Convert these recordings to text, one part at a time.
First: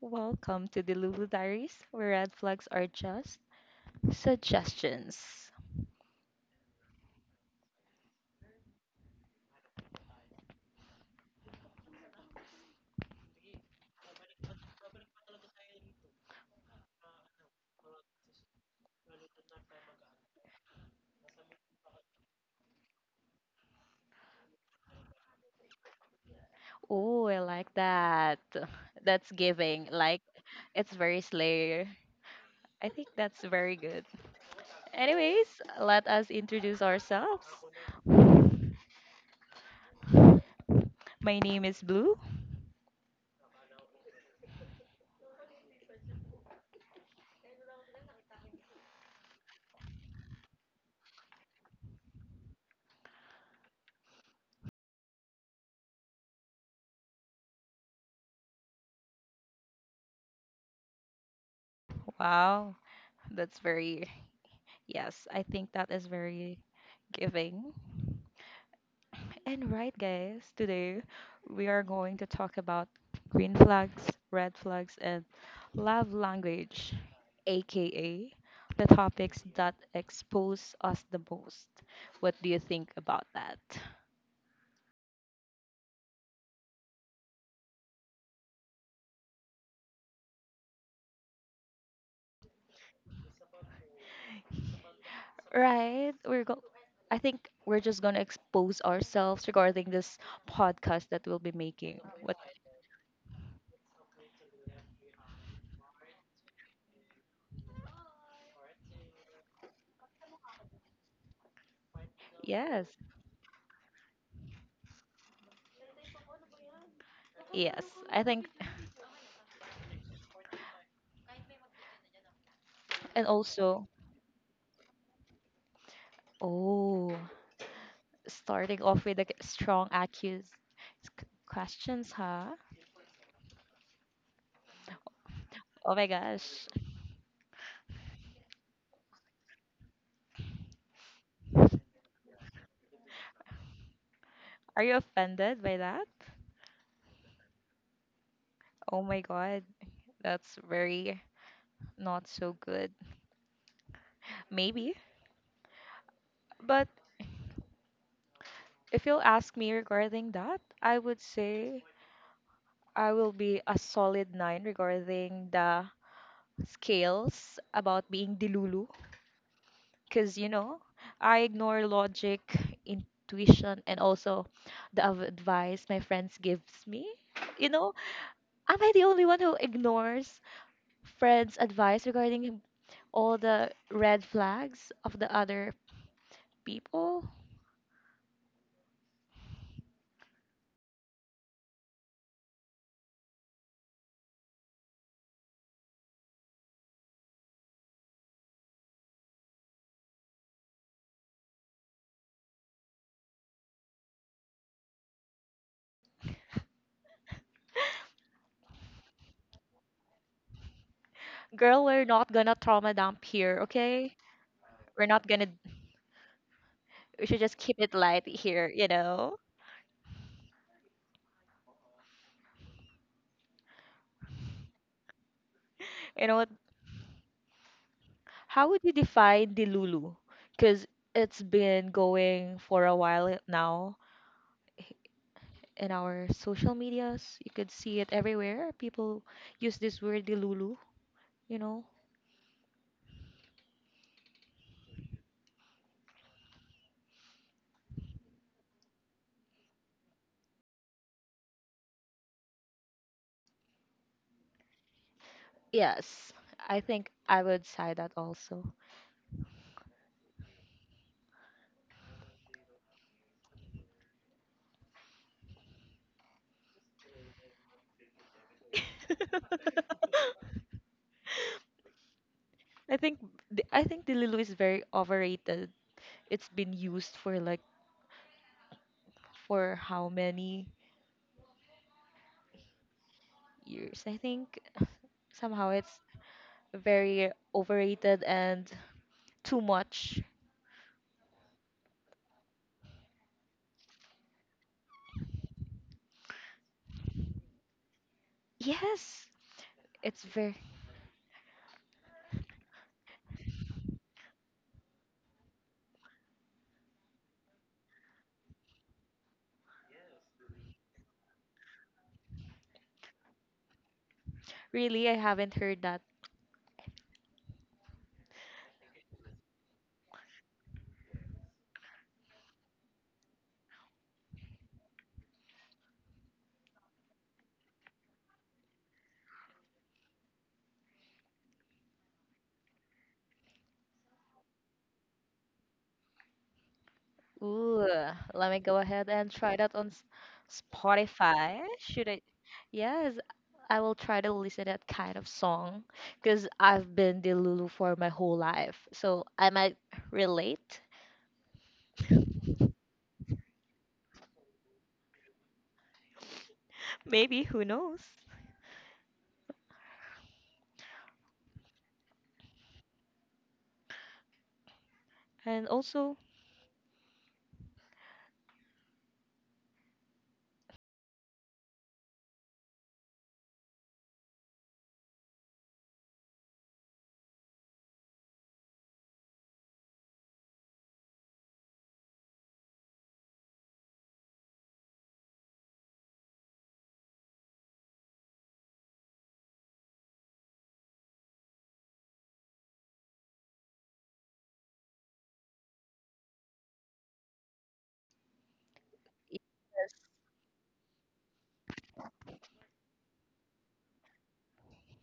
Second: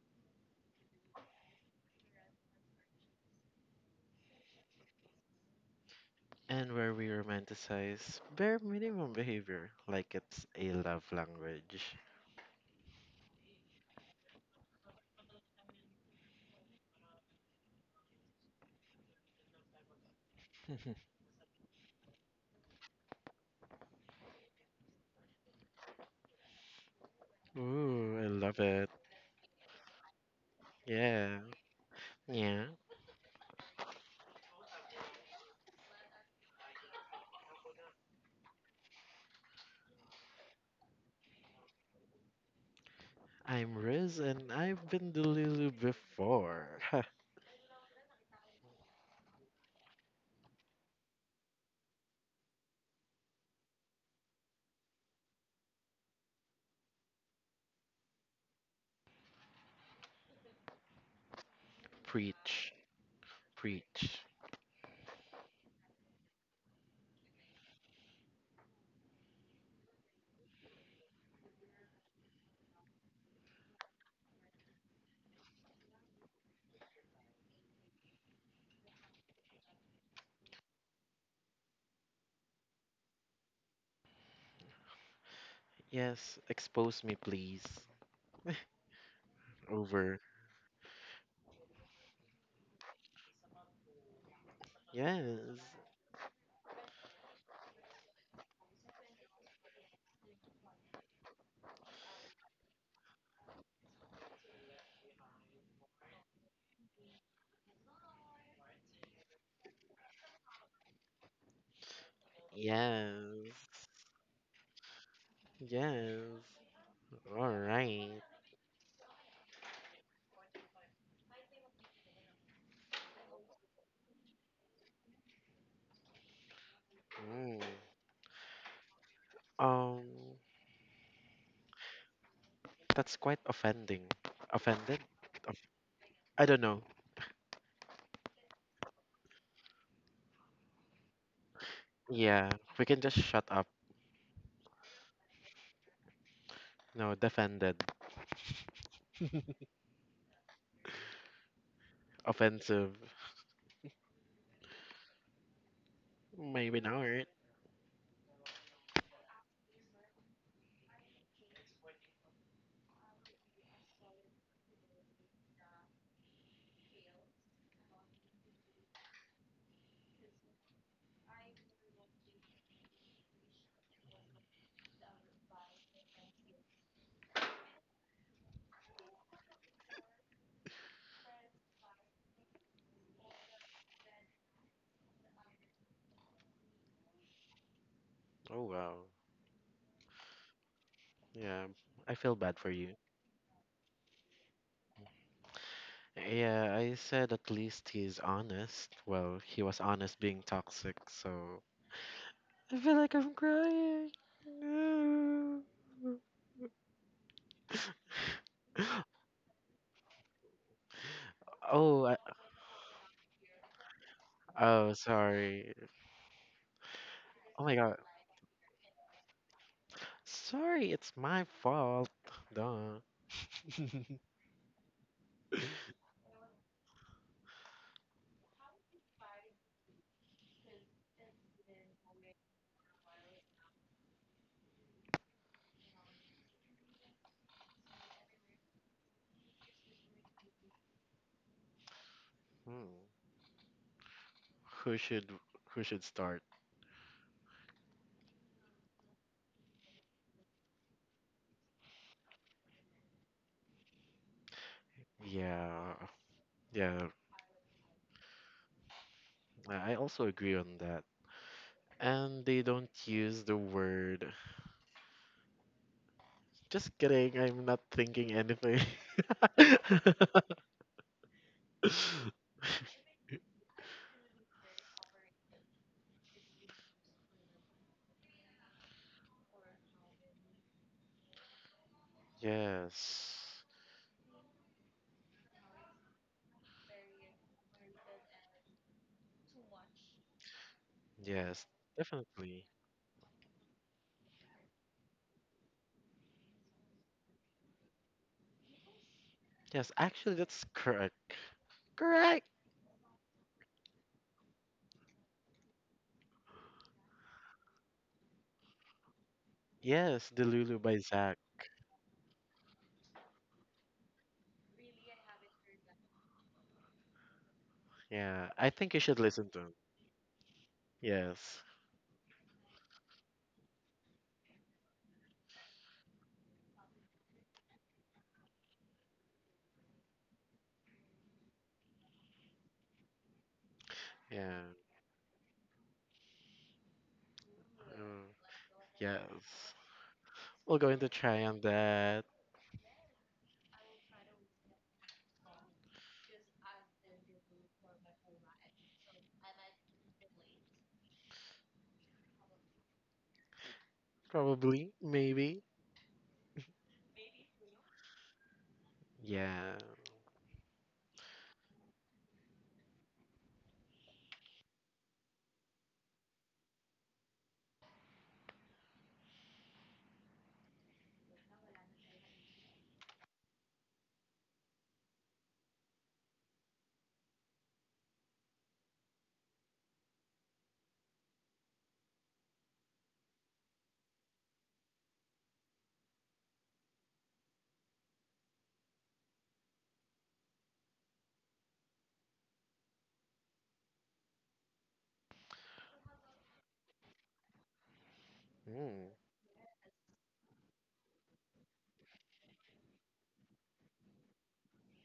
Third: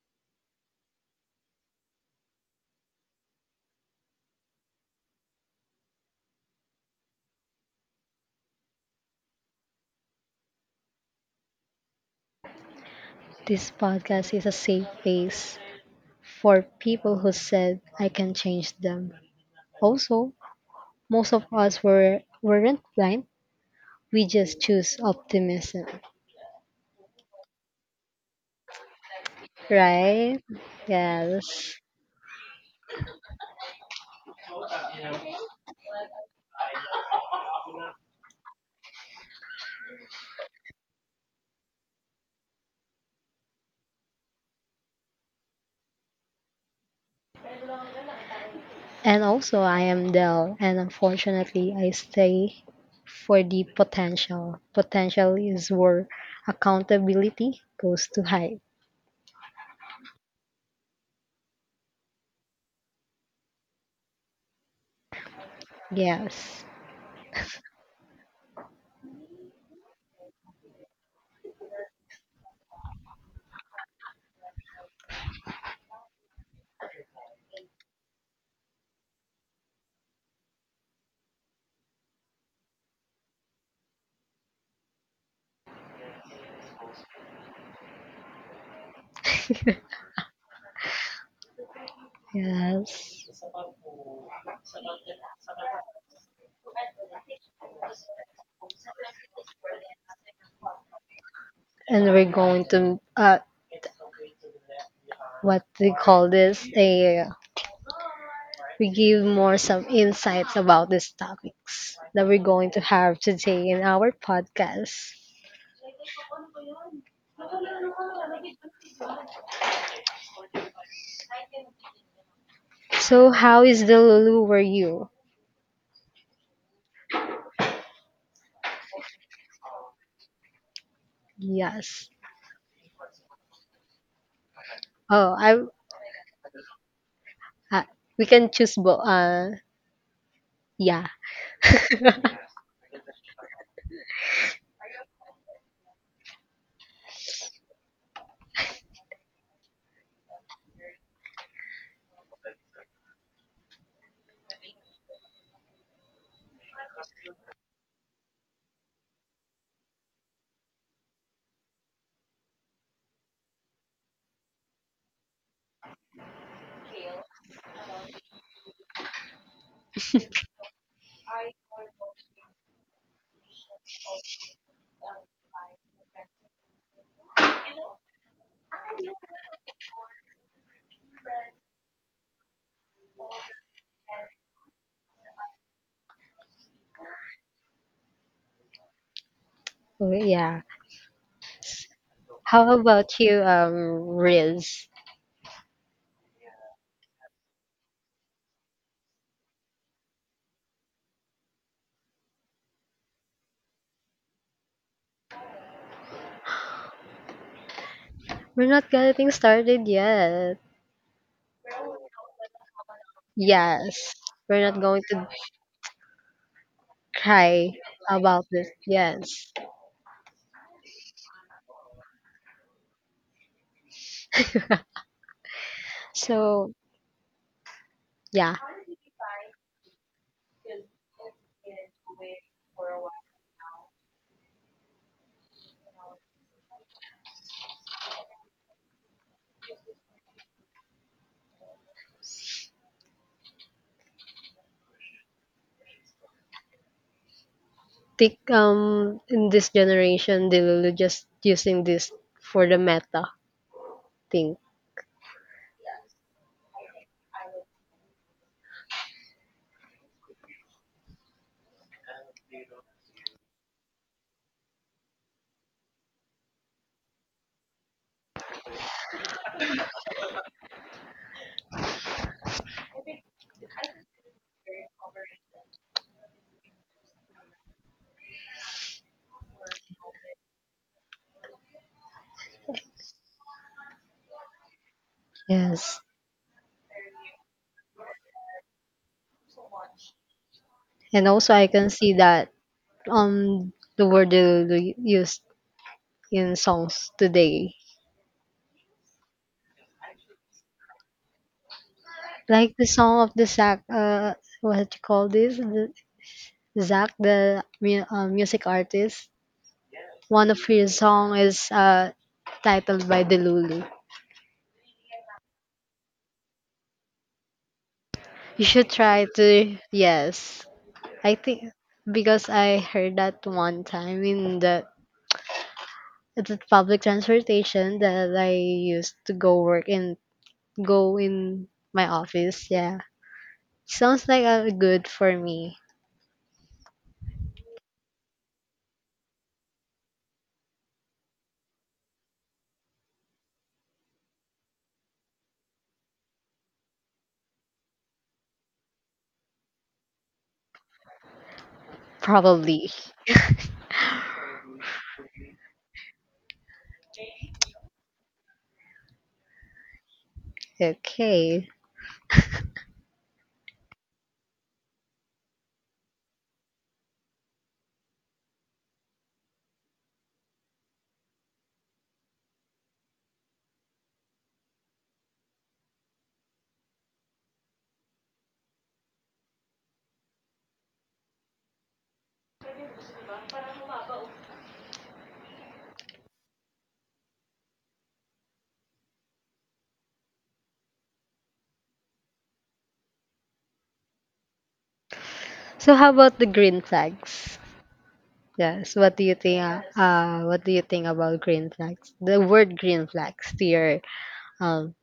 Welcome to the Lulu Diaries, where red flags are just suggestions. And where we romanticize bare minimum behavior like it's a love language. This podcast is a safe place for people who said I can change them. Also, most of us weren't blind. We just choose optimism, Oh, I like Ooh, I that. love it. That's giving. Like, right? it's very Yeah, Yes. Slayer. yeah. I think that's very good. Anyways, let us introduce ourselves. My name is Blue. I'm Riz and I've been Delulu before. And also, I am Dell, and unfortunately, I stay for the potential. Potential is where accountability goes to hide. Preach, Wow, that's very, preach. yes, I think that is very Yes. giving. And right, guys, today we are going to talk about green flags, red flags, and love language, aka the topics that expose us the most. What do you think about that? Yes, expose me, please. Over. Yes. Yes, Right, I think we're just going to expose ourselves regarding this podcast that we'll be making. And we're What? going to what they call this, a we give more some insights about these topics that we're going to Yes, have today in yes, our podcast. yes. All yes, right. I think, and So how is also, the Lulu were you? oh. Mm. Starting off with a strong Um, accuse Yes. questions, huh? that's quite offending. Offended? Oh, Of- I Oh my I don't gosh. know. uh, we can choose both. Yeah. Yeah, we can just shut up. Are you offended by that? No, defended. Oh my god. That's very not so good. Offensive. Maybe. Maybe But not. if you'll ask me regarding that, I would say I will be a solid nine regarding the scales about being dilulu. Because I ignore logic, intuition, and also the advice my friends gives me you know am I the only one who ignores friends advice regarding all the red flags of the other people? Oh, wow. Oh, yeah. Yeah, I feel bad for How you. about you, Riz? Yeah, I said at least he's honest. Well, he was honest being toxic, so. I feel like I'm crying. No. We're not getting started yet. Girl, Oh, we're not gonna trauma dump here, Yes. okay? We're not oh, going we're not to. gonna sorry. we should just Oh Cry my keep it god. light about here this. you know Yes. Sorry, it's my fault. Duh. You know what, So yeah, how would you define the lulu? Because it's been going for a while now in our social medias. You could see it everywhere. People use this word dilulu, you know. Hmm. Who should who should start? Think in this generation Delulu just using this for the meta thing. Yeah, Yes, I yeah. think I would say that also. I also agree on that. And they don't use the word. Just kidding, I'm not thinking anything. I think dilulu is very overrated. It's been used for how many Yes. years? I think somehow Yes. it's very overrated and too much. And also Yes, I can see that definitely. The word Delulu used in songs today. Yes, Yes, it's actually, very. that's correct. Correct. Like the song of the Zach, what you call this? Zach, the music artist. Yes, The One of Lulu by his Zach. song is titled by Delulu. Really, I haven't heard that. Yeah, You I think should you should try listen to him. to, yes. I Yes. think because I heard that one time in the it's a public transportation that I used to go work in, go in my office. Yeah, sounds like Yeah. a good for me. Ooh, Uh, let me go ahead and try yes. that on We're going to try on Spotify. Should I? that. Yes, I will try to listen that kind of song because I've been the Lulu for my whole life. So I might relate. Probably. Probably. Maybe. Maybe, who knows? Yeah. Okay. And also, So how about the green flags? Yes. Mm. What do you yes, think? What do you think about green flags? The word green flags to your um.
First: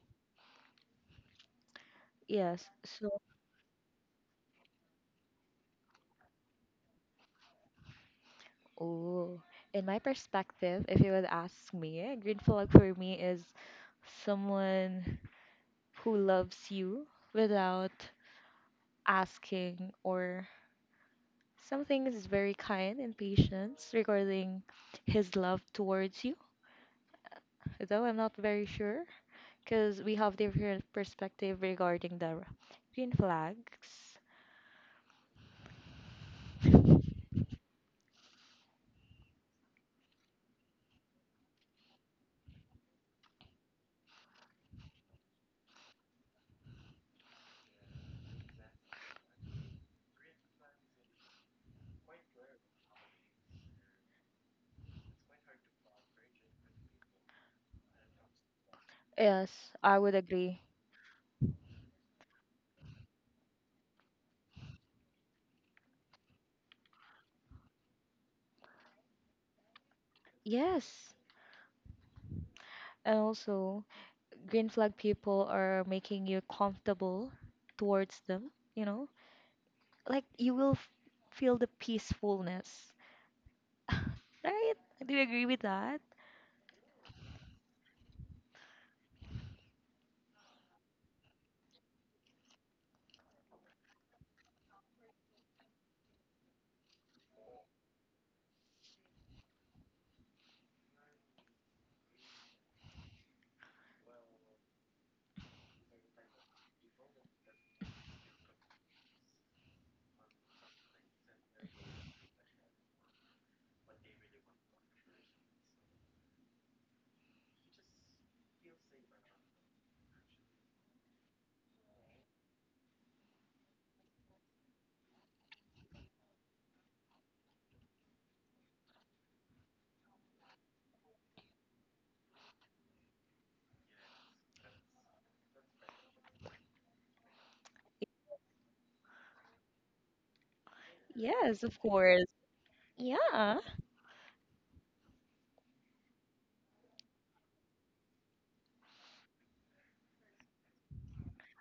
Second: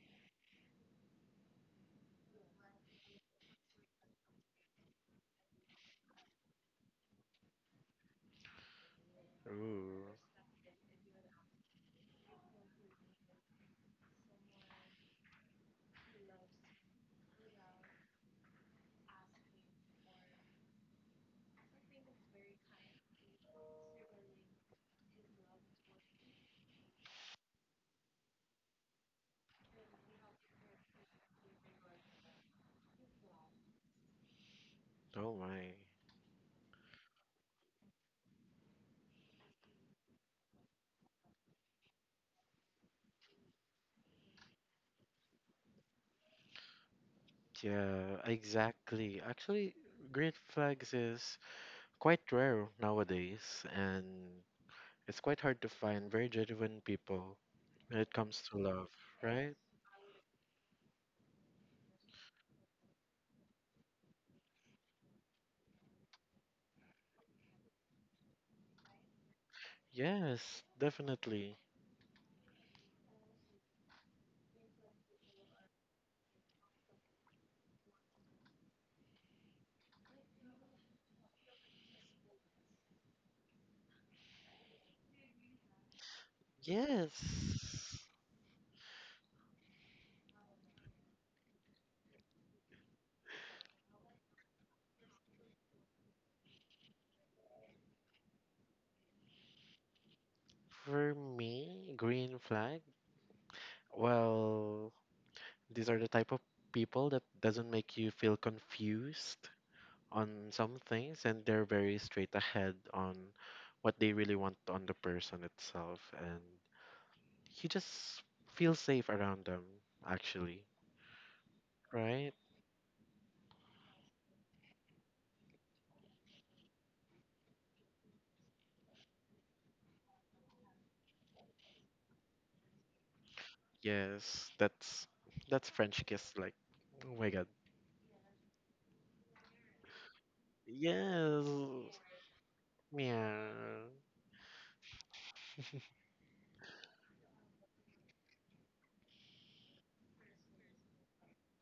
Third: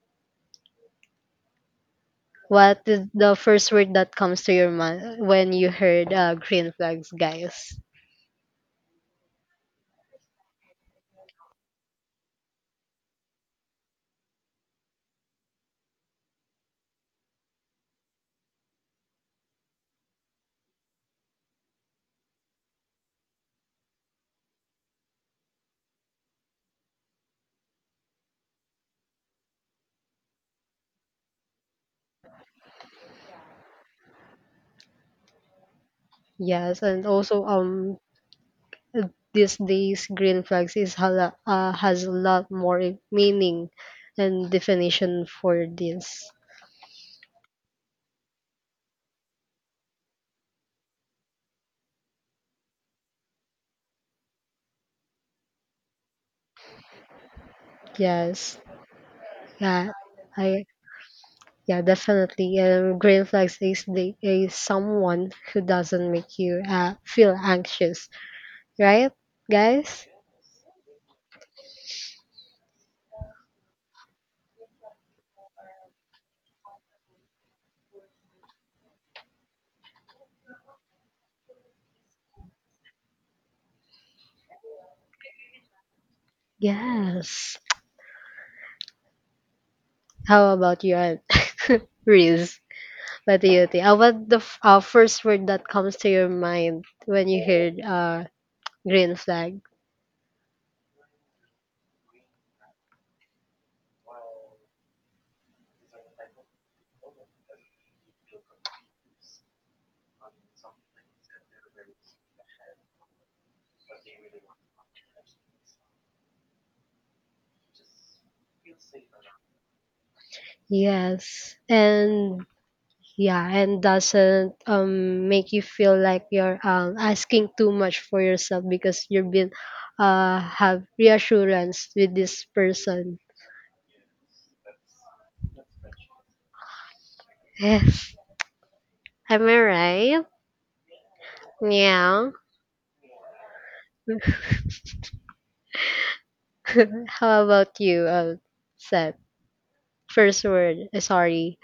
yes. What is So, the first word that comes to your mind when you heard green flags, guys? ooh, in my Ooh. perspective, if you would ask me, a green flag for me is someone who loves you without asking or something is very kind and patient regarding his love towards you, though I'm not very sure because we have different perspective regarding the green flags. Oh my. Yes, and also these days green flags is hala has a lot more meaning and definition for this. Yeah, exactly. Actually, green flags is quite rare nowadays, and it's quite hard to find very genuine people when it comes to Yes. love, right? Yes, Yeah. I would agree. I yeah, definitely. Green flags is the is someone who doesn't make you feel anxious, right, guys? Yes, Yes. definitely. And also, green flag people are making you comfortable towards them, you know? Like you will feel the peacefulness. Right? Do you agree with that? Yes. Yes. How about you, Aunt, Riz? What do you think? First word that comes to your mind when you heard green flag? For me, green flag. Well, these are the type of people that doesn't make you feel confused on some things, and they're very straight ahead on what they really want on the person itself, and you just feel safe around them, actually, Yes right? and yeah, and doesn't make you feel like you're asking too much for yourself, because you've been have reassurance with this person. Yes, that's french kiss, like, oh my god. Yes, am I right? Yes, of Yes. course. Yeah. Yeah. Yeah. How about you, Seth? First word, sorry.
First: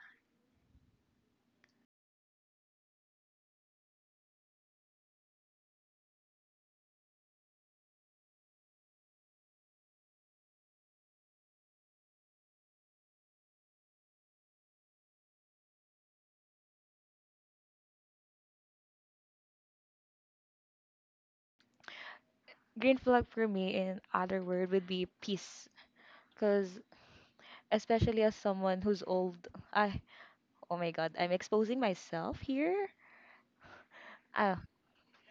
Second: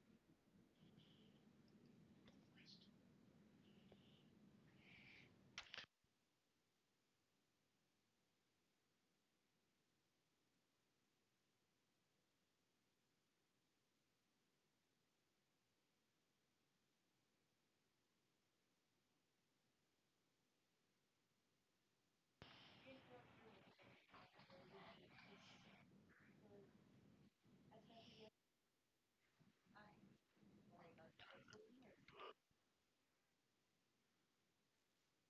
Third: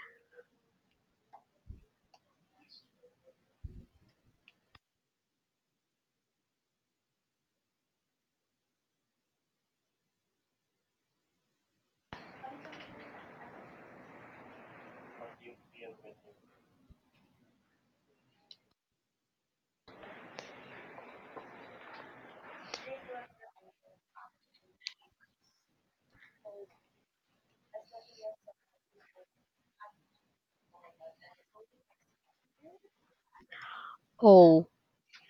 Green flag for me, in other word, would be peace. Because especially as someone who's old, I oh my god, I'm exposing myself here. Oh, Oh,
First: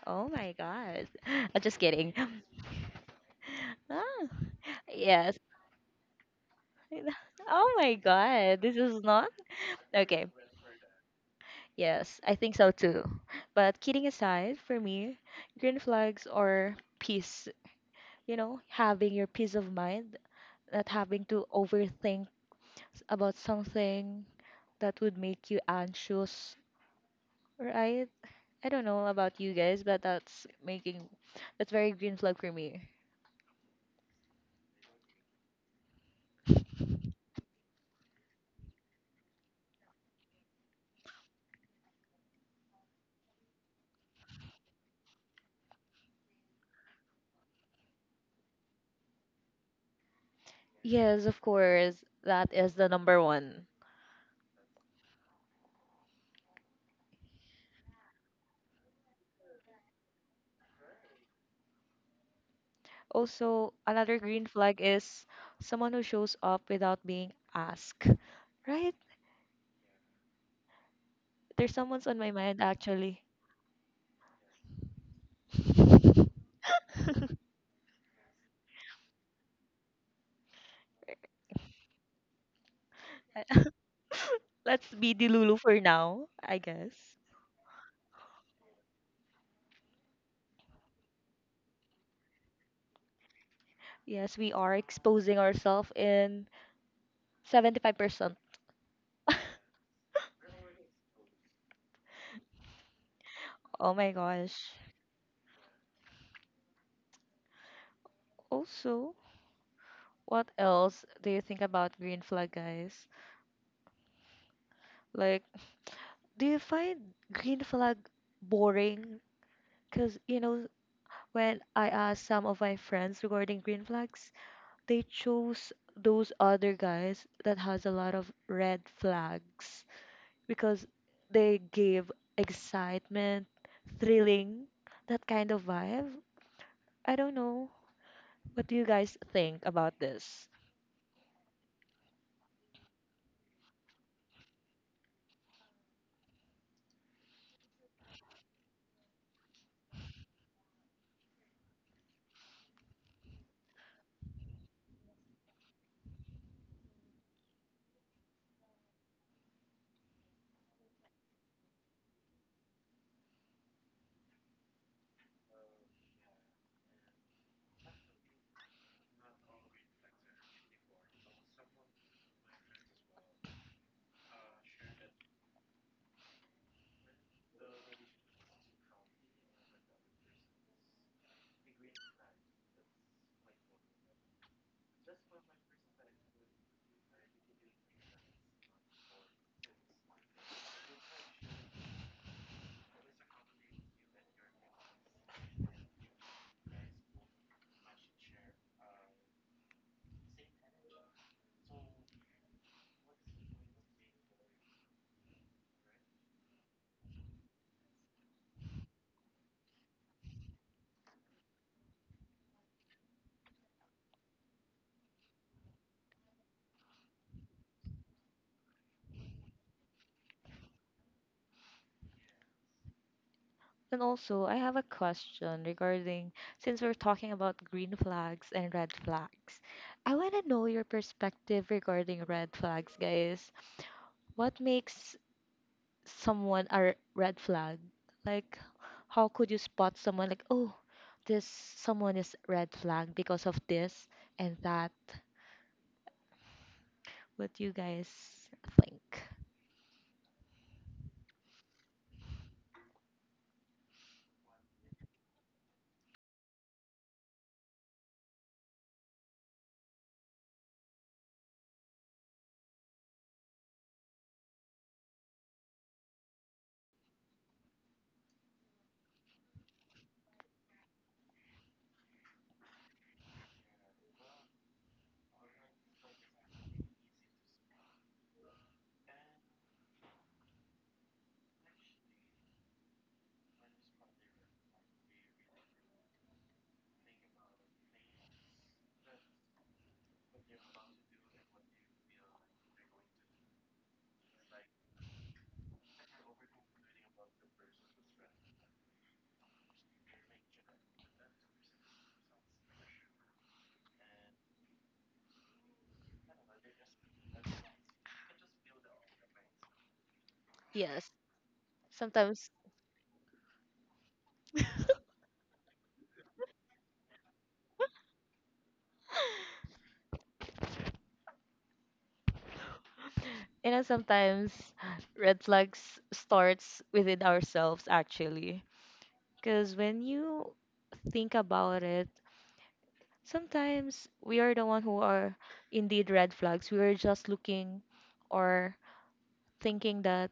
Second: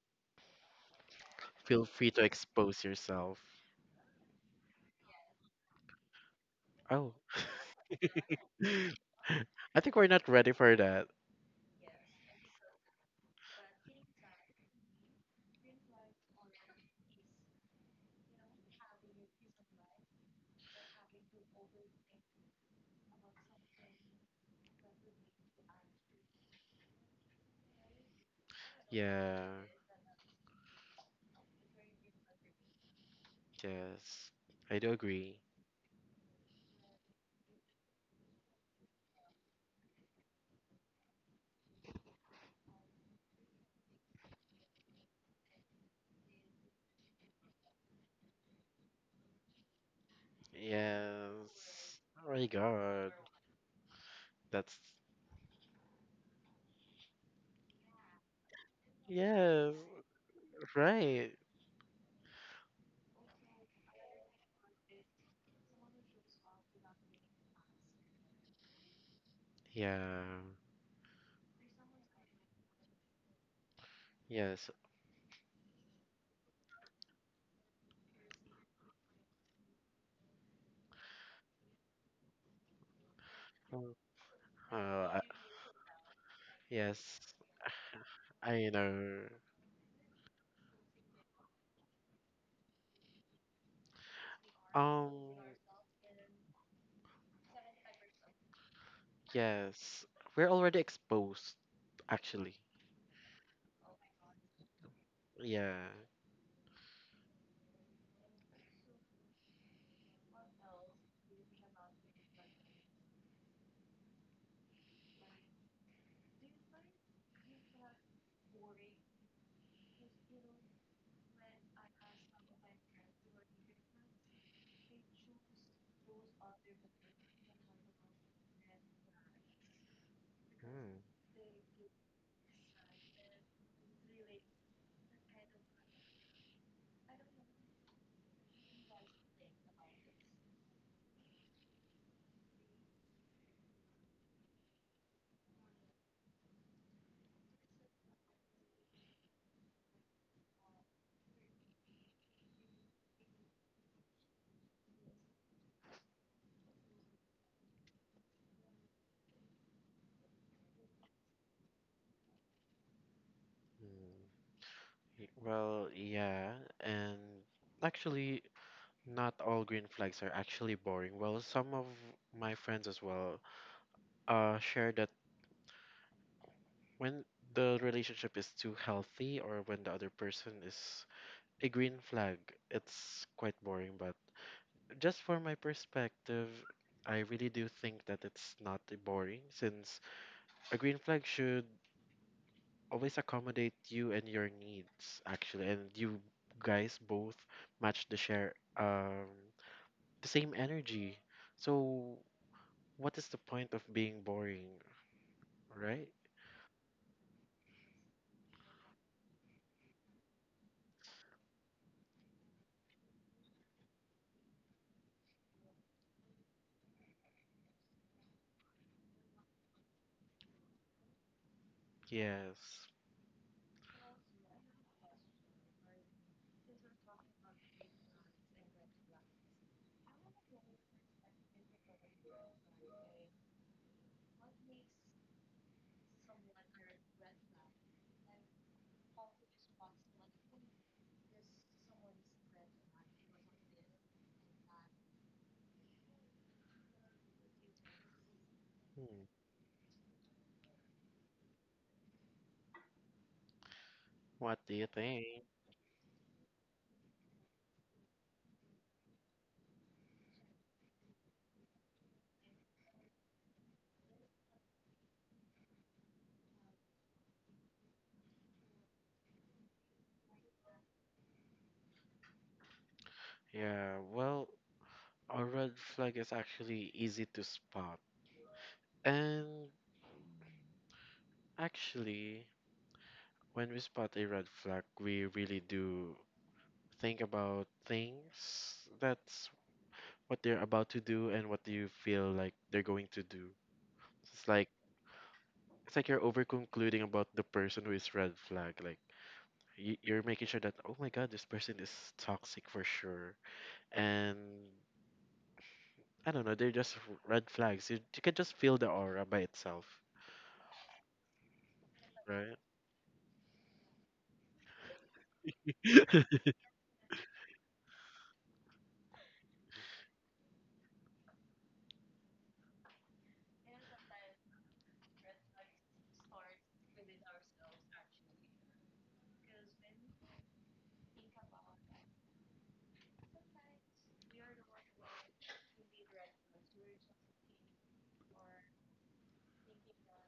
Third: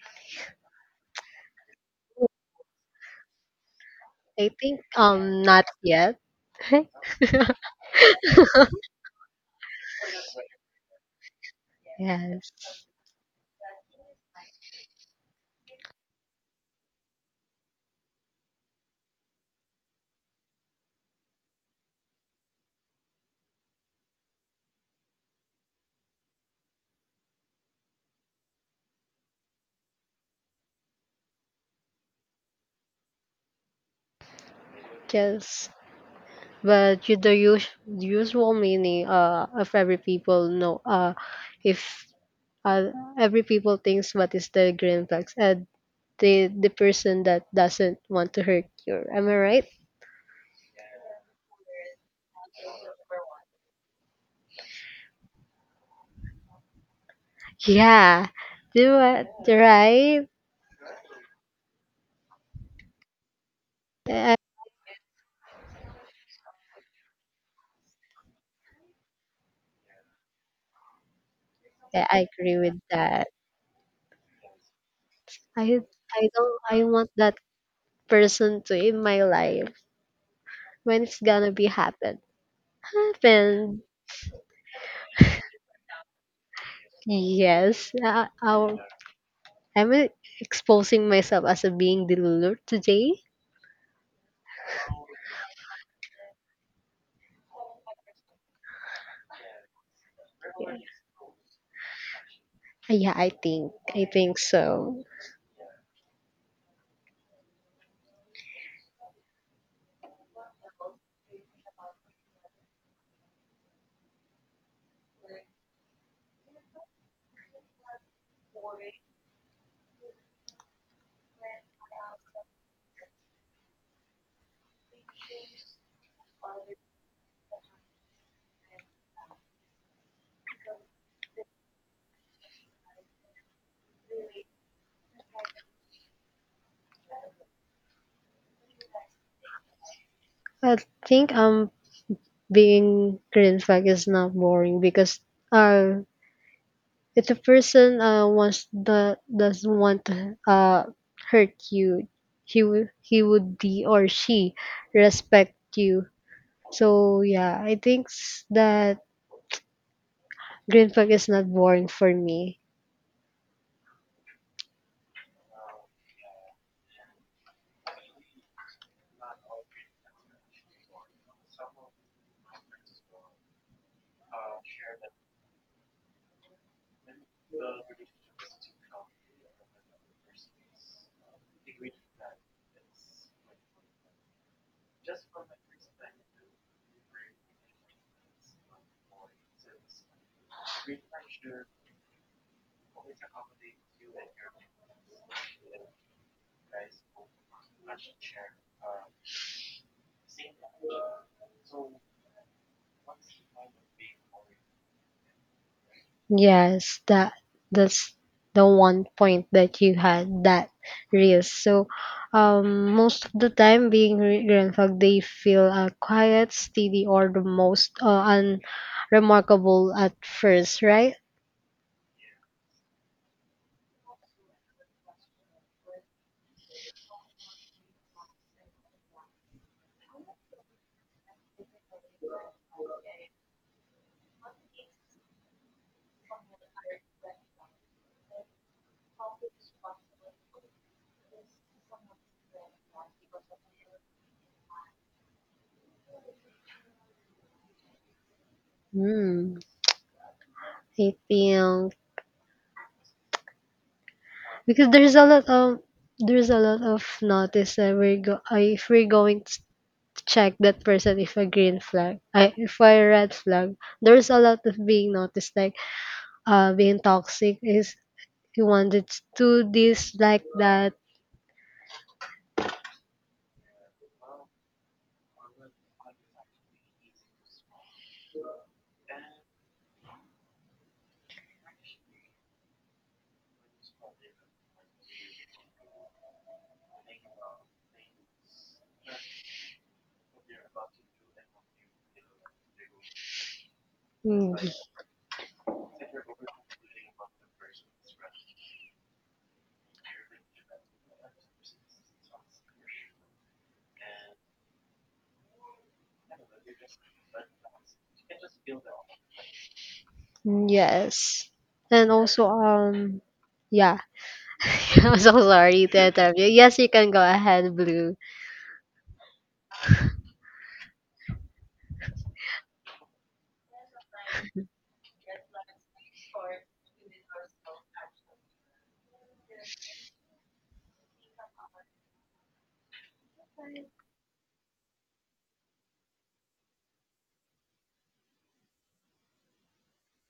oh my god, I'm just Feel free kidding. to expose yourself. Ah, I think yes. Not yet. Oh, Oh my god, this is not I think we're okay. not ready for that. Yes, I Yes, think so too. But kidding aside, for me, green flags are peace. Having your peace of mind, not having to overthink about something that would make you anxious, right? I don't know about Yeah, you guys, but that's very green flag for me. yes, I do agree. just but you, the usual meaning, of every people know, if uh, every people thinks what is the green flags, and the person that doesn't want to hurt you, am I right? Yes, of Yes. course, Oh my that is the god, number one. that's Yeah, do it yes, right. right, Also, I, another eh, green flag is someone who shows up without being asked, right? yeah, There's someone's yeah, on I my agree mind with actually. that. yes. i i don't I want that person to in my life. When it's gonna be happen? Uh, Happen. Oh, uh, Let's be I- the Lulu for now, I guess. Yes, Yes. Our I know. I'm, exposing myself as a being delulu today. Yes, we are Um, exposing ourselves in 75%. yes, we're already exposed, actually. Yeah, I think. Oh I my think gosh. so. Yeah. Also, what else do you think about green flag, guys? Like, do you find green flag boring? Because, when I asked some of my friends regarding green flags, they chose those other guys that has a lot of red flags because Mm, they gave excitement, thrilling, that kind of vibe. I don't know. What do you guys think about this? I think being green flag is not boring because, uh if the person wants, the doesn't want to hurt you, he would be, or she respect you. So yeah, I think that green flag is not boring for me. mm. Well, yeah, and actually, not all green flags are actually boring. Well, some of my friends as well share that when the relationship is too healthy or when the other person is a green flag, it's quite boring. But just for my perspective, I really do think that it's not boring since a green flag should always accommodate you and your needs actually, and you guys both match the share the same energy. So what is the point of being boring, right? Yes, that that's the one point that you had, that risk. So, most of the time, being grandfag, they feel quiet, steady, or the most unremarkable at first, right? Yes. And also, I have a question regarding since we're talking about green flags and red flags. I want to know your perspective regarding red flags, guys. What makes someone a red flag? Like, how could you spot someone like, oh, this someone is red flag because of this and that? What do you guys think? Hmm. Hmm. I think What do you because there's a think? lot of, there's a lot of notice that we're go if we're going to check that person, if a green flag, I if a red flag, there's a lot of being noticed, like being toxic is, you wanted to do this like that. Yeah, well, a red flag is actually easy to spot. And actually, when we spot a red flag, we really do think about things. That's what they're about to do and what do you feel like they're going to do. It's Mm, like it's like you're over concluding about the person who is red flag. Like, you're making sure that oh my god, this person is toxic for sure. And I don't know, they're just red flags. You can just feel the aura by itself, Yes, yes, and also sometimes right? Yeah. I'm so sorry to interrupt you, yes, you can go ahead, Blue. you know sometimes red flags starts within ourselves actually. Because when you think about it, sometimes we are the one who are indeed red flags. We are just looking or thinking that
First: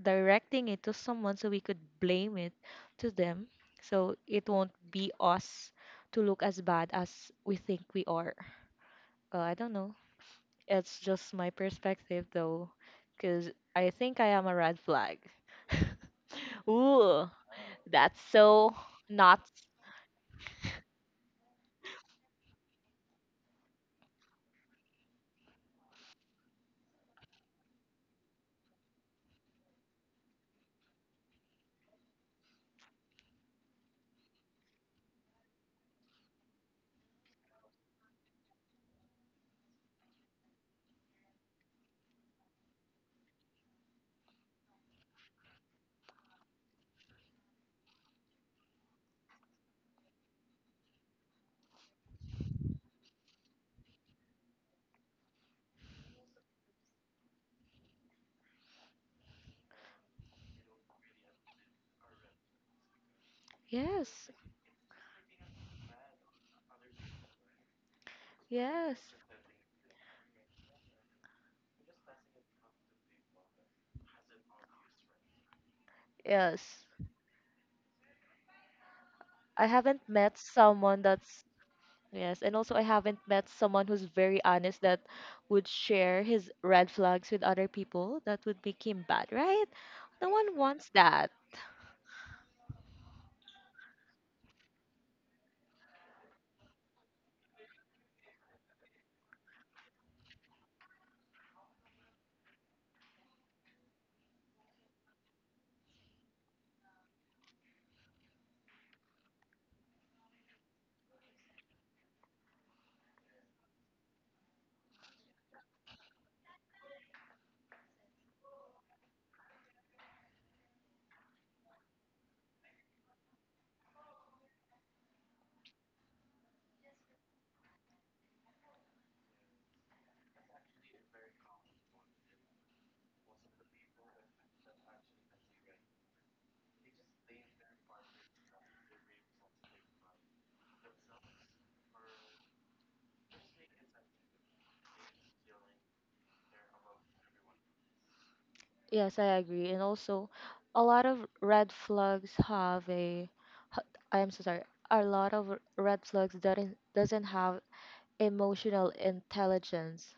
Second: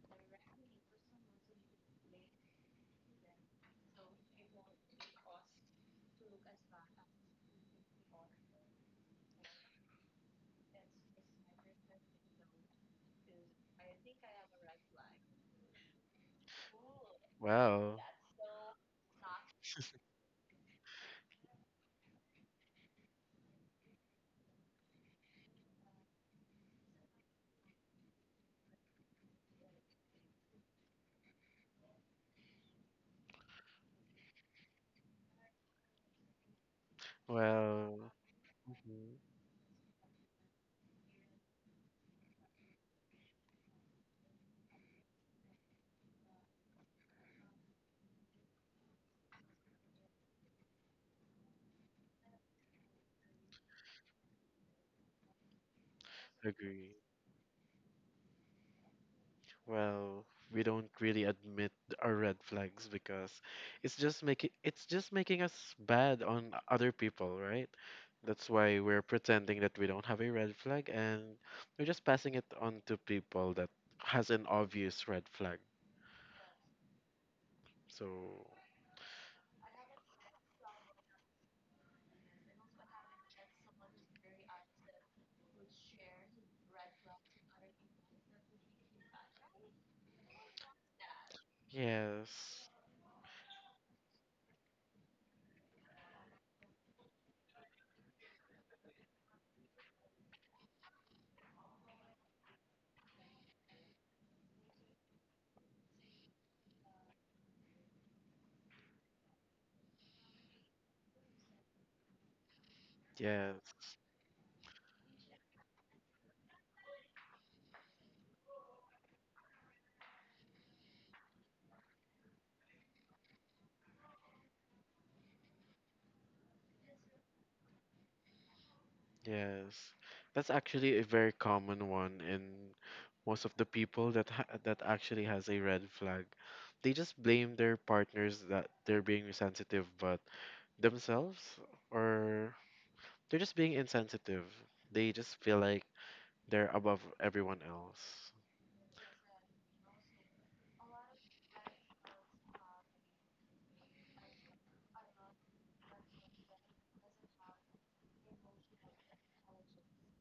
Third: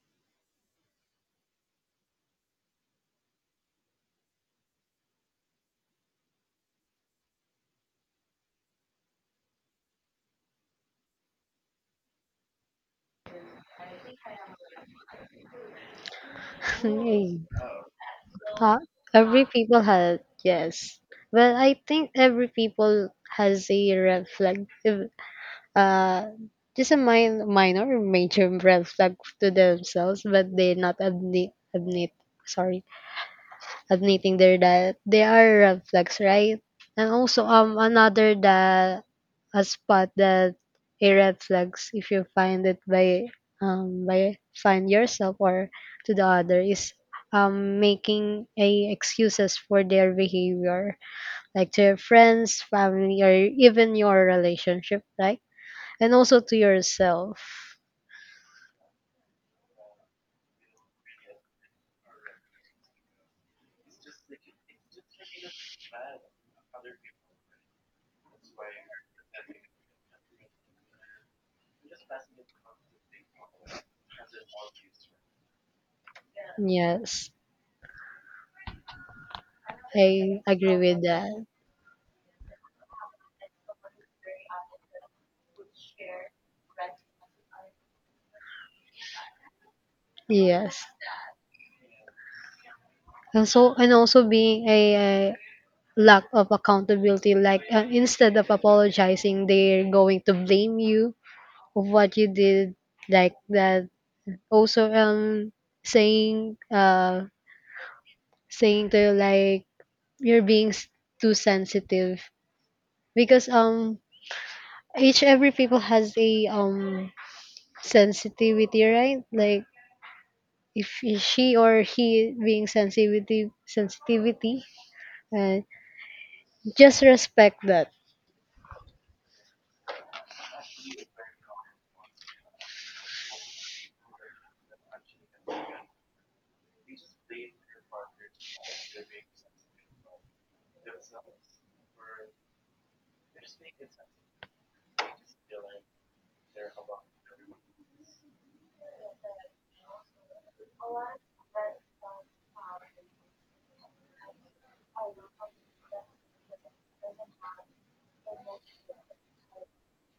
directing it to someone so we could blame it to them. So it won't be us to look as bad as we think we are. I don't know. It's just my perspective though, because I think I am a red flag. Ooh, Hey, Wow. that's so uh, not. every people has, yes, well I think every people has a red flag, uh just a minor or major red flag to themselves, but they not admit, admit sorry admitting there that they are red flags, right? And also Well, another that mhm, a spot, that a red flags, if you find it by find yourself, or to the other, is making a excuses for their behavior, like to your friends, family, or even your relationship, right? And also to agree. yourself. Well, we don't really admit our red flags because it's just Yes. making it's just making us bad on other people, right? That's why we're Yes, pretending that we don't have a red flag and we're just passing it on to people that has an obvious red flag. yes. Yes, So, I haven't I met agree with someone that. that's. Yes, and also I haven't met someone who's very honest that would share his red flags with other people. That would make him bad, right? No one Yes. wants that. yes. And so and also being a lack of accountability, like instead of apologizing they're going to blame you of what you did, like that. Also saying, saying to you like, you're being too sensitive, because Yes. Each every people has a sensitivity, right? Like if she or he being sensitivity, uh, just respect that. Yes, that's actually a very common one in most of the people that ha that actually has a red flag. They just blame their partners that they're being insensitive, but themselves or they're just being insensitive. They just feel like they're above everyone else. Yes, I agree. And also, a lot of red flags have a ha- I am so sorry. A lot of red flags that doesn't have emotional intelligence.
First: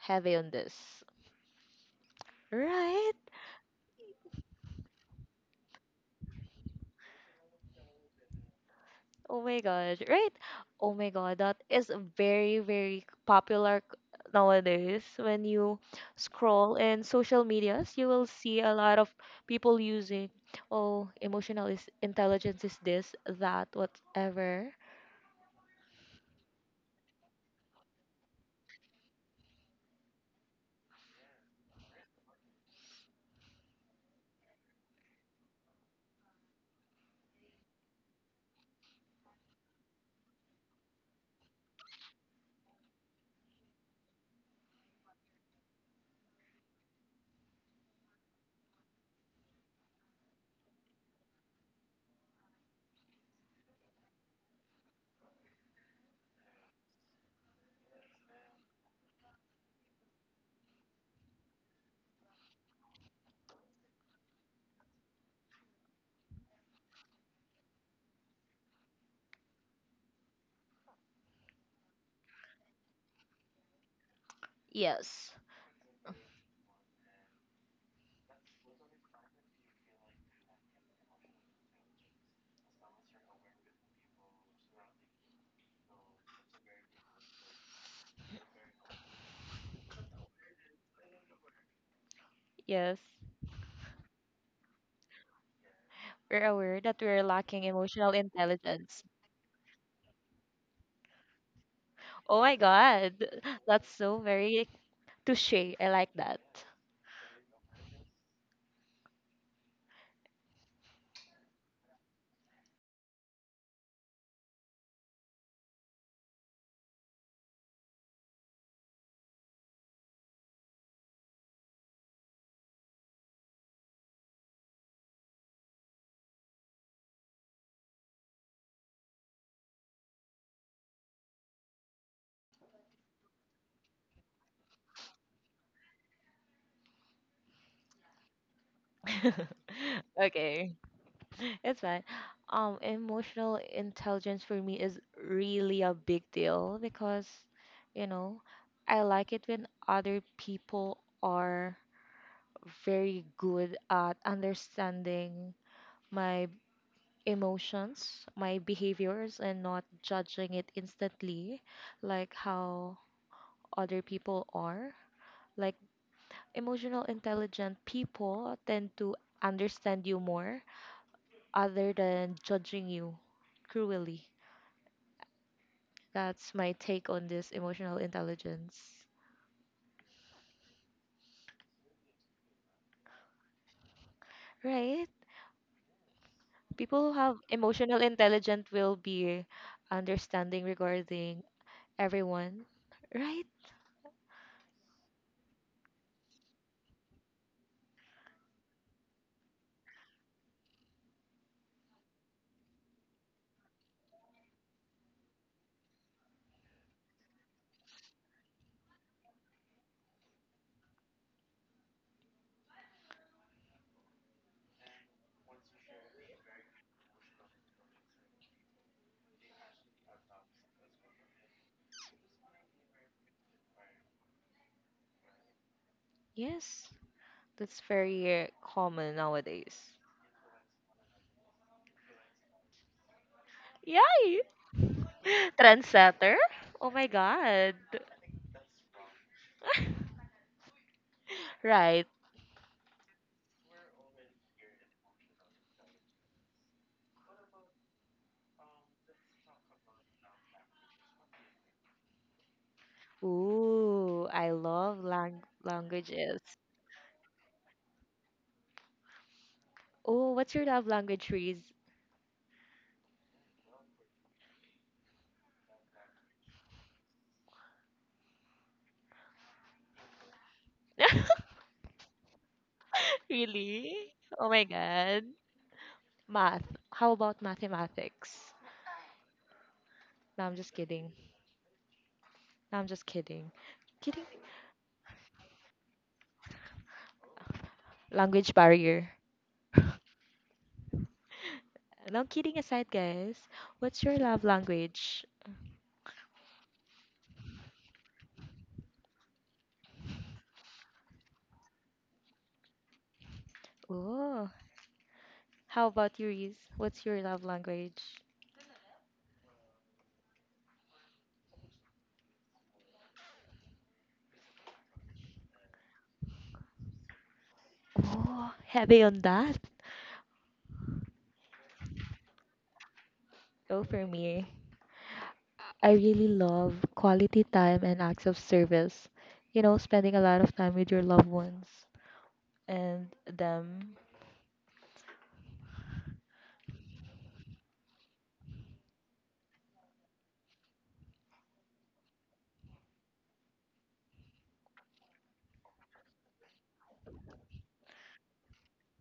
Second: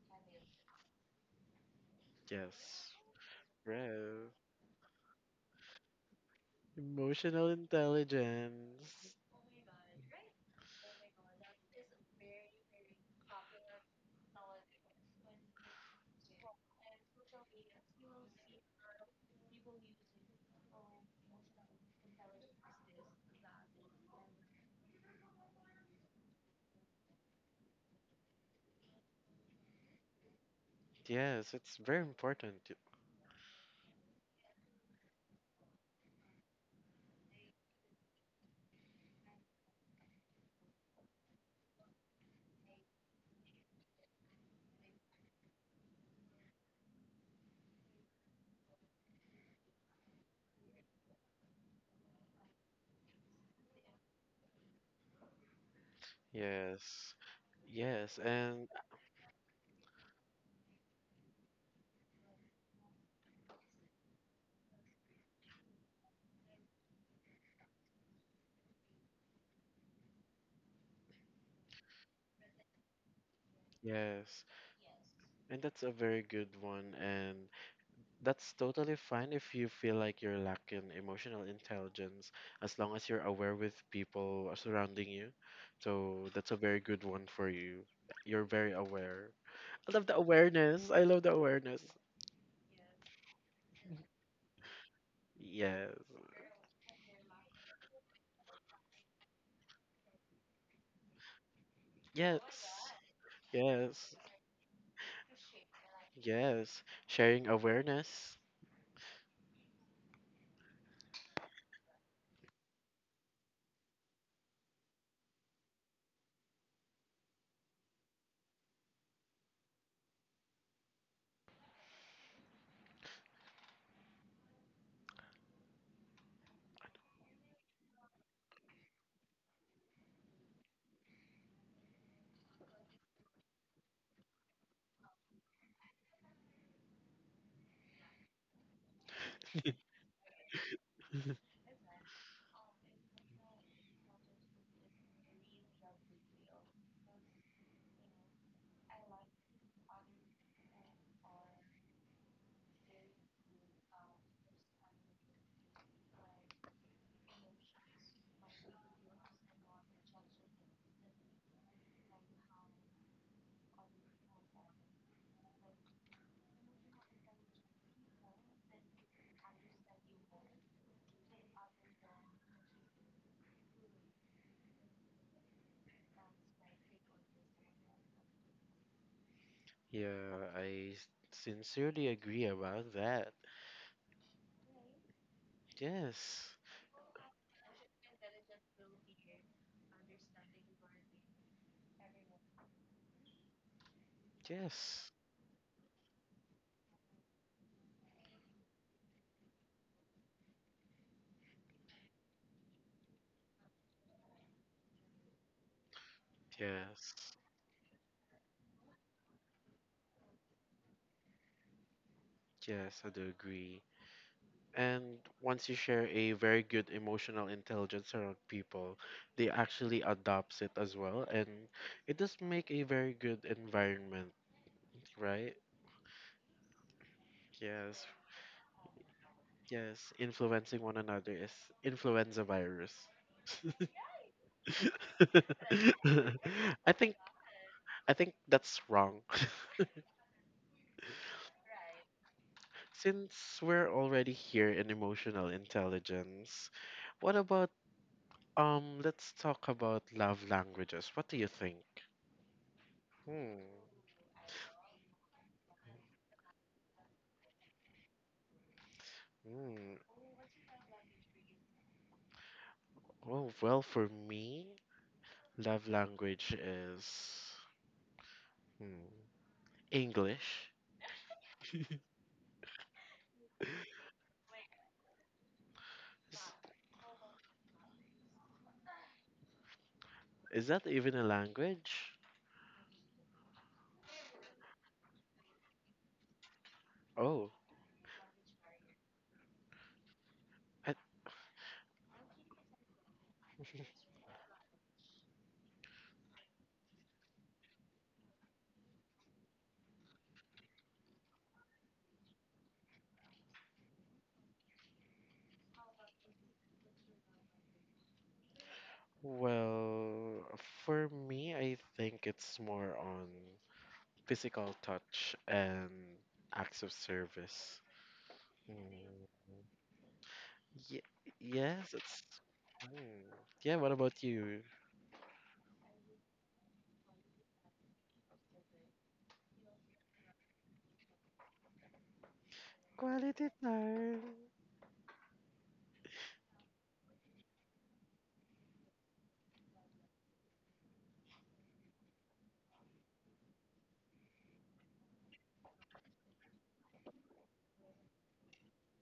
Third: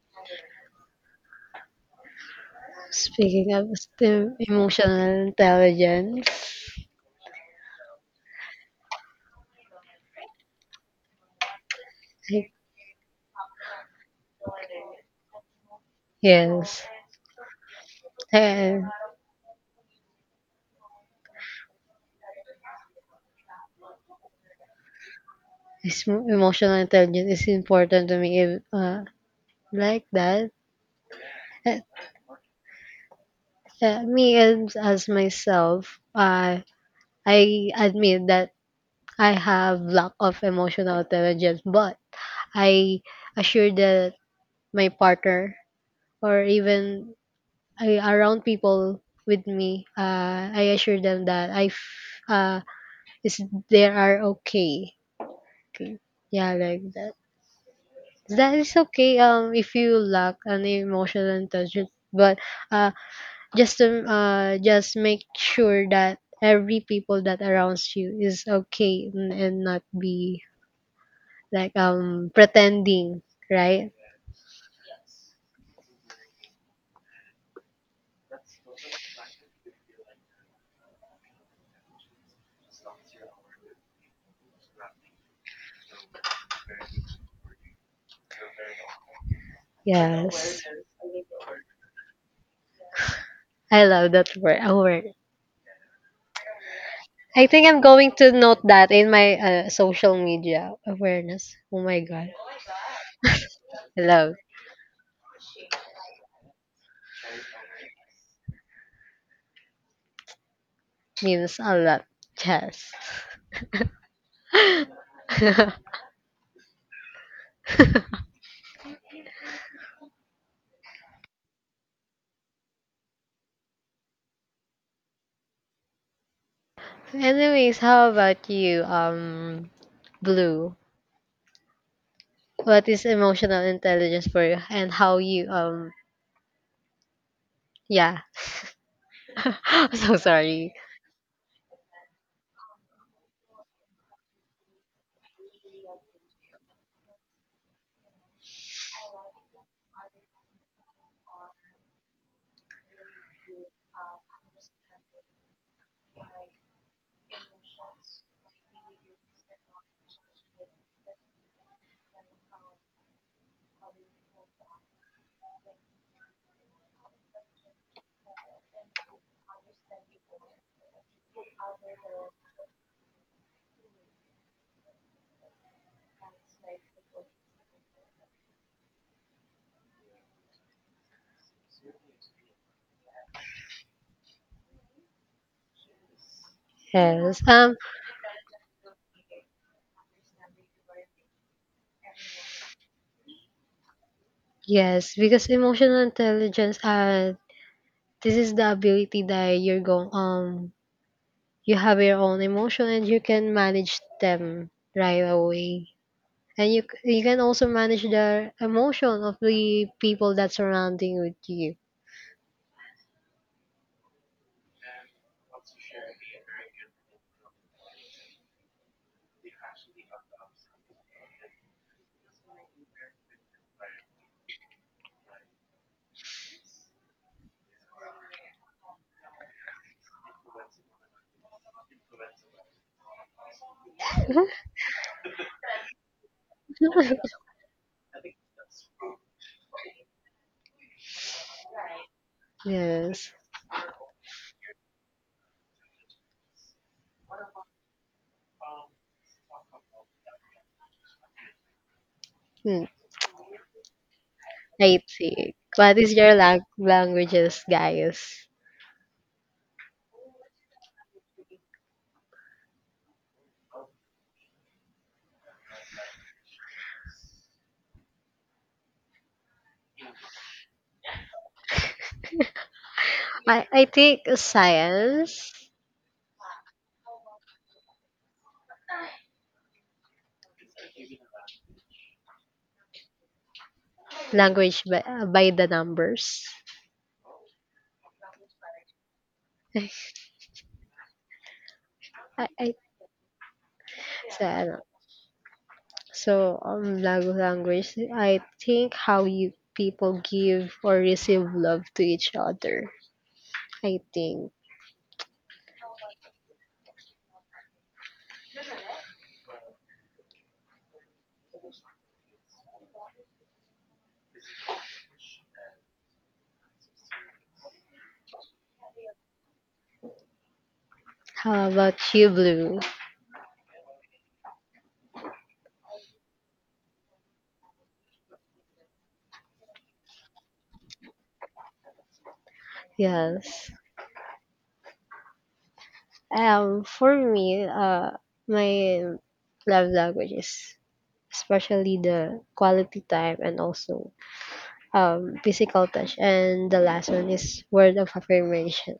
Heavy on this, Yes, right? Speaking of red. the emotional intelligence, Emotional intelligence. Oh my god! Right? Oh my god, that is like, very, very popular nowadays. When you scroll yes, in social medias, you will see a and lot of people using, oh, emotional is intelligence is this, that, whatever. it's emotional intelligence is important to me. If, Like that. Yes, it's Uh, very important. As myself, I admit that I have lack of emotional intelligence, but I assure that my partner, or even I, around people with me, I assure them that I f- is there are okay. Okay. Yeah, like Yes. that. Yes, That and is okay. If you lack an emotional intelligence, but uh, just to just make sure that every people that arounds you is okay, and not be like pretending, right? yes. Yes, And that's a very good one, and that's totally fine if you feel like you're lacking emotional intelligence, as long as you're aware with people surrounding you. So that's a very good one for you. You're very aware. I love the Yes, awareness. I love the awareness. yes. I love that word. Aware. Yes. We're aware that we're I lacking think I'm emotional going to note that intelligence. in my social media awareness. Oh my god, Oh my Yes. god, that's I Yes. so love very touche. I like that. Yes. Sharing awareness. memes a lot. Yes. Anyways, how about you, Blue? What is emotional intelligence for you, and how you, yeah. So Okay. sorry. It's fine. Emotional intelligence for me is really a big deal because, you know, I like it when other people are very good at understanding my emotions, my behaviors, and not judging it instantly, like how other people are. Like emotional intelligent people tend to understand you more other than judging you cruelly. That's my take on this emotional intelligence. Yeah, I sincerely agree about that. Right? Yes. People who have Yes. Emotional intelligence will be understanding regarding everyone. Right? Yes. Yes, because emotional intelligence. This is the ability that you're going. You have your own emotion and you can manage them right away. And you you Yes. can also manage the emotion of the people that surrounding with you. Yes, I do agree. And once you share a very good emotional intelligence around people, they actually adopts it as well, and it does make a very good environment, right? Yes. That's Yes, very common nowadays. yes. Influencing one another is influenza virus. Yay! Trendsetter? Oh I my think god. I think that's wrong. Right. Yes. Since we're already here in emotional intelligence, what about let's talk about love languages. What do you think? Hmm. Hmm. Ooh, I love I think. What is your languages. Languages, guys? Hmm. Oh, what's your love language, Reese? Oh, well, for me, love language is hmm, English. I Really? think Oh my god. science. Is, Math. How about mathematics? No, I'm is just that kidding. even a language? No, I'm just kidding. Kidding. Language by the numbers. Oh, Language barrier. I, No, kidding I aside, guys. What's your so, love ano, language? so language, I think how you people give or receive love to each other. I Oh, think. how about you, Reese? What's your love language? well, for me, I think it's more on physical touch and acts of service. Oh, heavy on Hmm. that. Ye- How yes, about it's. you, Blue? Hmm. Yeah, Go what for about me. you? I really love quality time and acts of service. Spending a lot of time with your loved ones and Quality Yes. them. time. For me, my love language is especially the quality time, and also physical touch. And the last one is word of affirmation.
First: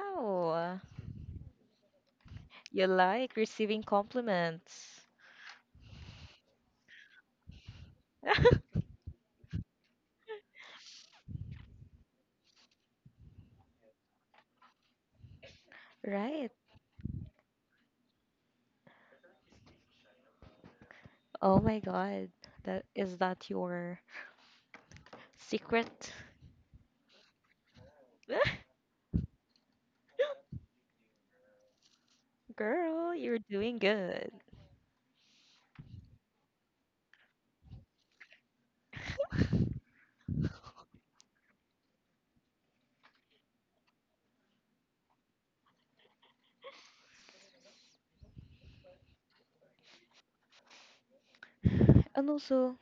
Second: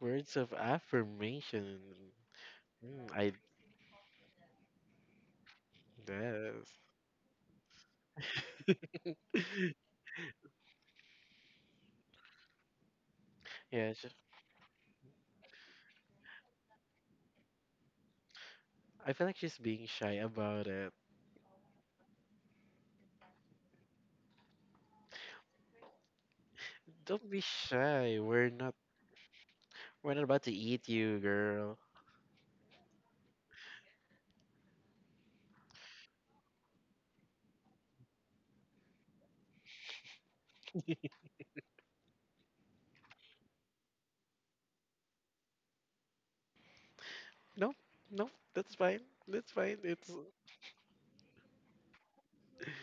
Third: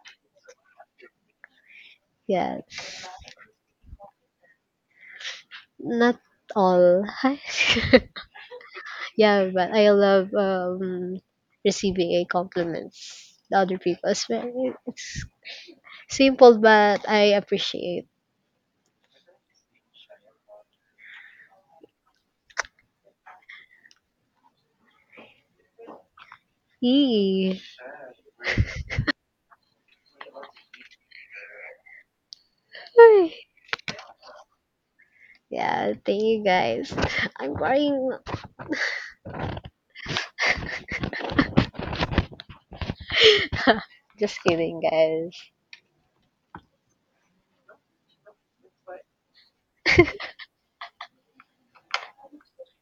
Words of affirmation. Yeah, You Mm, I like receiving compliments. not guess. all. Yeah, but I love receiving a compliments the other Yeah, people. It's Right. simple, but I appreciate. I feel like she's being shy about it. Oh my god. That is that your secret? Don't be Yee. shy. We're not. We're not about to eat you, girl. Girl, Ay. you're doing good. Yeah, thank you guys. I'm crying. Just kidding, guys. Nope. Nope. That's fine. That's fine. It's. And also,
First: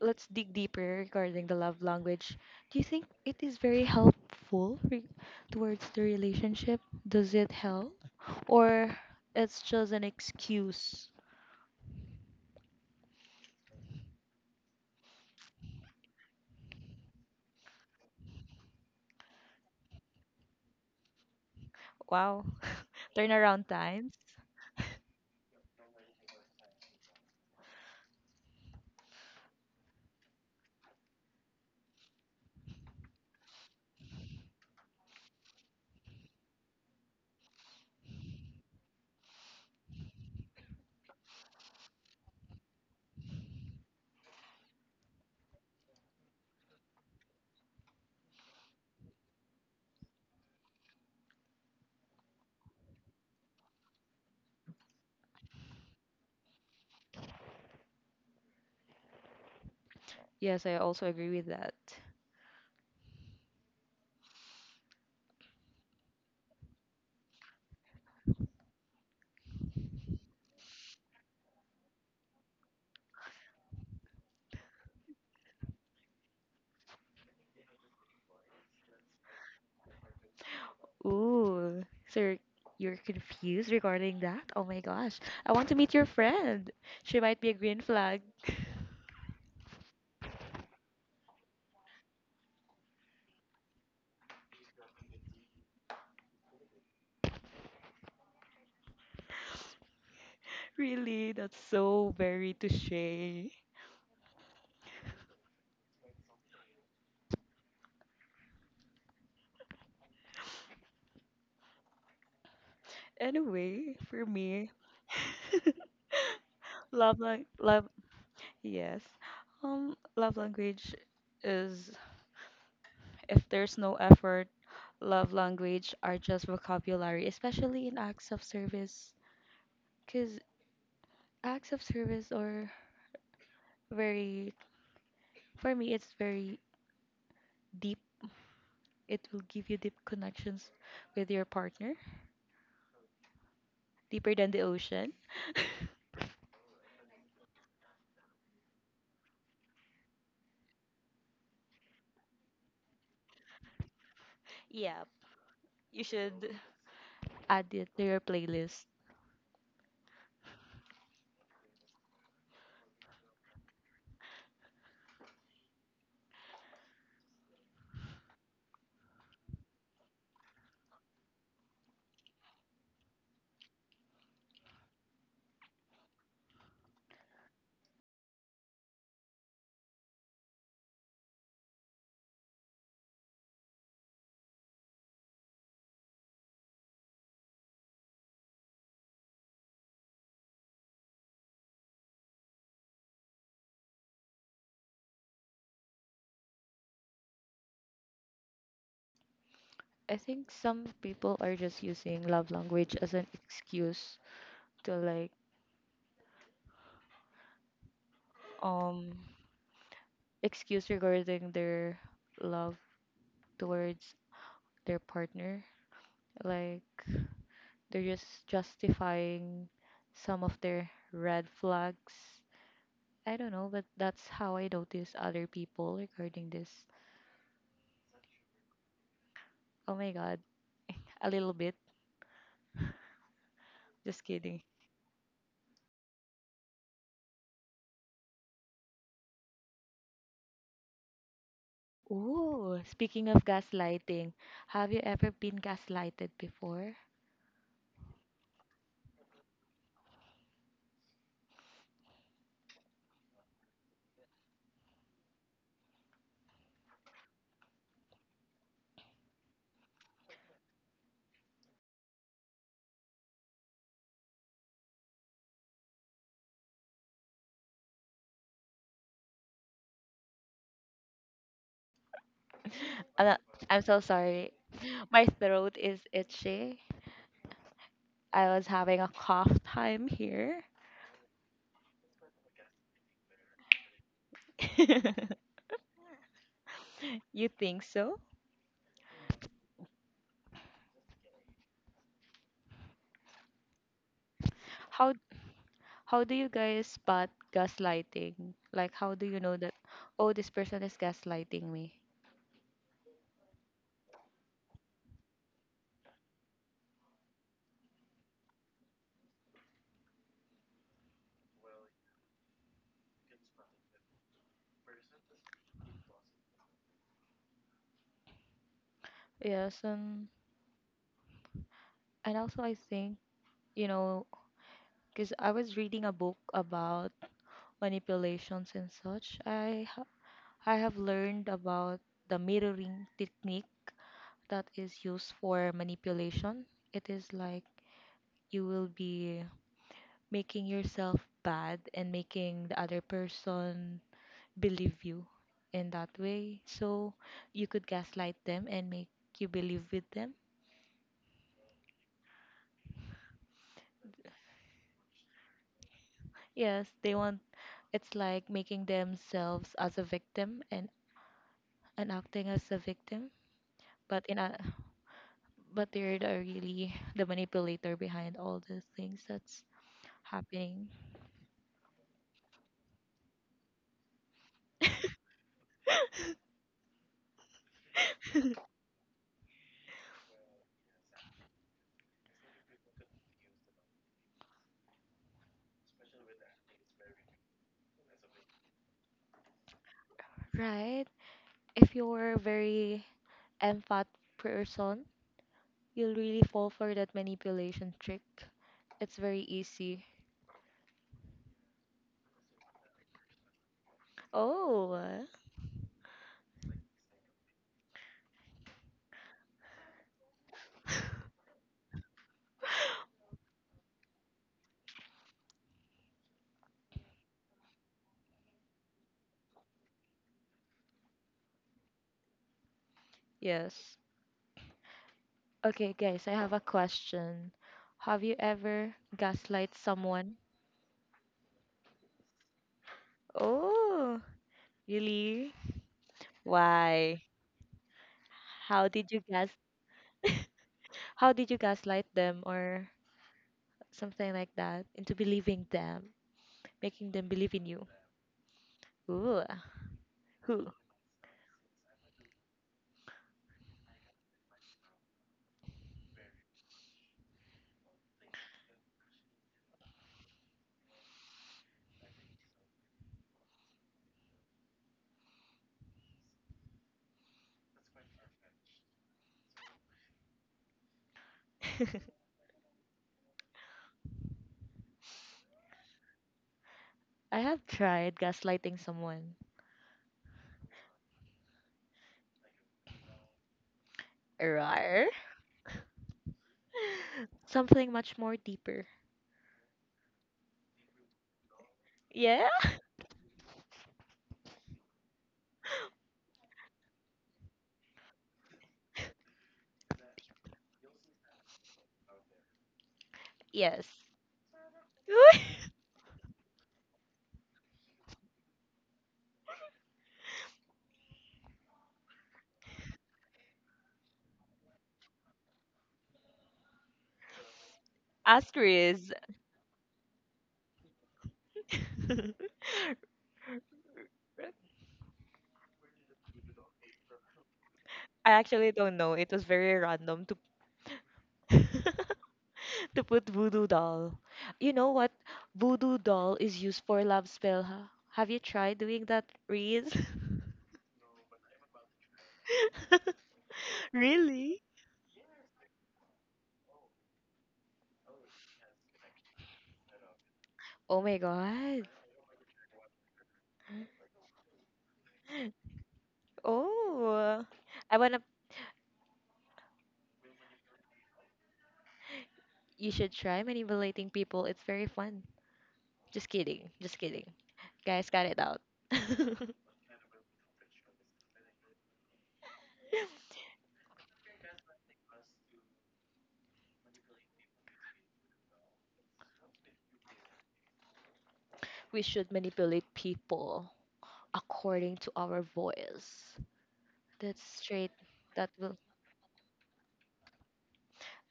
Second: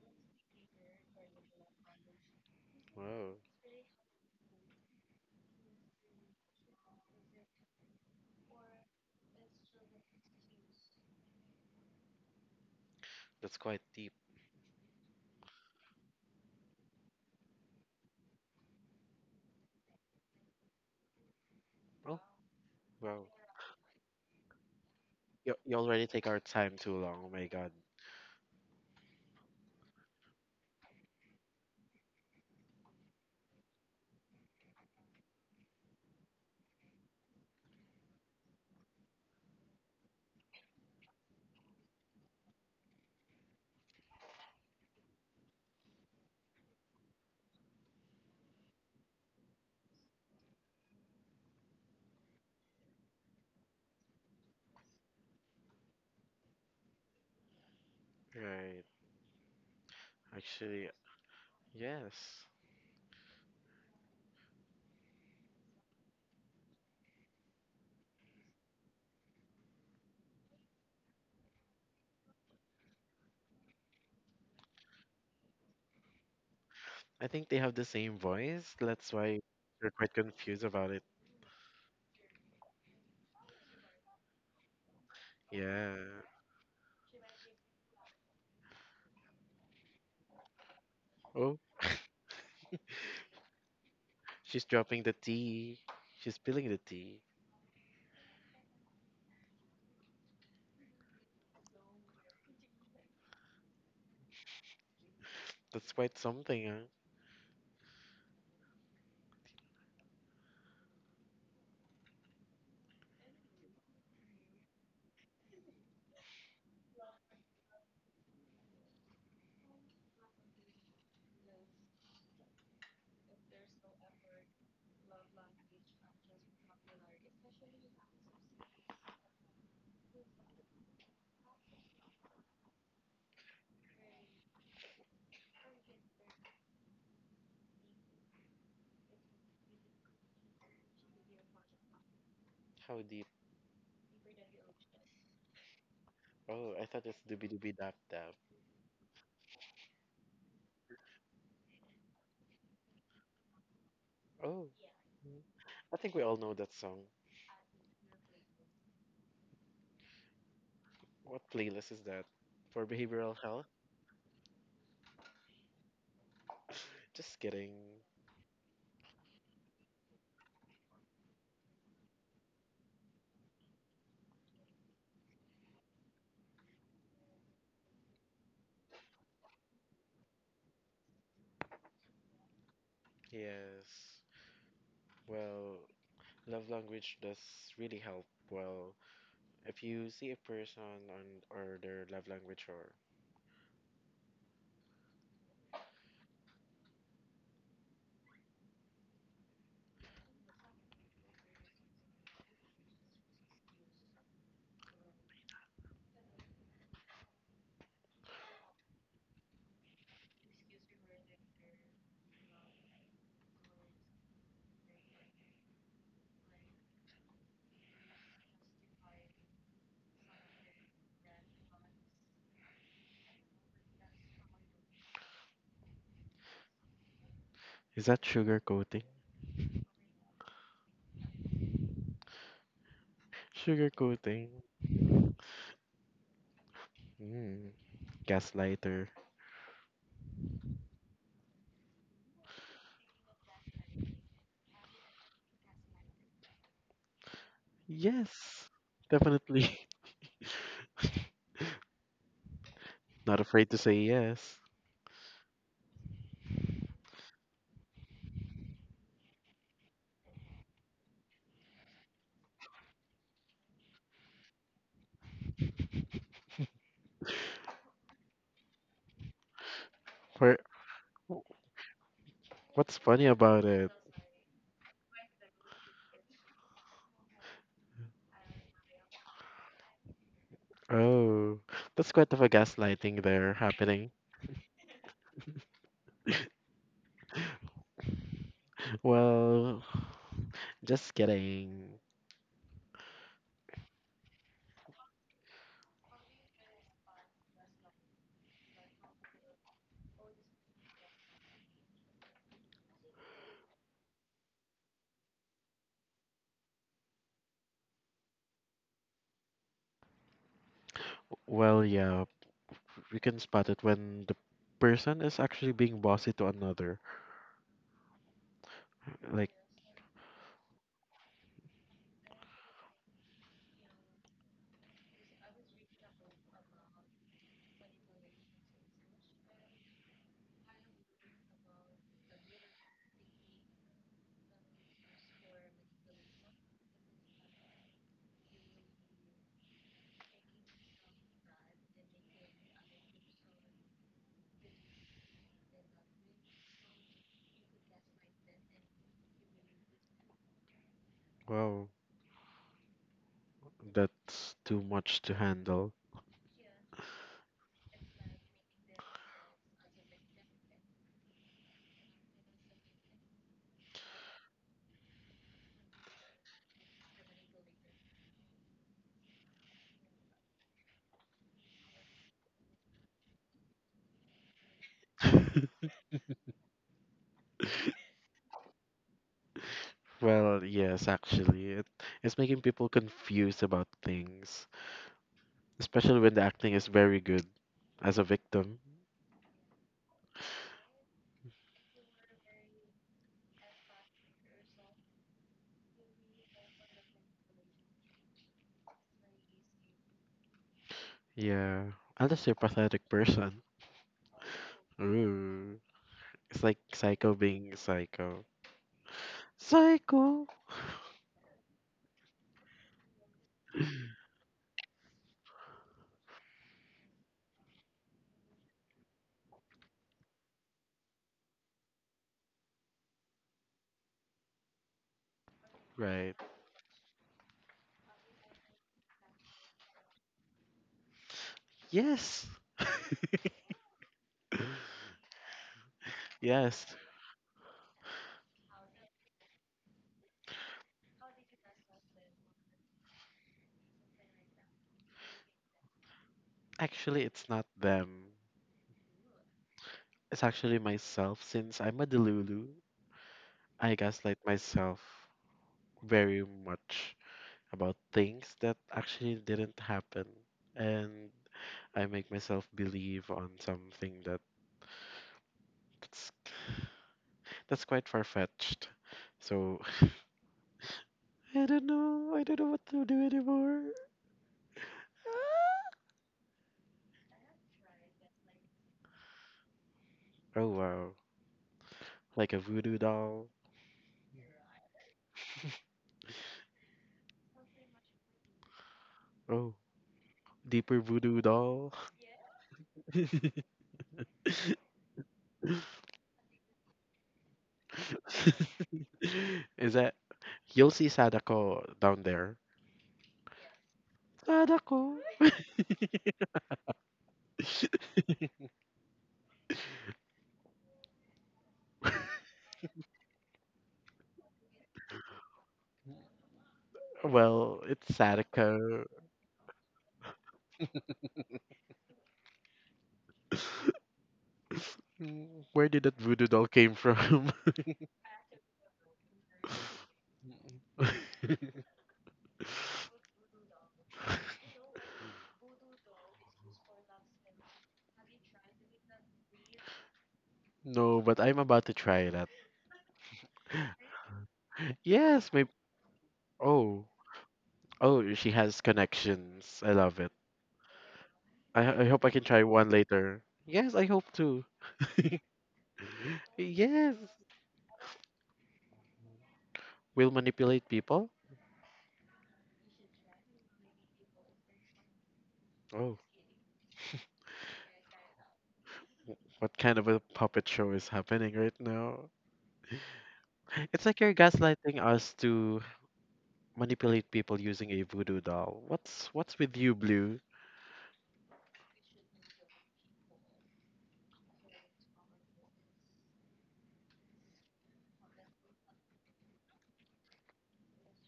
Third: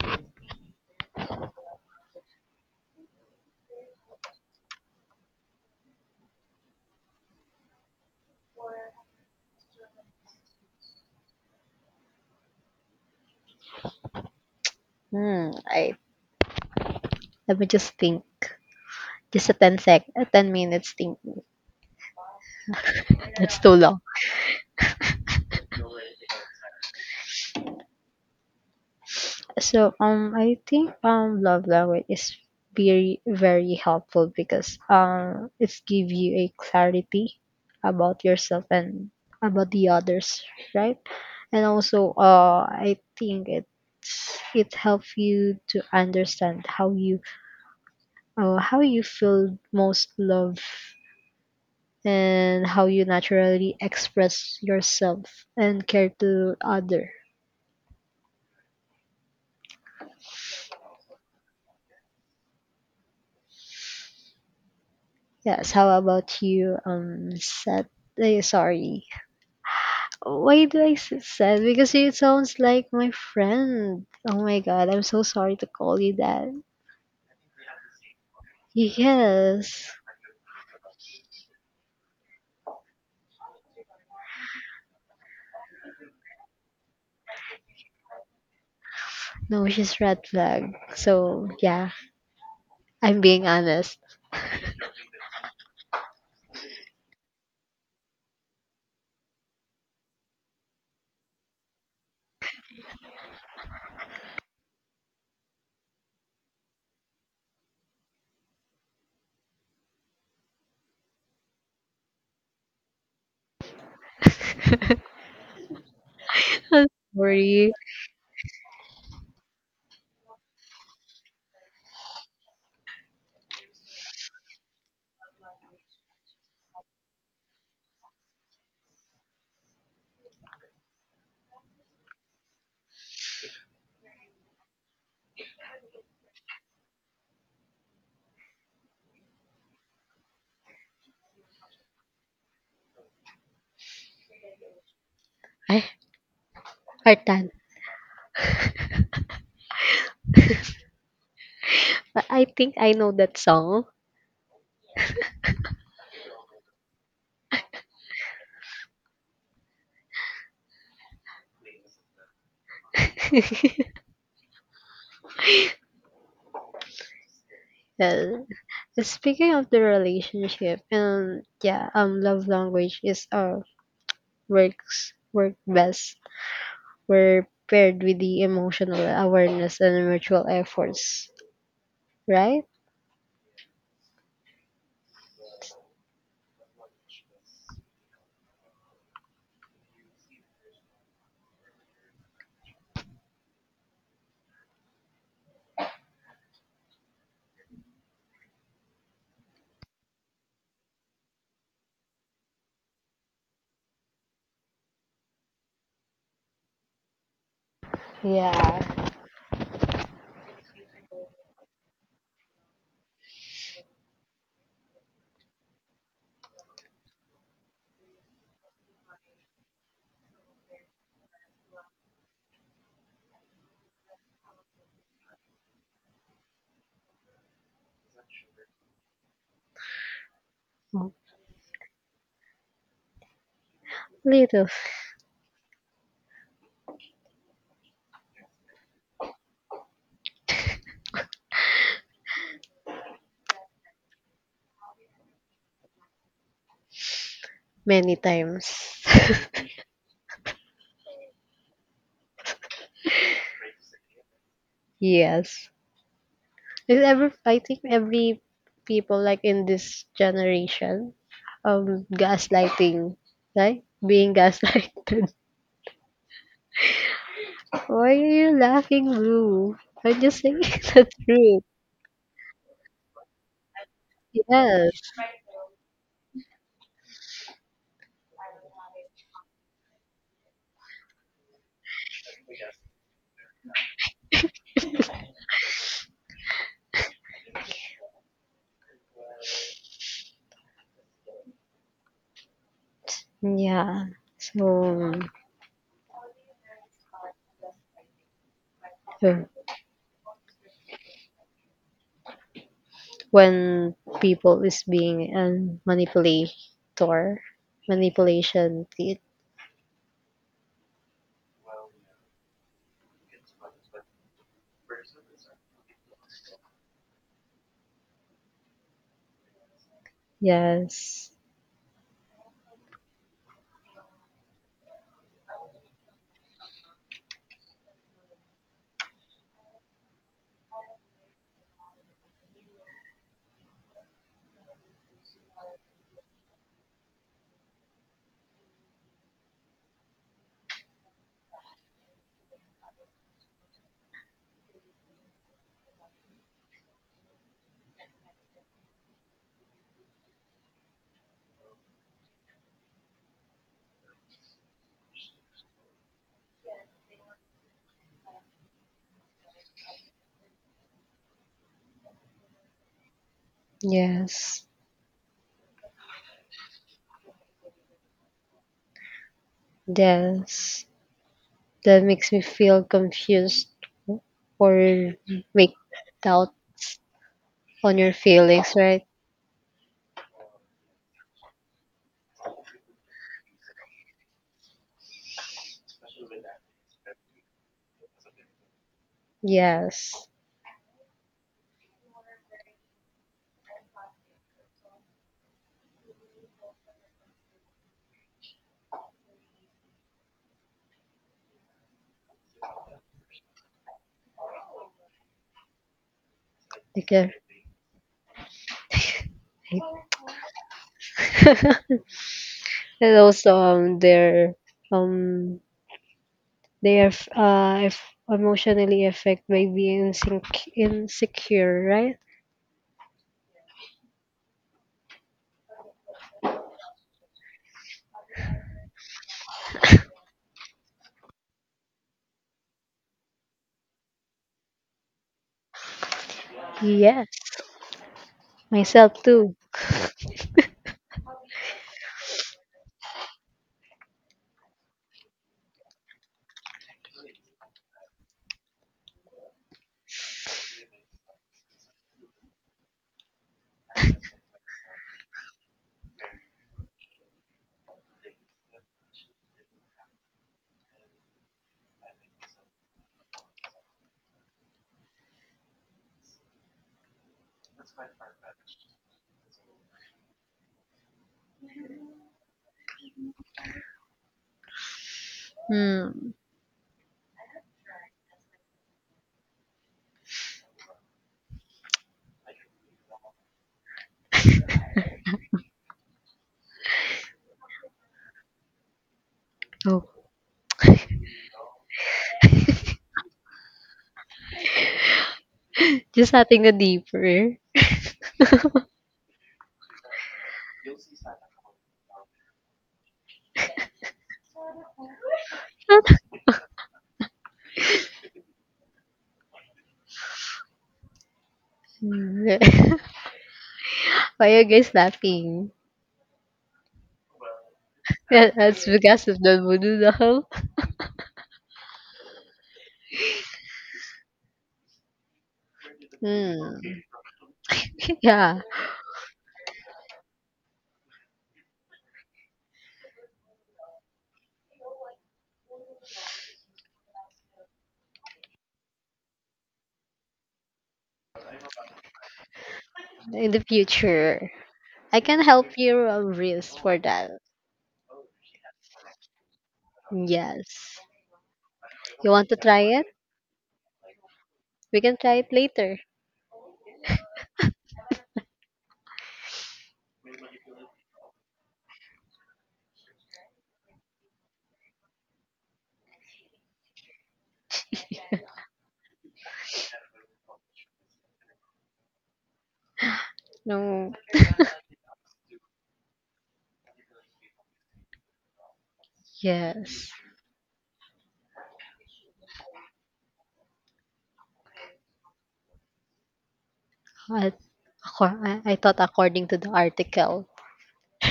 let's dig deeper regarding the love language. Do you think Wow. it is very helpful towards the relationship? Does it help? Or it's just an excuse? That's quite deep. Hmm. I Let me just think. Just a 10 sec, a 10 minutes think. Oh. Wow. Wow. That's Turnaround too long. times? You already take our time too long. Oh my god. So I think love language is very very helpful because it's give you a clarity about yourself and about the others, right? And also I think it helps you to understand how you, how you feel most love, and how you naturally express yourself and care to other. Right. Yes, I Actually, also agree with that. yes. Yes, how about you, Seth? Sorry. Why do I say Seth? Because it sounds like my friend. Oh my god, I'm so sorry to call you that. I think they have the same voice. That's why Yes. they're quite confused about it. Ooh, so you're confused regarding that? Oh my gosh. I want to Yeah. meet your friend. She might be a green flag. No, she's red flag. So, Oh, yeah, I'm being honest. she's dropping the tea. She's spilling the tea. Really, that's so very touche. That's quite something, huh? Anyway, for me, I'm love like sorry. love, yes. Love language is if there's no effort, love language are just vocabulary, especially in acts of service. Because acts of service are very, for me, it's very deep. It will give you deep connections with your partner, How deep? deeper than the ocean. Ay, Oh, I thought it's Artan. Doobie Doobie Dap Dap. I think I know that song. Oh, Yeah, mm. I you think we all should know that song. add it to your playlist. What playlist is that? For behavioral health? Just kidding. Well, speaking of the relationship, and yeah, love language is work best where paired with the emotional awareness and mutual efforts, right? Yes. Well, love language does really help. Well, if you see a person on or their love language or, I think some people are just using love language as an excuse to like Yeah. um excuse regarding their love towards their partner. Like they're just justifying some of their red flags. I don't know, but that's how I notice other people regarding this. is that sugar coating? Oh my god, a little bit. Sugar Just coating. kidding. Little, Mm. Gaslighter. Ooh, speaking of gaslighting, have you ever been gaslighted before? many Yes, times. definitely. Not afraid to say yes. Yes, is every I think every people, like in this generation, gaslighting, right? Being gaslighted. Why are you laughing, Blue? I'm just For saying the truth. what's I'm funny not- about I'm it? so sorry. Yes. My throat is itchy. I was having a cough time here. Oh, that's quite of a gaslighting there happening. You think so? Well, just kidding. Yeah. How So how do you guys spot gaslighting? Like, how do uh, you know that, oh, this person is gaslighting me? when people is being a manipulator, manipulation. It, Well, yeah, we can spot it when the person is actually being bossy to another. Like, Yes, yes. and also I think, you know, because I was reading a book about manipulations and such. I have learned about the mirroring technique that is used for manipulation. It is like you will be making yourself bad and making the other person believe you in that way. So you could gaslight them and make you believe with them. wow, that's too much to handle. Yes, they want it's like making themselves as a victim and, acting as a victim, but in a Yes. but they're the really the manipulator behind all the things that's Yes. happening, That makes me feel confused, or make doubts on your feelings, right? Well, yes, actually, it's making people confused about things. Especially when the acting is very good as a victim. Yes. right? If you're a very empath person, you'll really fall for that manipulation trick. It's very easy. Yeah. Unless you're a pathetic person. Oh, Ooh. It's like Because psycho being psycho. Psycho! and also their um they are if emotionally affected by being insecure, right? yes. Okay, guys, I Right. have a question. Have you ever gaslight someone? Yes. Oh, really? Yes. Why? Yes, How did you myself gas? too. How did you gaslight them or something like that, into believing them, making Actually, them it's believe in not you. them. Ooh, It's who? actually myself since I'm a Delulu. I gaslight myself very much about things that actually didn't happen. And I make myself believe on something. That's That's quite far fetched. So I don't know. I don't know what to do anymore. Hmm. I have tried gaslighting someone. Oh wow. Like a voodoo doll. Rar? Something much more deeper. Oh, Oh, deeper voodoo doll. Yeah? just nothing a deeper. Is that you'll see Sadako down there. Yes. Sadako. Hmm. Why are you guys laughing? Well, it's That- Ask that's Sadako. Riz. because of the voodoo doll. I Mm, where did that voodoo doll came Hmm. from? Yeah, actually don't know. It was very random to to put voodoo doll. You know what? Voodoo doll is used for love spell, huh? Have you tried doing that, Riz? No, but I'm about to try that. in the future, Really? I can Yes, help my you, wrist for oh, that. oh, she has connections. I love it. Yes. Oh my god. I hope You I can want to try try one it? later. Yes, I hope to. We can try it later. Yes. Oh, I wanna. Will manipulate people? You should try manipulating people. It's very fun. Oh, Just kidding. Just kidding. Guys, got it out. what kind of a puppet show is happening right now? It's No. like you're gaslighting us to manipulate people using a voodoo doll. What's with you, Yes. Blue? We should manipulate people according to our voice. That's I straight. That I will. thought according to the article,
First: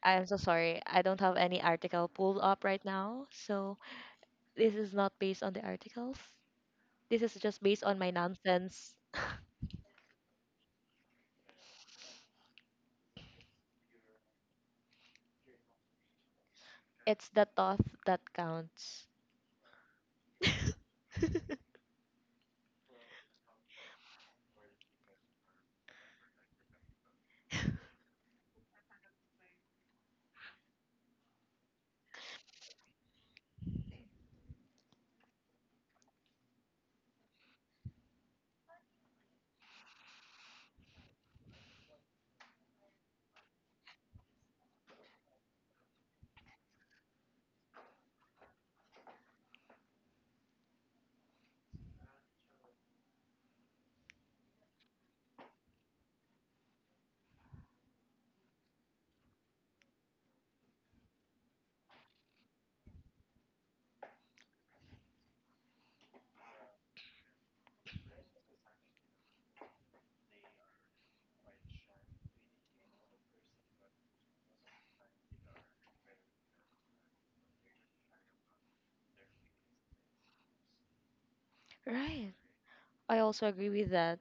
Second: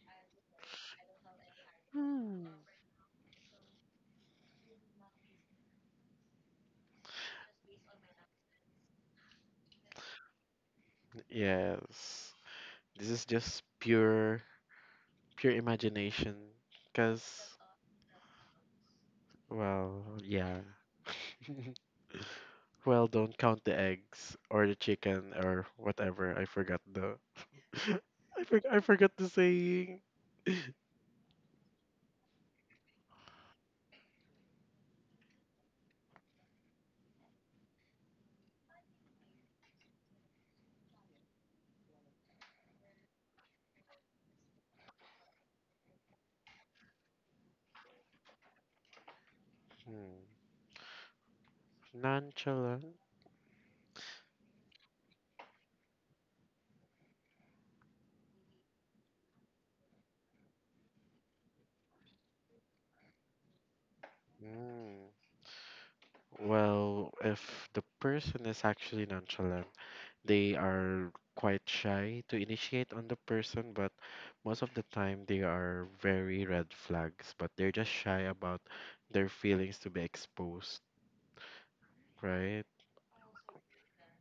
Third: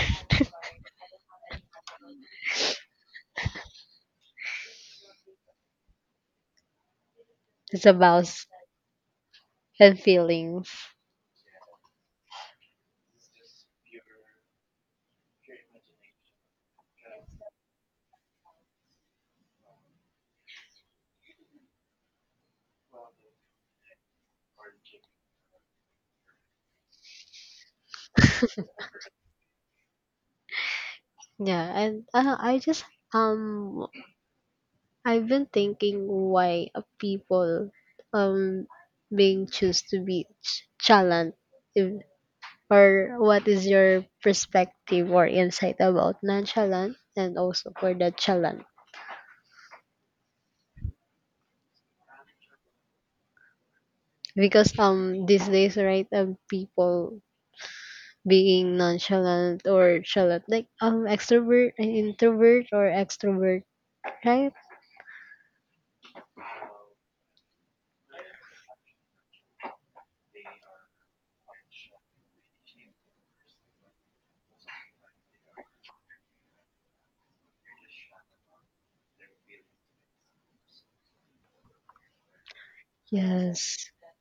I'm so sorry. I don't have any article pulled up right now. So this is not based on the articles. This is just based it's on my about nonsense. and feelings. Yes. This is just pure imagination. It's the Cause thought that counts. well, yeah. Well, don't count the eggs or the chicken or whatever. I forgot the. I forgot the saying. Yeah, and I just um I've been thinking why people um being choose to be chalant, if, or what is your perspective or insight about nonchalant and also for the chalant, Hmm. Nonchalant. because these days, right, people being nonchalant or chalant, like extrovert and introvert, or extrovert, right? Mm. Well, if the person is actually nonchalant, they are quite shy to initiate on the person, but most of the time they are very red flags, but they're just shy about their feelings to be exposed, Right. right? I also agree Yes with that.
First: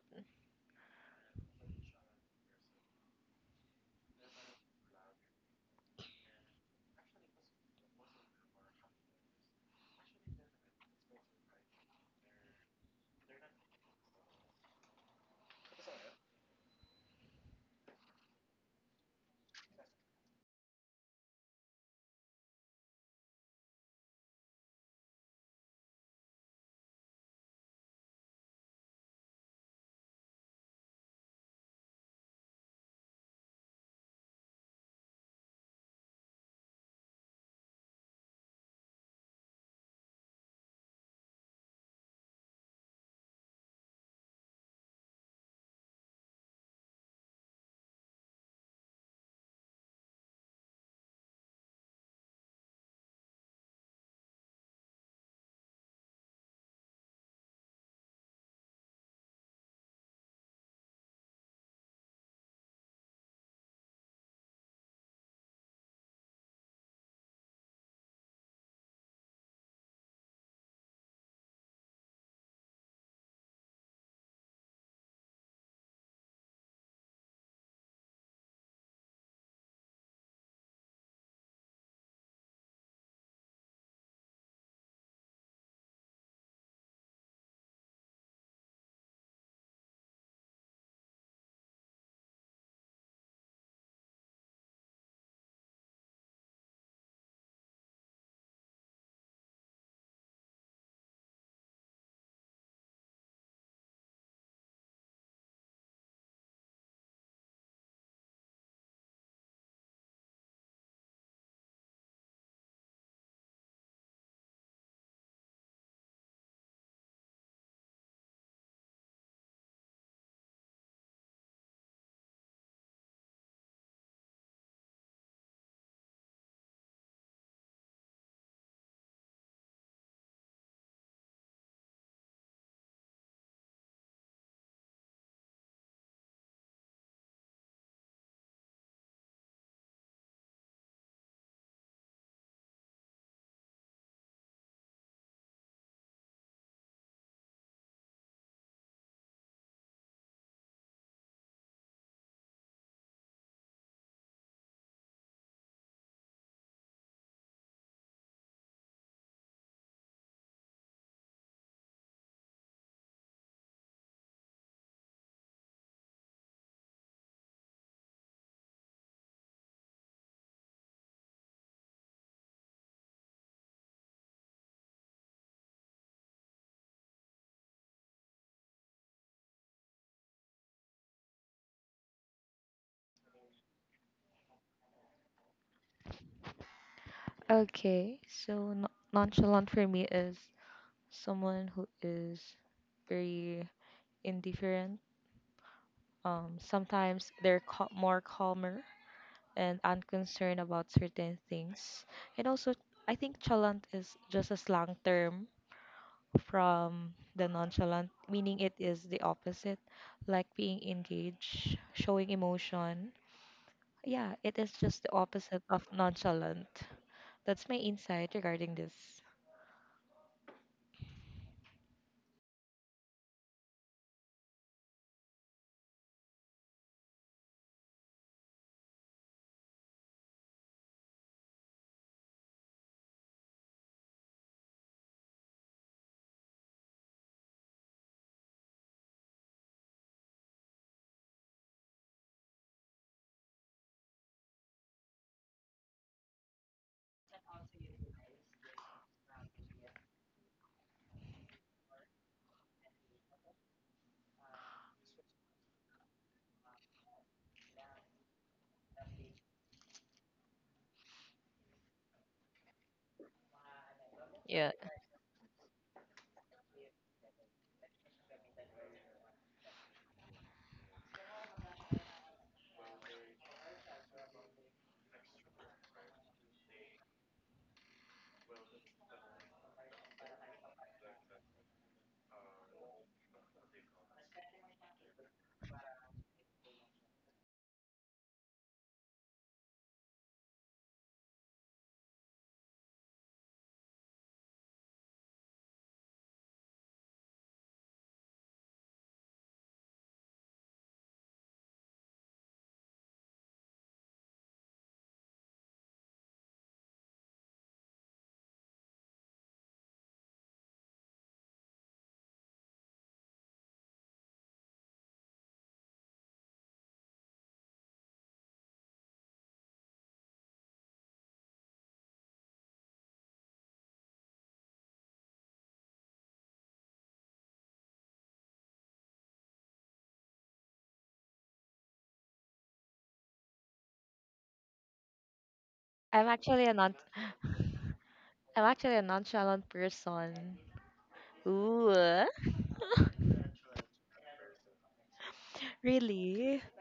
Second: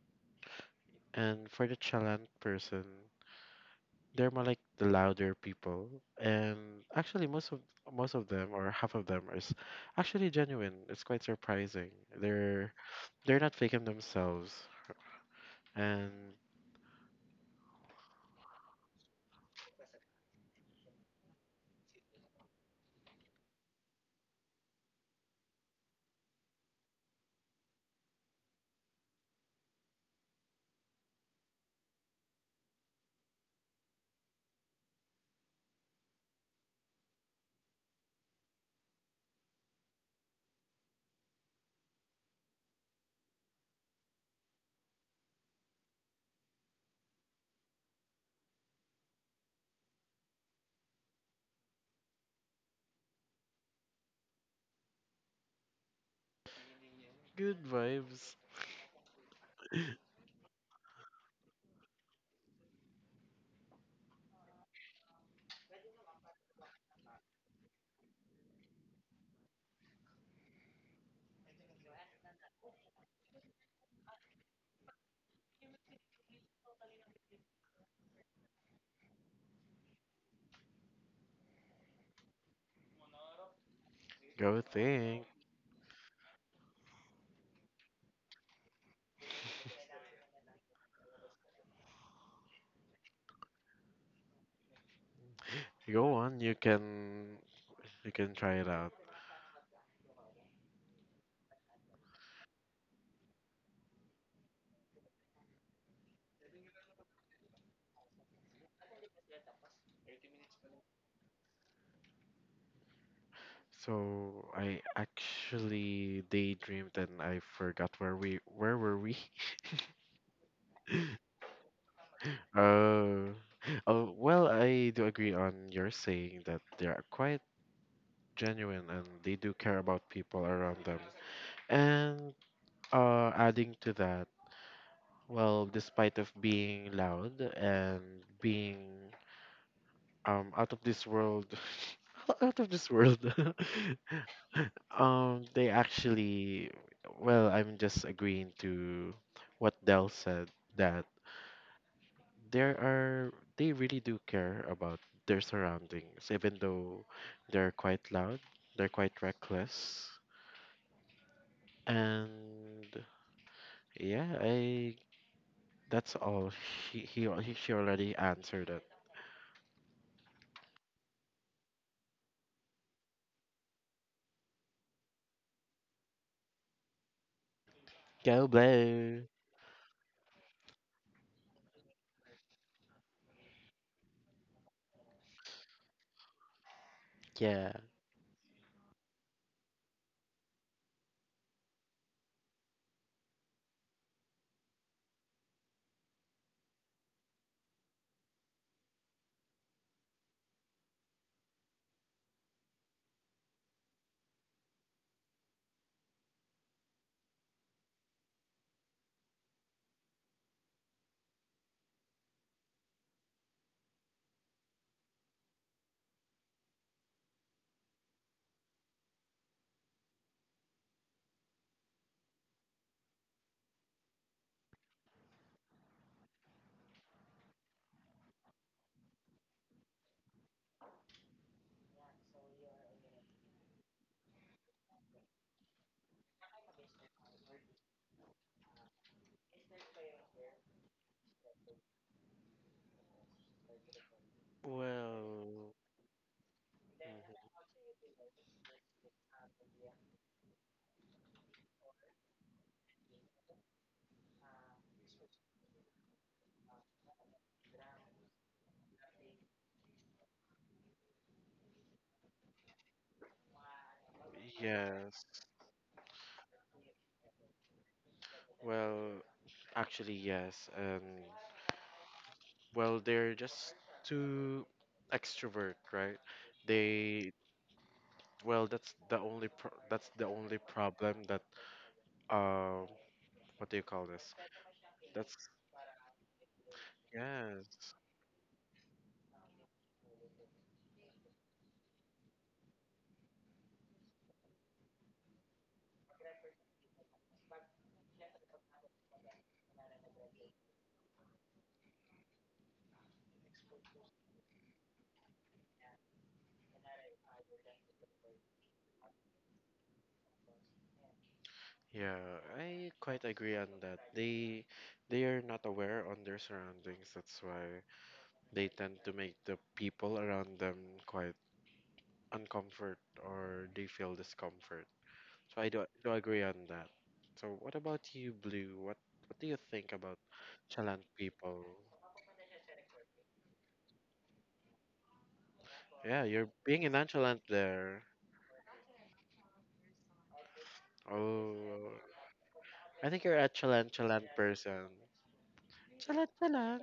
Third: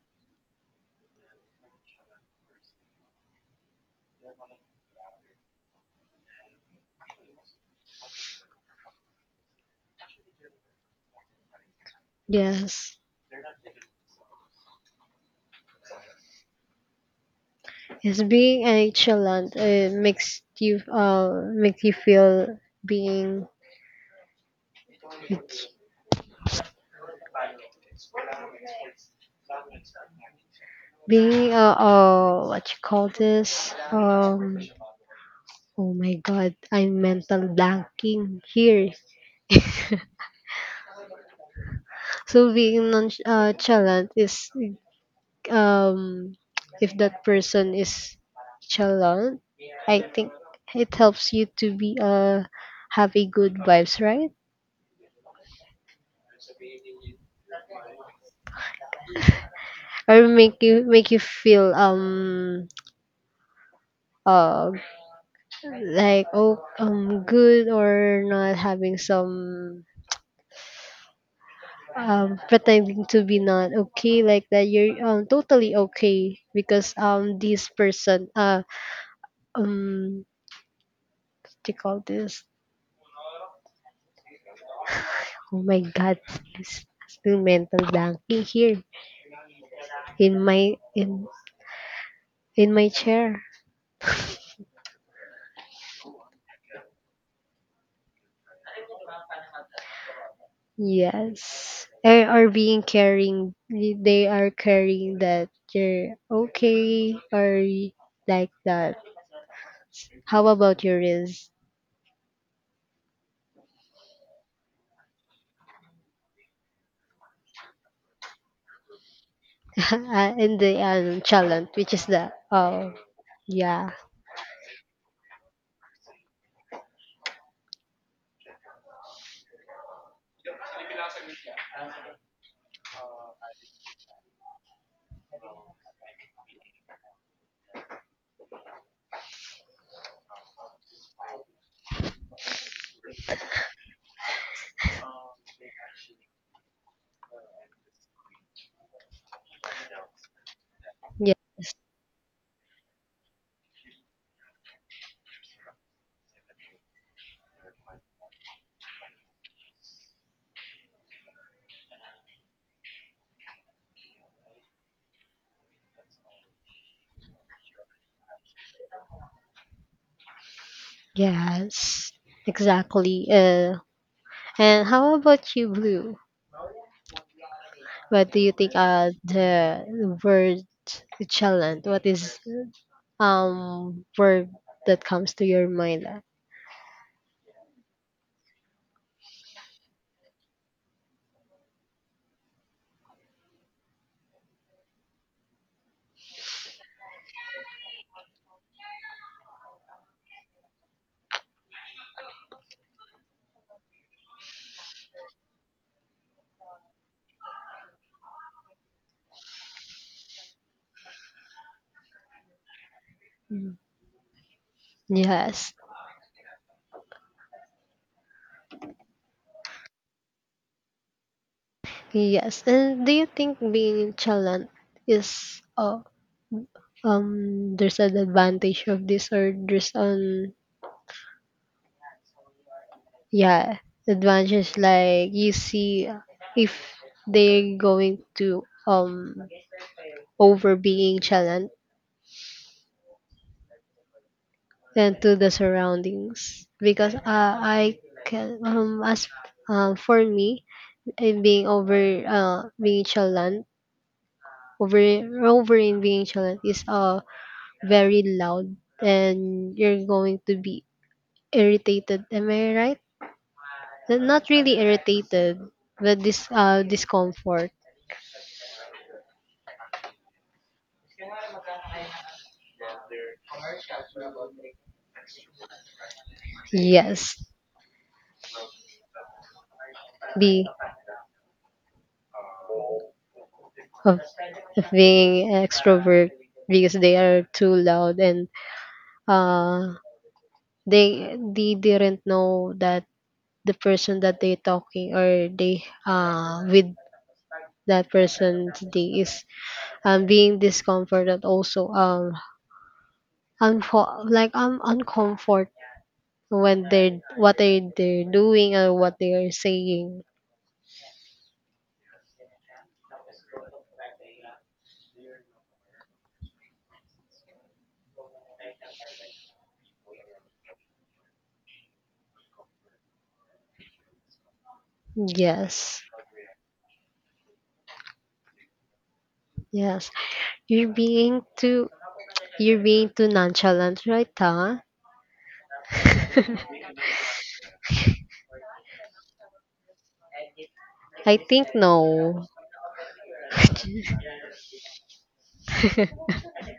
And for the chalant person, they're more like the louder people, and actually most of them or half of them is actually genuine. It's quite surprising. they're yes they're not faking themselves. And yes. Being a chalant, it makes you, make you feel being, what you call this, oh my god I'm mental blanking here. So being non chalant is um, if that person is chalant, I think it helps you to be have a good vibes, right? good vibes. Or make you feel uh like good, or not having some pretending to be not okay like that, you're totally okay because this person what do you call this? Go think. Oh my god, it's still mental blanking here in my in in my chair. Go on, you can try it out. Yes. Or being caring, they are caring that you're okay or like that. How about your is? So I actually daydreamed and I forgot where were we. In the challenge, which is the oh Oh, yeah. oh, well, I do agree on your saying that they are quite genuine and they do care about people around them. And adding to that, well, despite of being loud and being out of this world, out of this world, they actually, well, I'm just agreeing to what Dell said that Yes. there are they really do care about their surroundings, even though they're quite loud, they're quite reckless, and yeah, I. That's all. She he, he she already answered it. Yes. Exactly. And how about you, Blue? What do Go you think are blue. the word challenge? What is word that comes to your mind? Yeah. Okay, so nonchalant for me is someone who is very indifferent. Sometimes they're more calmer and unconcerned about certain things. And also, I think chalant is just a slang term from the nonchalant, meaning it is the opposite, like being engaged, showing emotion. Mm. Yeah, it is just the opposite Yes. of nonchalant. That's my insight regarding this. Yes. And do you think being chalant is there's an advantage of this, or there's an, yeah, advantage, like you see, if they're going to over being chalant and to the Well, surroundings, because mhm, I can as for me, being over being chalant over over in being challenged is very loud and you're going to be irritated. Am I right? Not Yeah. really yes. irritated, but this discomfort. Well, actually, yes. And well, they're just too extrovert, right? They Yes, well, that's the only pro that's the only be problem that um, what do you call of, this? of That's being extrovert because they are too yes. loud and uh they didn't know that the person that they talking or they with that person they is being discomforted also, uncomfort, when they're what they're doing or what they are saying. Yeah, I quite agree on that. They are not aware on their surroundings. That's why they tend to make the people around them quite uncomfort or they feel discomfort. So I do Yes. do agree on that. So what about you, Blue? What do you think Yes, about you're nonchalant being people? too, you're being too nonchalant, right, ta? Yeah, I'm you're actually a being a non nonchalant there. I'm actually a nonchalant person. I think Oh, Ooh. no. I think you're a chalant chalant person. Chalant Really? chalant.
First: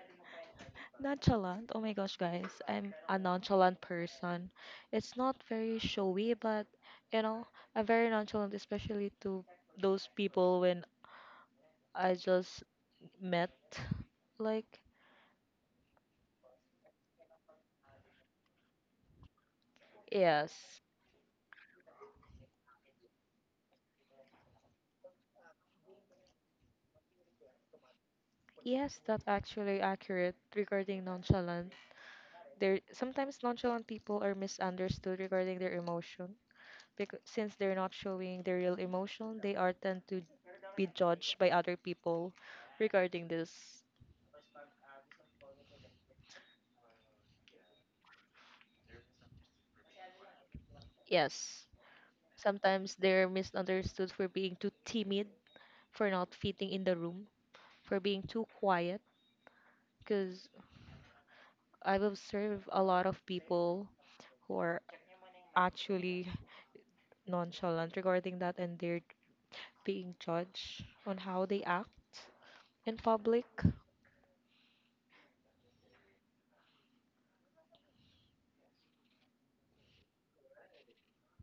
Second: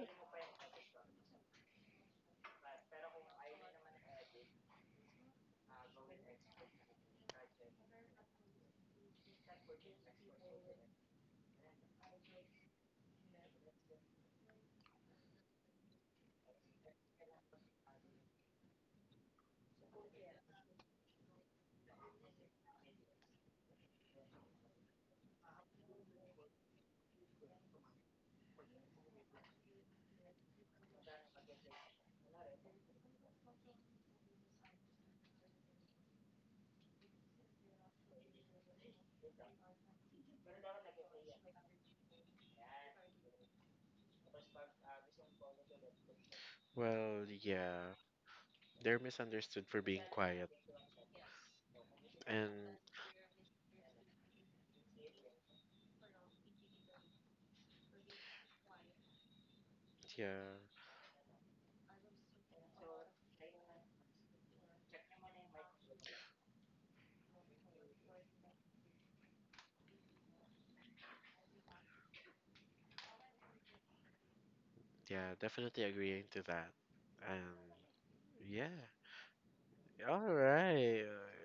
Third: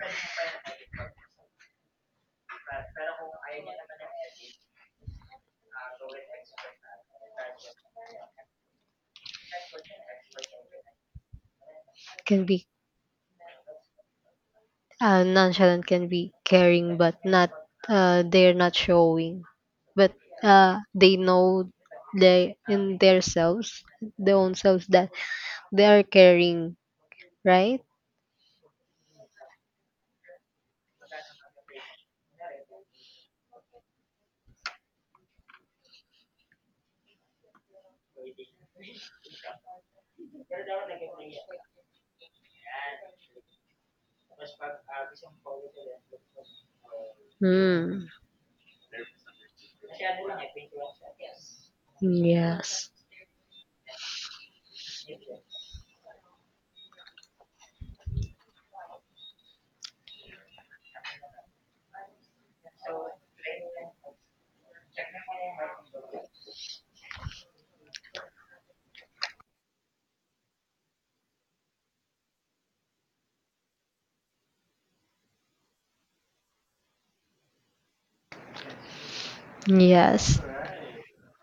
Nonchalant. Oh my gosh, guys. I'm a nonchalant person. It's not very showy, but you know, I'm very nonchalant, especially to those people when I Can just be met. Like, nonchalant can be caring but not they're not showing, but yes. They know they in their selves their own selves that they are caring, right? Yes, that's actually accurate regarding nonchalant. There sometimes nonchalant people are misunderstood regarding their emotion because since they're not showing their real emotion, they are tend to be judged by other people regarding this. Well, yeah, Hmm. they're misunderstood for being quiet, Yes, and Yes. sometimes they're misunderstood for being too timid, for not fitting in the room, for being too quiet. Because yeah, I've observed a lot of people who are actually nonchalant regarding that and they're being judged on how they act in public. yeah, definitely agreeing to that. And yeah, all Yes. right.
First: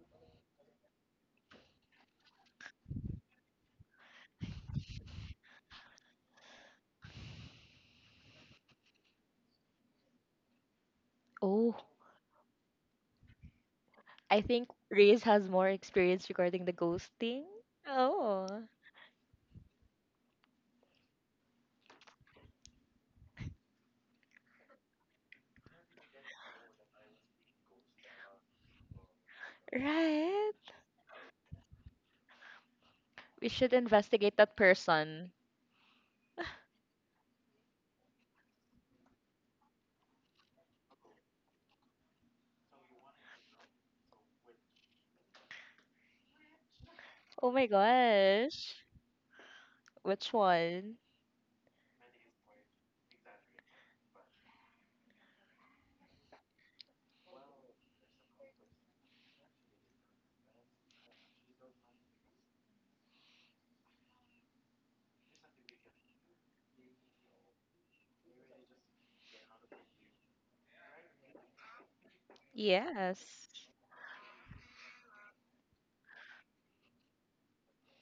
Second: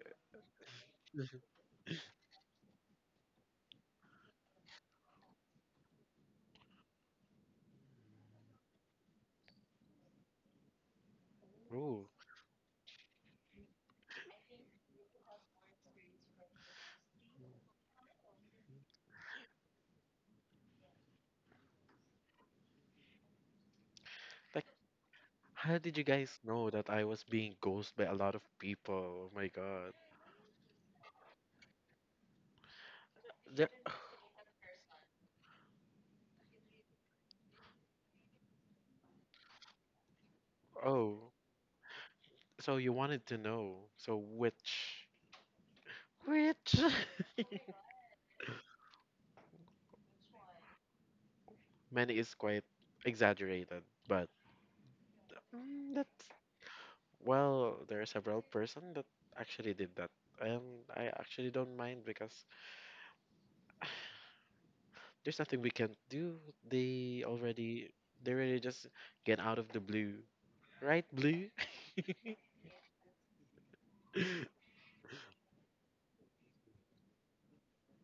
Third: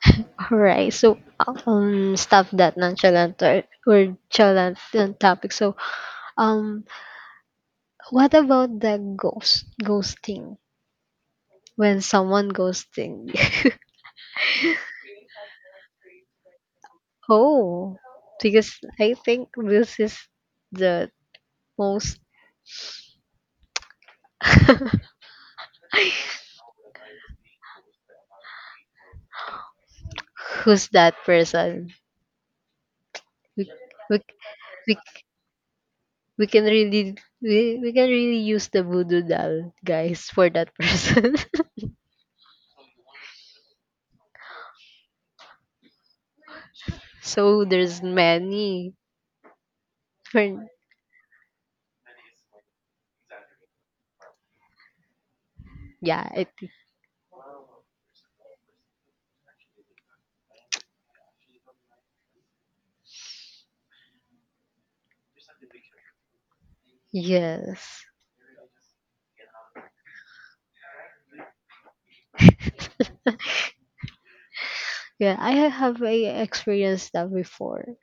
Alright, so stop that nonchalant or chalant topic. So, um, what about the ghost ghosting, Oh, when Ooh, someone ghosting? I think Reyes has more experience regarding the ghosting. Oh, Oh, because I think this is the most. like, how did you guys know that I was being ghosted by a lot of people? Oh my God. right. Who's that person? We The, We, should we, investigate that we, person. we can really, we can really use the voodoo doll, guys, for that oh, person. so you wanted to know. So which? Oh So my there's gosh. many. Which For, one? Many is quite exaggerated, but mm, that's yeah, it, well, there are several person that actually did that, and I actually don't mind because there's nothing we can do. They already yes. they already just get out of the blue. Right, blue? Yes. Yeah, I have a experienced that before.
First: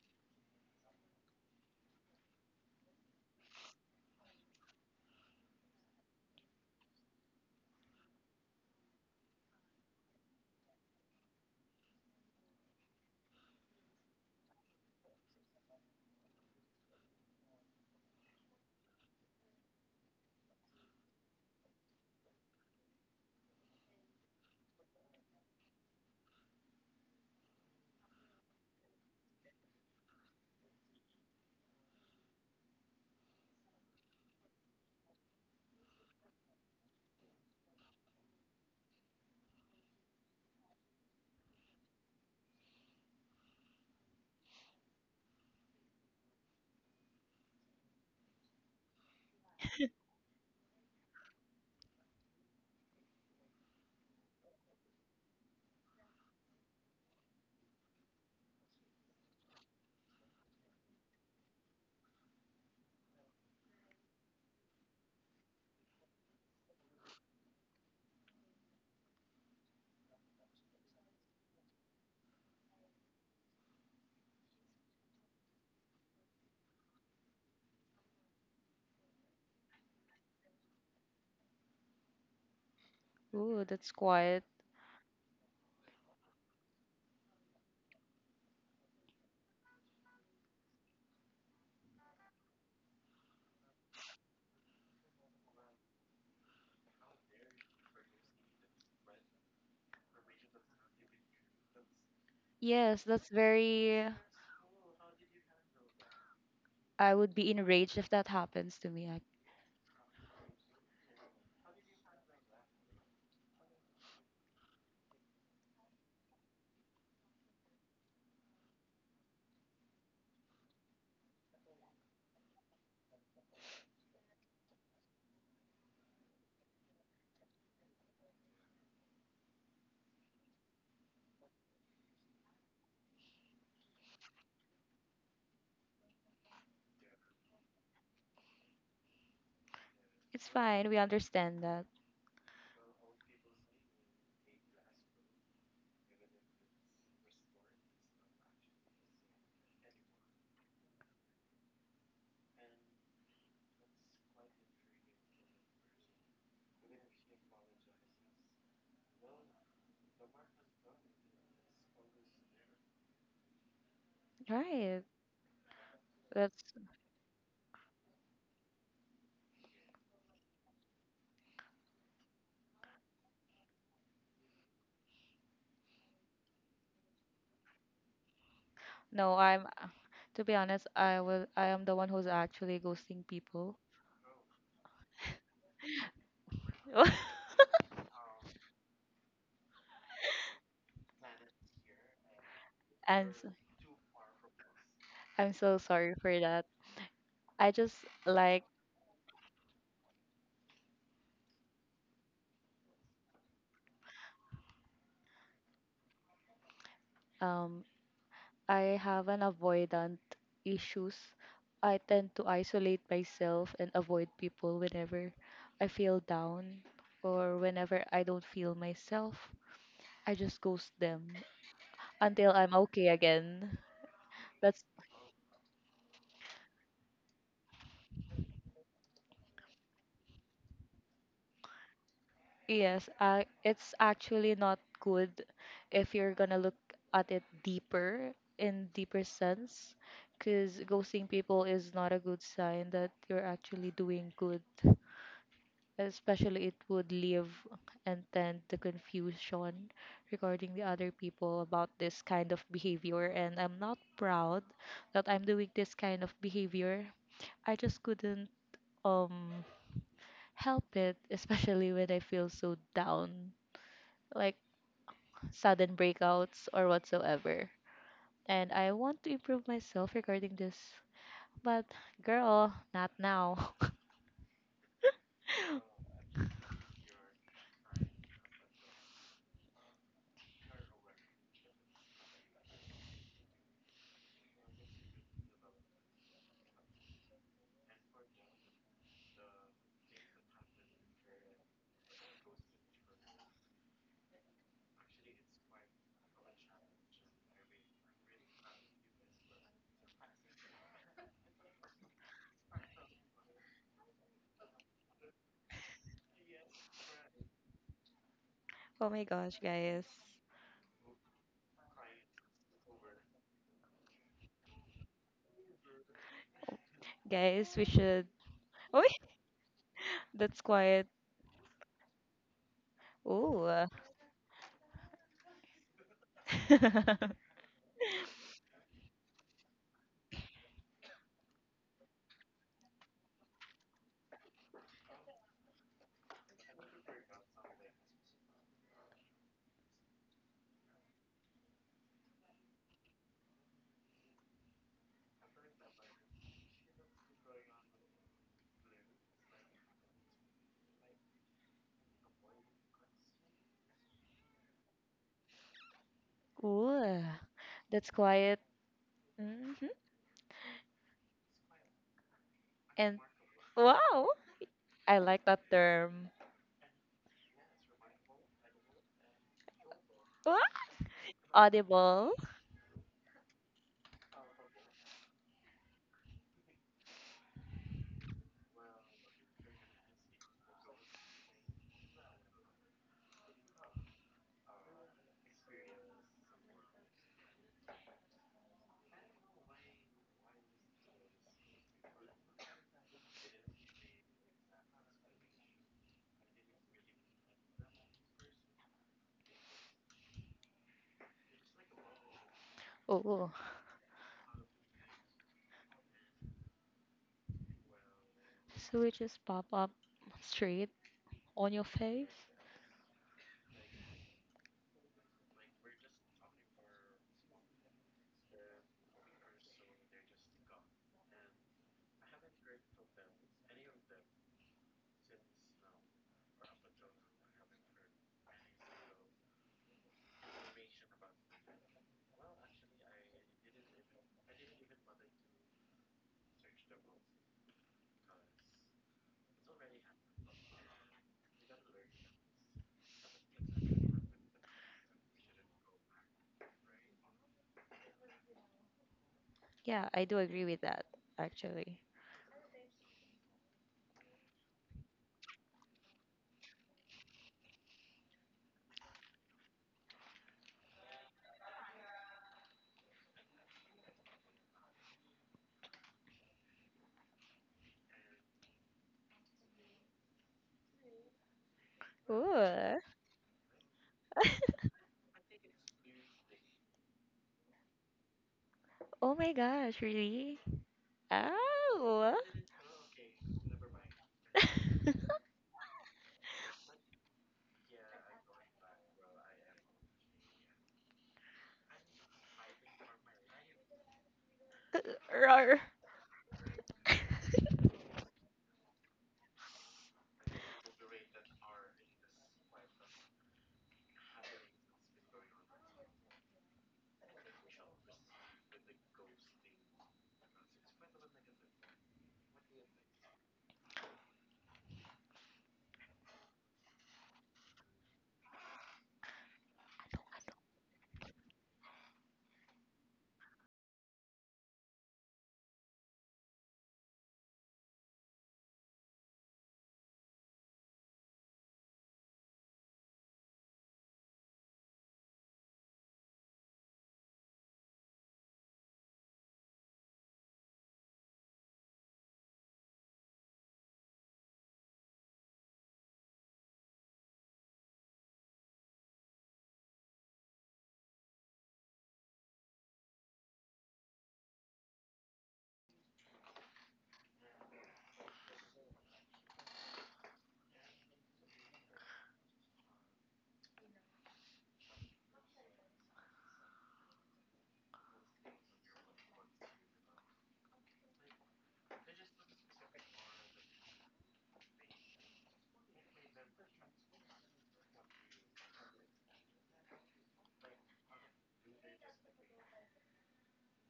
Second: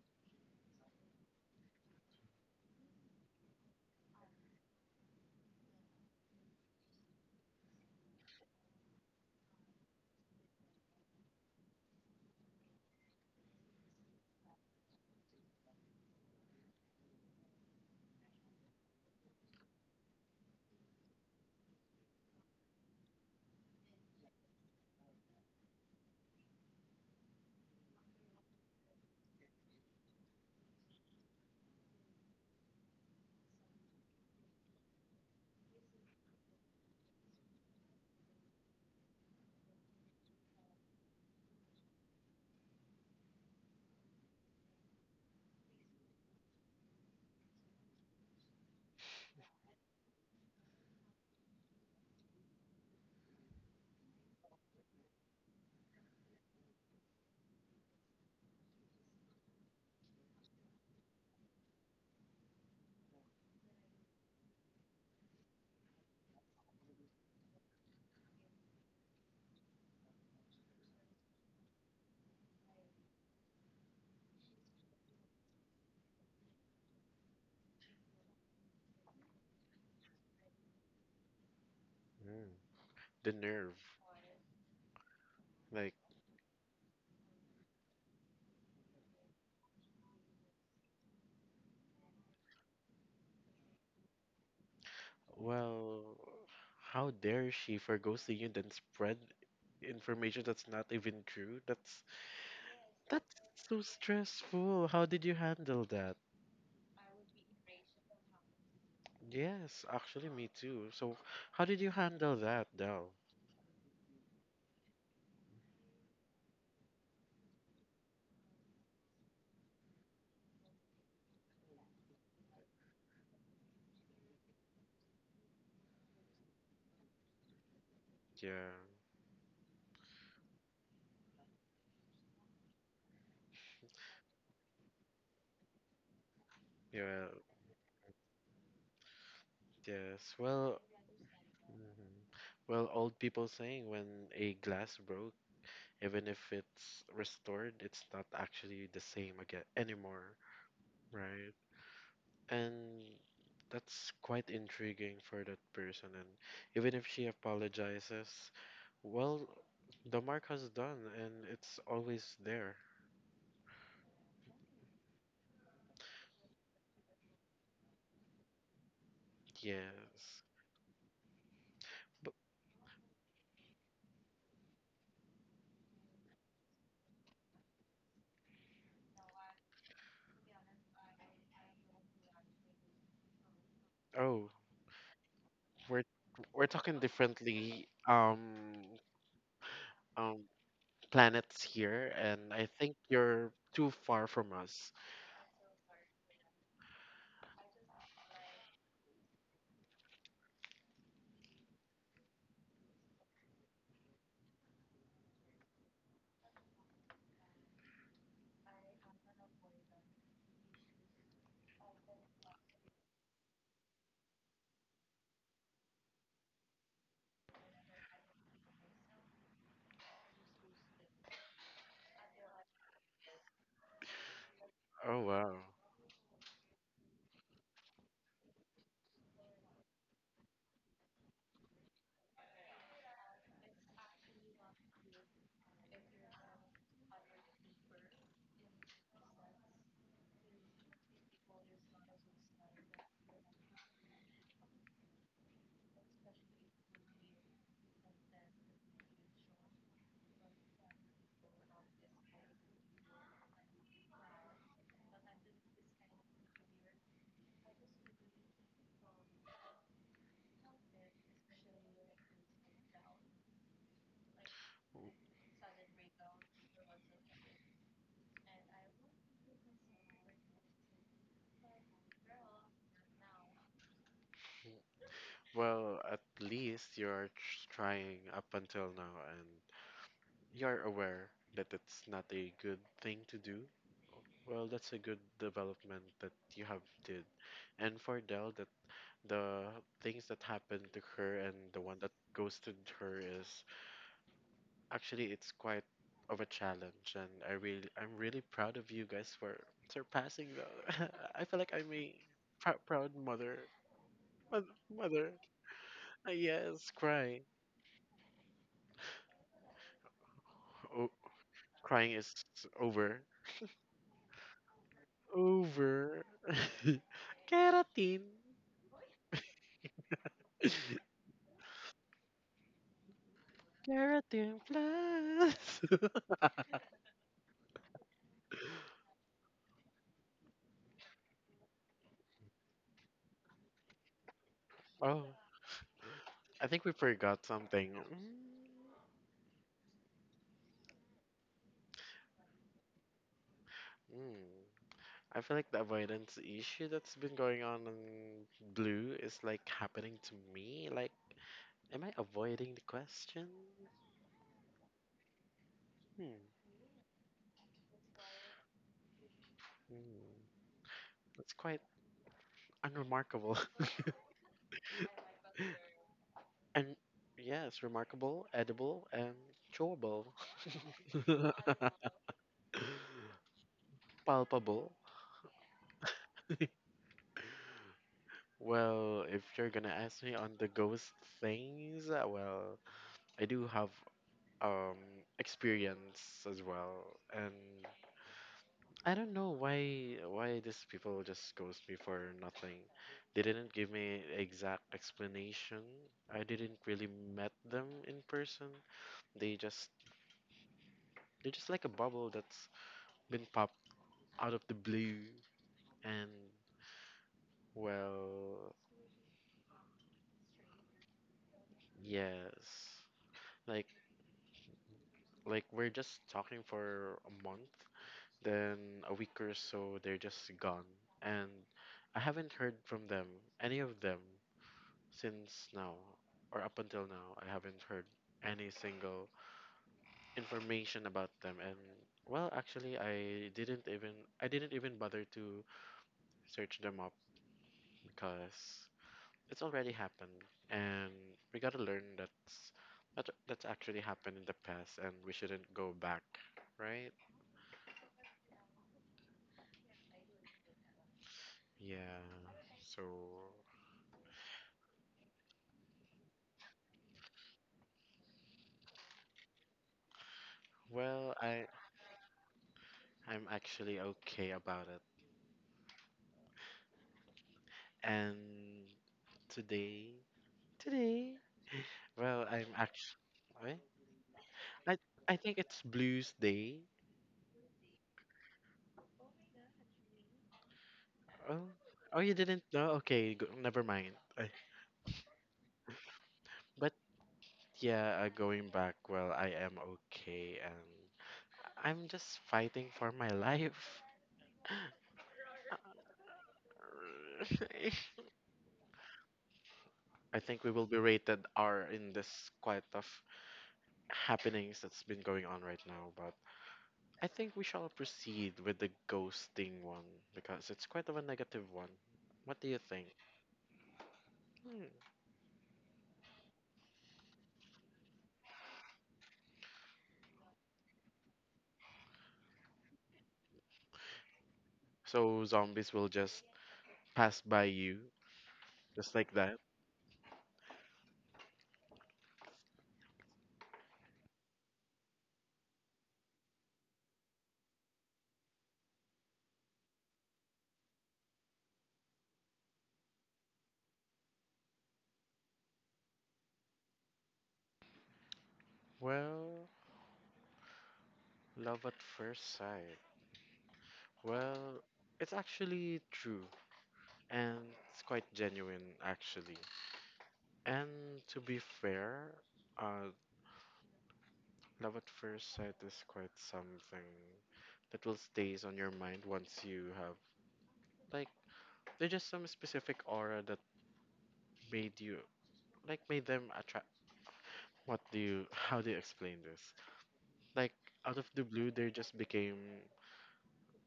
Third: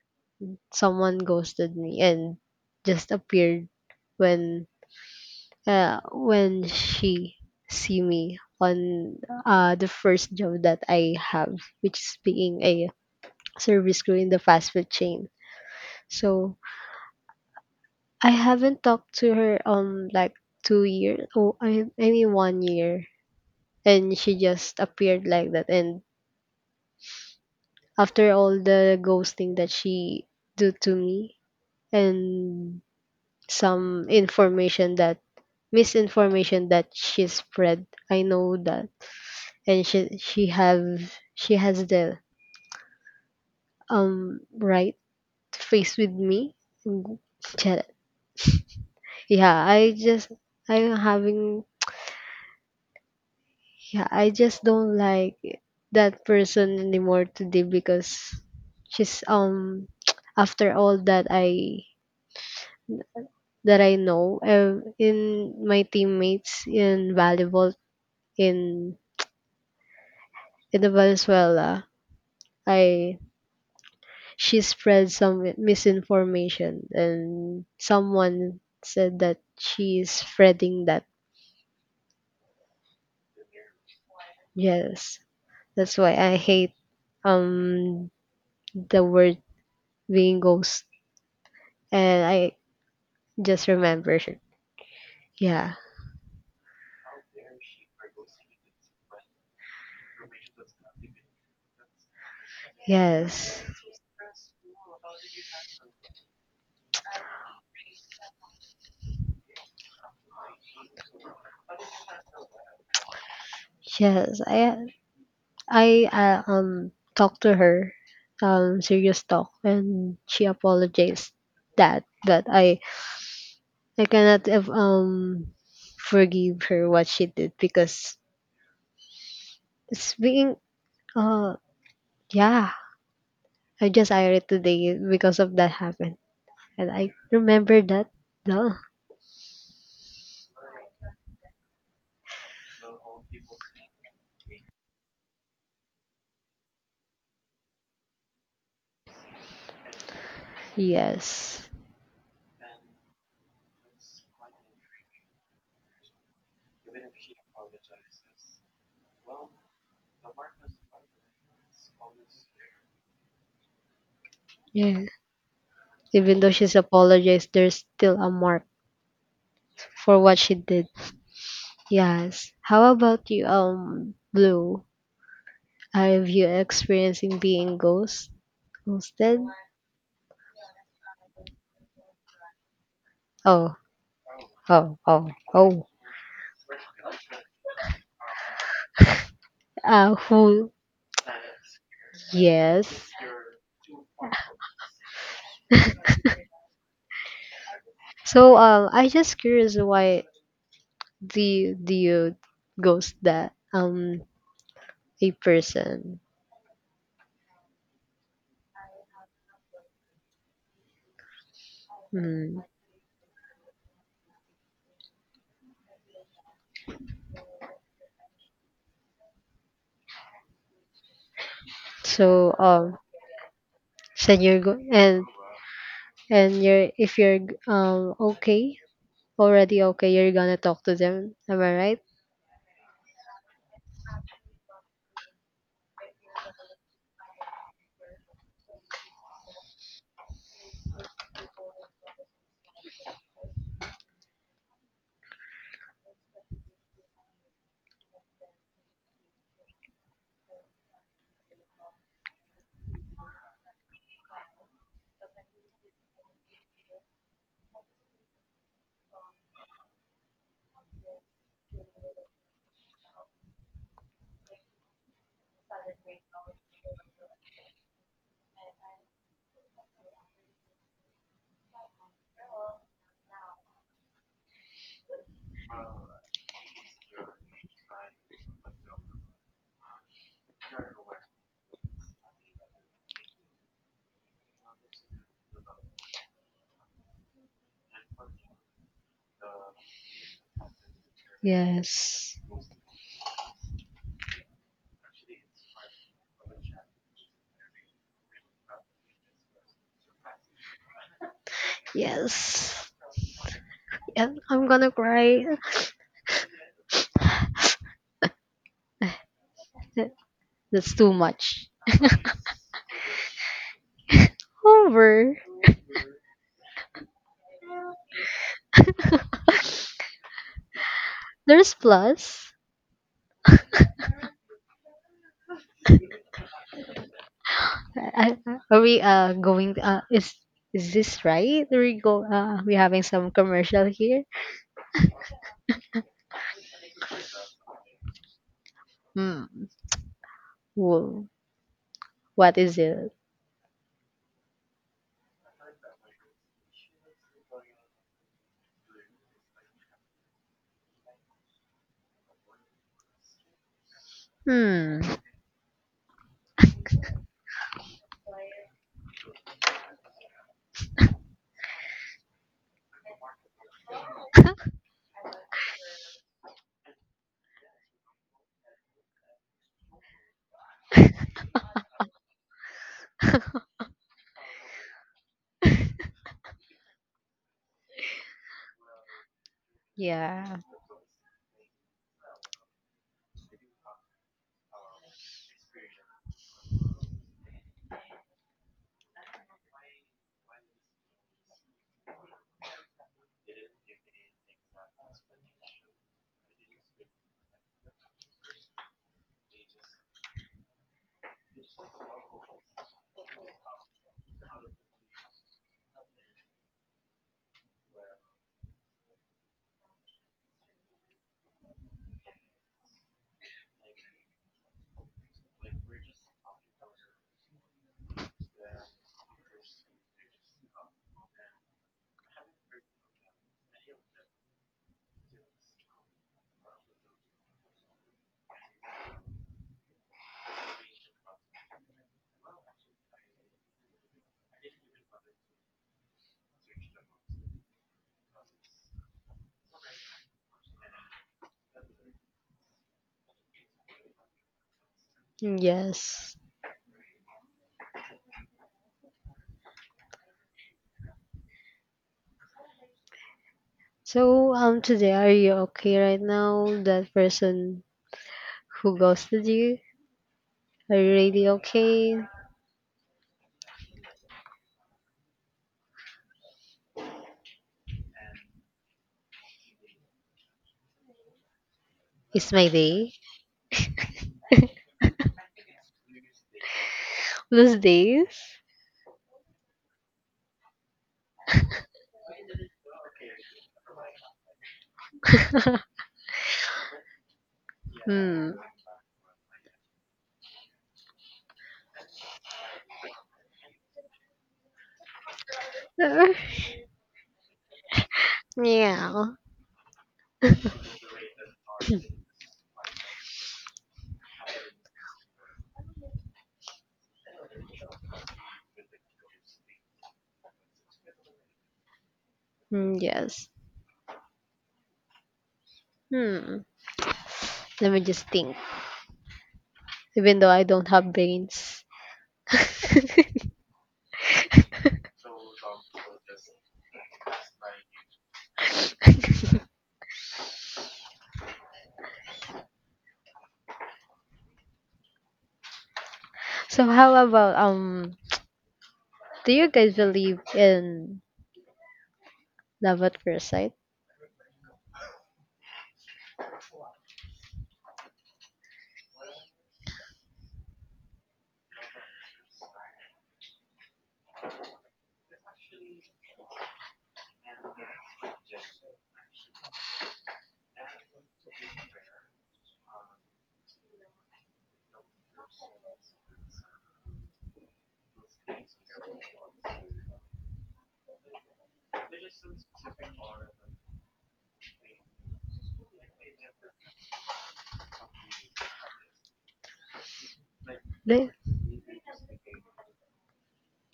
Someone ghosted me and just appeared when, when she see me on the first job that I have, which is being a service crew in the fast food chain. So I haven't talked to her like 2 years. Oh, I mean 1 year, and she just appeared like that. And after all the ghosting that she do to me, and some information that, misinformation that she spread, I know that, and she has the right to face with me. Mm, yeah, I just, I'm having, yeah, I just don't like that person anymore today because she's after all that I know in my teammates in volleyball in in the Venezuela, I, she spread some misinformation and someone said that she is spreading that. Mm, the Ooh, nerve. that's quiet. Yes, Like, that's why I hate um the word being ghost. And I just remember. Yeah. well, how dare she forgo seeing you then spread information that's not even true? Yes, that's That's Yes. so very. stressful. How did you handle that? I would be enraged if that happens to me. I- Yes, actually me too. So how did you handle that, Del? Yes. I talked to her, serious talk, and she apologized that that I cannot have, um, forgive her what she did because Yeah. it's being uh yeah, I just irate today because of that happened, and I Yeah. remember that duh. Yes. It's Well, fine. We understand that. mhm. Well, old people saying when a glass broke, even if it's restored, it's not actually the same again anymore, right? Yes. And that's quite intriguing for that person. And even if she apologizes, well, the mark has done, and it's always there. Yeah, Right. even though That's she's apologized, there's still a mark for what Yes. she did. But Yes. How about you, Blue? Have you experiencing being no, ghosted? I'm to be honest, I am the one who's actually ghosting Oh, people. oh, oh, oh, oh. we're we're talking differently. Um, Who? planets here, and I think Yes. And so- you're too far from us. I'm so sorry for that. I just So, like I just curious, why do you ghost that a person? um I have an avoidant issues. I tend to Mm. isolate myself and avoid people whenever I feel down or whenever I don't feel myself. I just ghost them until So, I'm okay again. said you're go That's Oh, wow. and you're, if you're okay, already okay, you're gonna talk to them. Am I right? yes, it's actually not good if you're gonna look at it deeper in deeper sense, because ghosting people is not a good sign that you're actually doing good. Especially, it would leave and tend the confusion regarding the other people about this kind of behavior. And I'm not proud that I'm doing this kind of behavior. I just couldn't um help it, especially when I feel so down like sudden breakouts or whatsoever. And I want to improve myself regarding this. But girl, not now. Well, at least you're trying up until now, and you're aware that it's not a good thing to do. Well, that's a good development that you have did. And for Dell, that the things that happened to her and the one that Yes. ghosted her is actually, it's quite of a challenge, and I'm really proud of you guys for surpassing the. I feel like I'm a Yes. proud mother, And I'm mother, gonna mother. cry. Yes, crying. Oh my gosh, guys. That's too Oh, much. crying is over. Over. Over. Guys, we should. Keratin, Oh, that's quiet. There's plus. Ooh. keratin plus. Are we going? Is this right? Are we go? We having some commercial here. Oh, I think we forgot something. Mm. Hmm. Whoa. What is it? Mm. I feel like the avoidance issue that's been going on in Blue is like happening to me. Like, am I avoiding the question? Hmm. Hmm. Ooh. That's quiet. Hmm. Hmm. That's quite And unremarkable. wow, I like that term. And yes, remarkable, edible, and chewable. Wah! Audible. Palpable. Well, if you're gonna ask me on Yeah. the ghost things, well, I do have um experience as well. And I don't know why these people just ghost me for nothing. They didn't give me exact explanation. I didn't really met them in person. They just they're just like a bubble that's Ooh. been popped out of the blue. And well, So it just pop up straight on your face. yes. Like like we're just talking for a month, then a week or so they're just gone. And I haven't heard from them, any of them. Since now, or up until now, I haven't heard any single information about them. And well, actually, I didn't even bother to search them up because it's already happened, and we gotta learn that that's actually happened in the past, and we shouldn't go back, Yes. right? Yeah, I do agree with that actually. Yeah. So, So today, are you okay right now? That person who ghosted you, are you well, really okay? I'm actually okay about it. And today, today It's well, my I'm Ooh. day. actually. I I think it's Blues Day. Those days? Oh my gosh, really? Oh, oh, Oh. you didn't know? Okay, go, never mind. I, but yeah, Hmm. going back. Well, I am okay, and I'm just fighting for my life. Roar. Uh, yeah. I think we will be rated R in this quite of happenings that's been going on right now, but I think we shall proceed with the ghosting one because it's quite of a negative one. What do you Hmm, think? yes. Hmm. Hmm. Let me just think. Even though I don't have brains. So zombies will just pass by you just like that? So how about um? Do you guys believe in love at first sight? Well, love at first sight. Well, it's actually true and it's quite genuine actually. And to be fair, uh, love at first sight is quite something that will stays on your mind once you have like there's just some specific aura that made you like made them attract. What do you? How do you explain this? Like out Like, of the blue, they just became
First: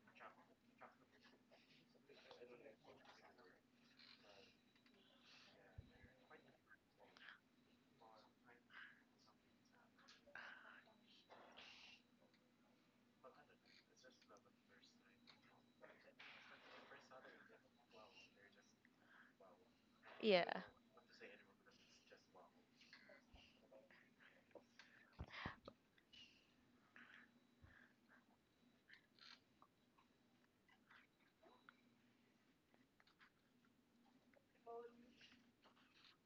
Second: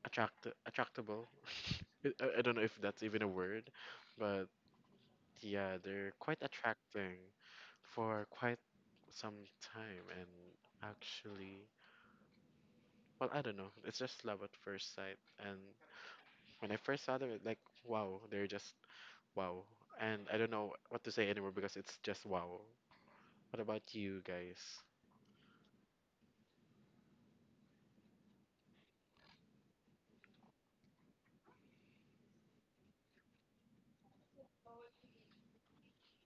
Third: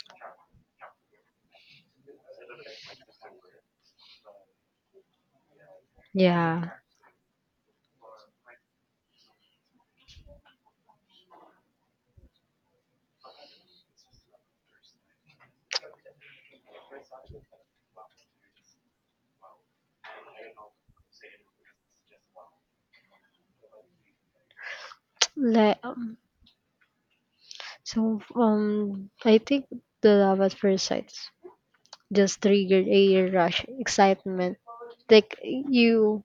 attractable. I don't know if that's even a word, but yeah, they're quite yeah. attracting for quite some time and actually well, I don't know. It's just love at first sight. And when I first saw them, it like wow, they're just wow. And I don't Yeah. know what to say anymore because it's just wow. What about you guys? Like. So I think the love at first sight just triggered a rush excitement. Like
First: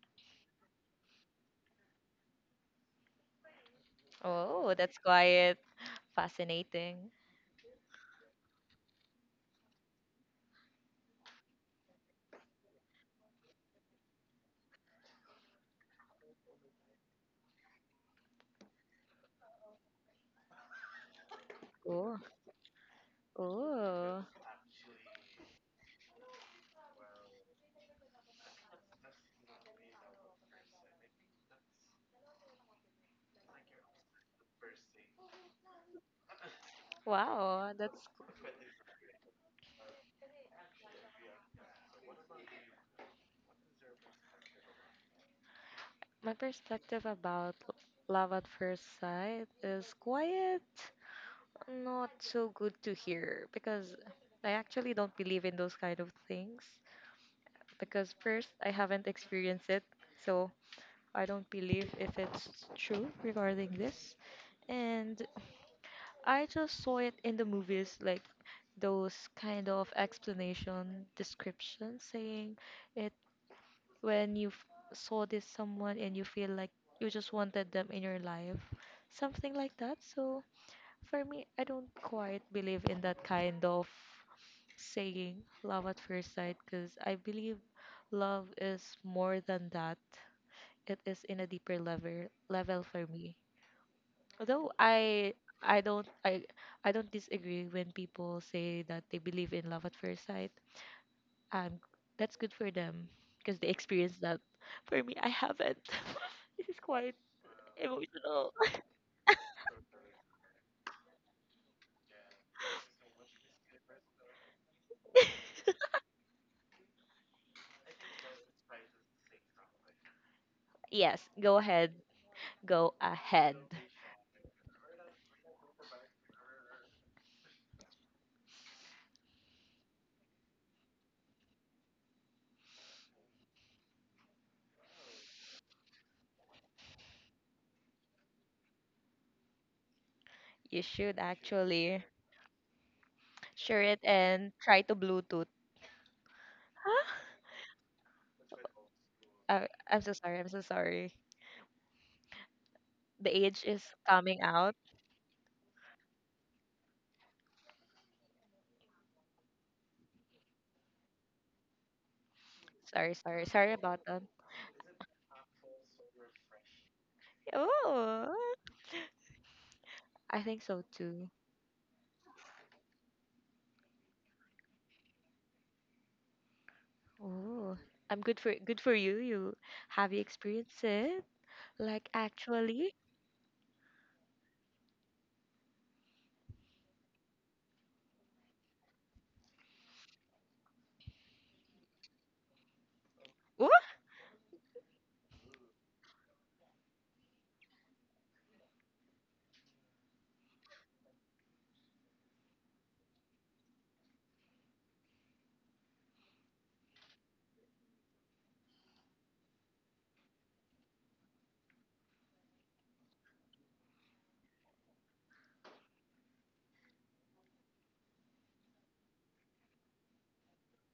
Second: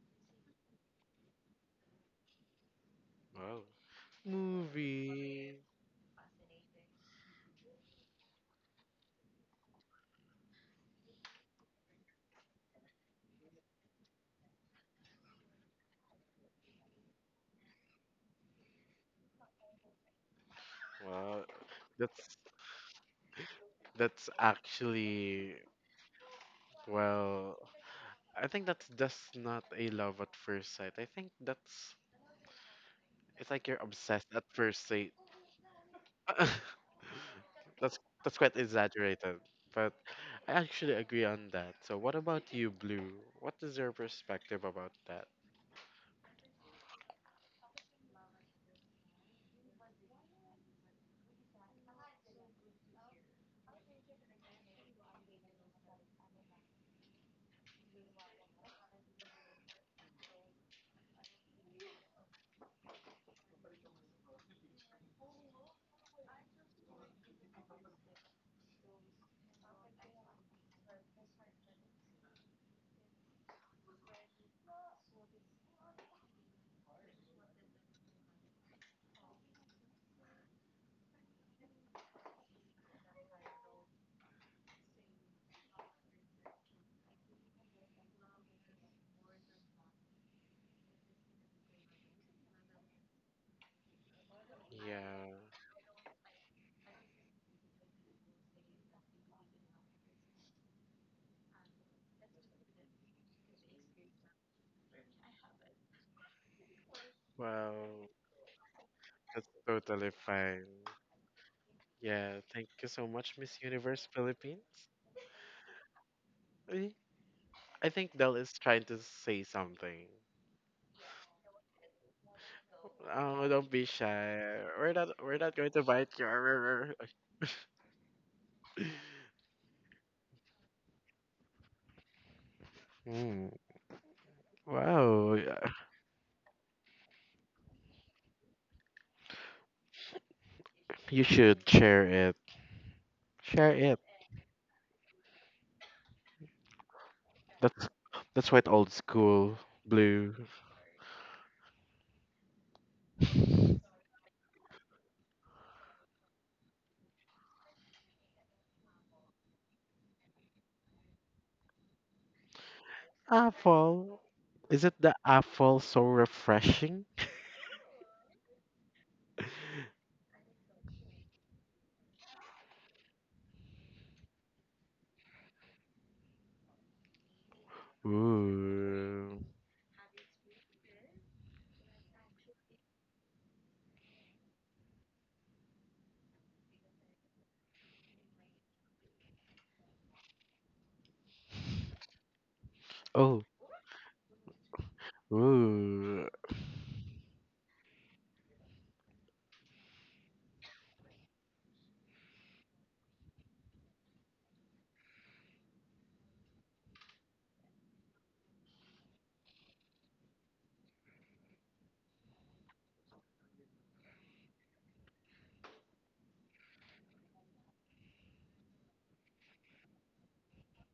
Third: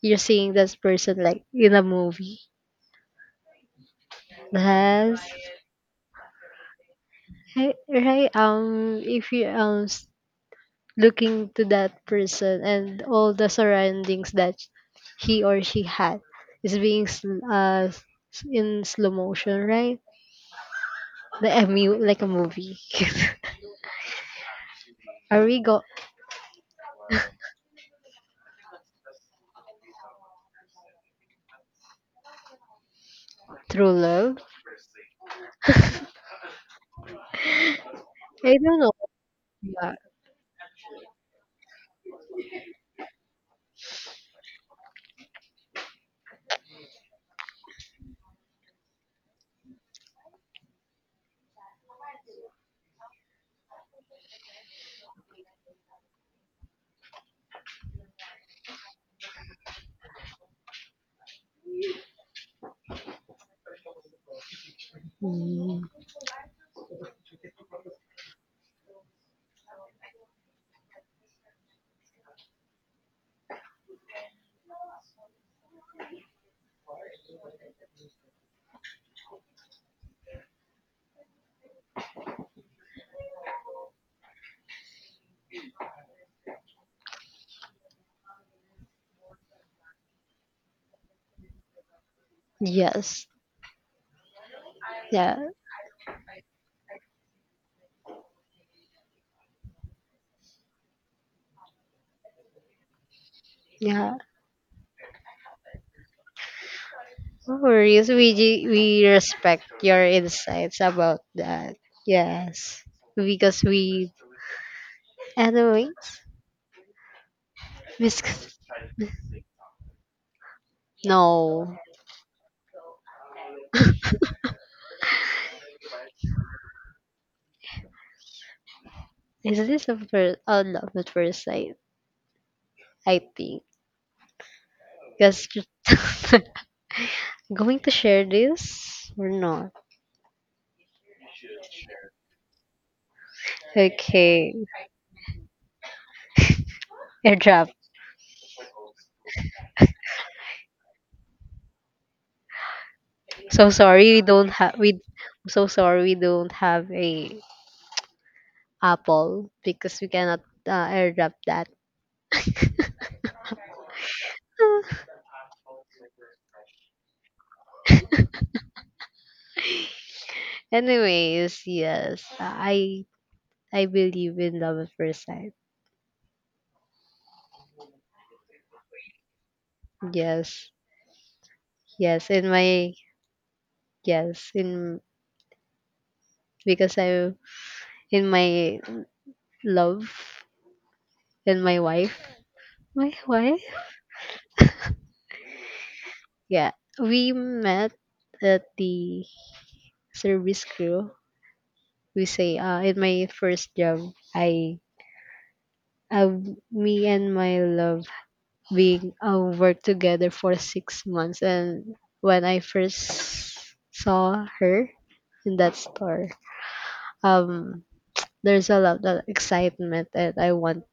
you're seeing this person like in a movie. Wow. Oh, that's Yes. quiet. Movie. Fascinating. Right, right. If you looking to that person, and all the surroundings that he or she had is being in slow motion, right? Wow. Like Oh. like a That's movie. Oh. that's Are actually we go well I think that's just not a love at first sight. I think that's it's like you're through obsessed love? at first sight. Wow, That's that's that's quite I don't know. exaggerated, Yeah. but I actually agree on that. So what about you, Blue? What is your perspective about that? my perspective about love at first sight is quiet, not so good to hear because I actually don't believe in those kind of things because first I haven't experienced it, so I don't believe if it's true regarding this. And Mm, I just saw it in the movies, like those kind of explanation descriptions saying it when you saw this someone and you feel like you just wanted them in your life, something like that. So for me, I don't quite believe in that kind of saying love at first sight because I believe love is more than that. It is in a deeper level for yes. me. Although I Yeah. Yeah. I don't I I don't disagree when people say that they believe in love at first sight. Um, that's good for them because they Yeah. experience that. For me, I haven't. This is quite No worries. Well, emotional. We that's respect your totally fine. insights about that. Yeah, thank Yes. you so much, Miss Because Universe we, Philippines. anyways. Eh, I think Whisk. Del is trying to say something. Yes, go No. ahead. Go Oh, ahead. don't be shy. We're not going to bite you. Is this a first? Oh, love at first sight. I Mm. think. Wow, Because yeah, going to share this or not? You should you should actually share it. Share share it. it and Okay. try to Bluetooth. Huh? Airdrop. That's that's what old school I'm so blue. sorry. I'm so sorry. The age So is sorry we coming don't out. have we. So sorry, we don't have a apple because we cannot airdrop that. Sorry, sorry, sorry about Apple. that. Is it the apple so refreshing? Oh, I think so too. Anyways, yes, I believe in love at first sight. Oh, I'm good for you. Ooh. Have you Yes, experienced it? Like yes, in my actually? yes in because I in my love and my wife. My Oh. wife? Ooh. Ooh. Yeah. We met at the service crew. We say, in my first job, I, uh, me and my love, we worked together for 6 months. And when I first saw her in that store, um, there's a lot of excitement and I want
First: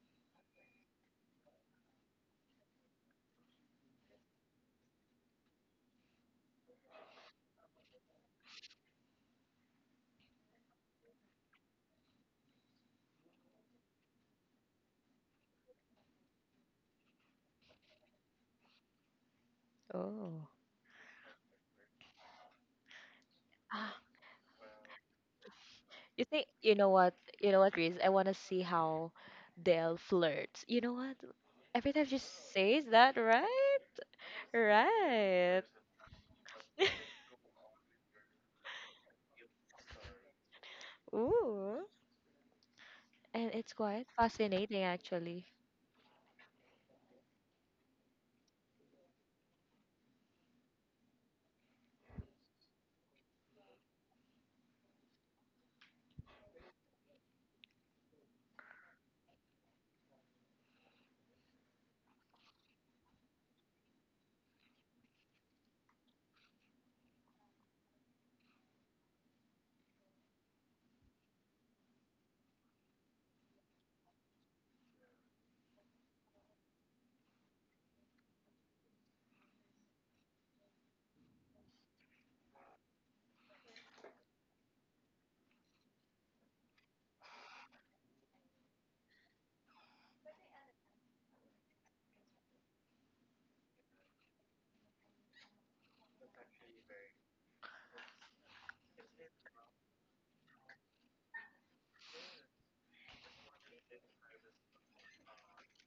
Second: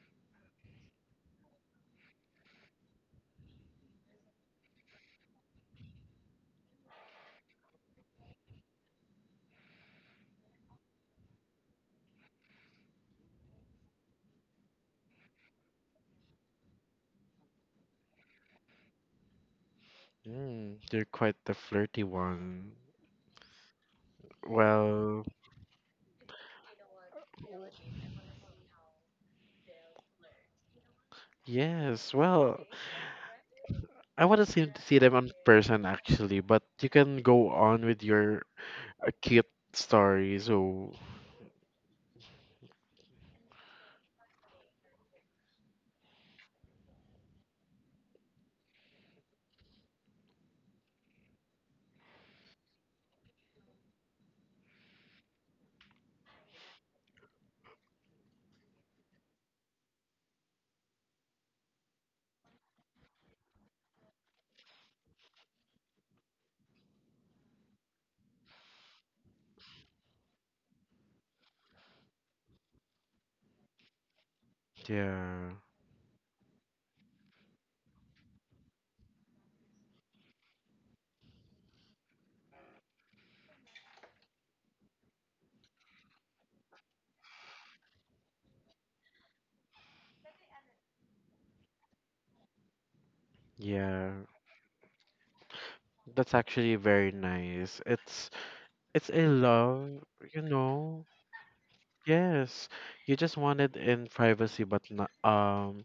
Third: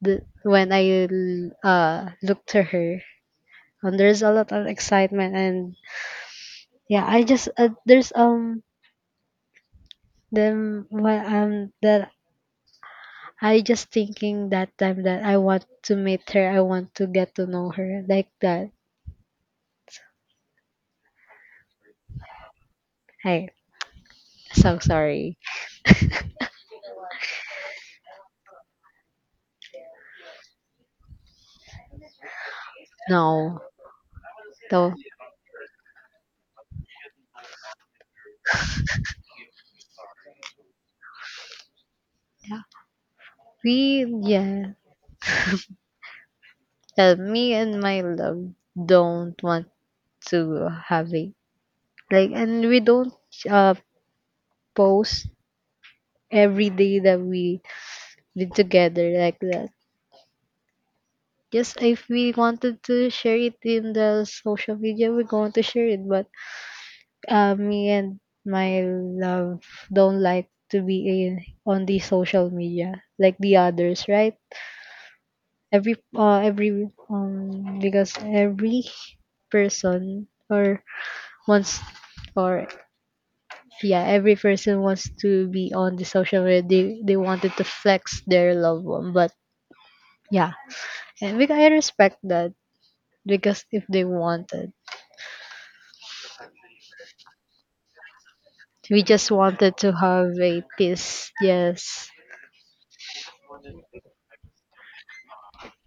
when I looked to her, and there's a lot of excitement. And yeah, I just that I just thinking that time that I want to meet her. I want to get to know her like that. Oh. Mm, you're quite the flirty one. Hey, Ah, so Well, sorry. you think you know what? You know what, Grace? I want to see how Dale flirts. You know what? Every time yes. she Well, says that, No, right? I want to though. see them in Right. person actually, but you can go on with your cute story. So Ooh. Yeah, And it's we quite yeah. fascinating actually. Me and my love don't want to have it like, and we don't uh post every day that we been together like that. Just if we wanted to share it in the social media, we're going to share it. But uh, me and my love don't like to be in, on the social media like the others, right? yeah, Every person or wants or yeah, every person wants to be on the social media. They wanted to flex their loved one, but yeah, and we, I respect that, because if they yeah. wanted, That's actually very nice. We It's a just wanted to love, have you a know. peace. Yes, Yes, you just want it in privacy, but not,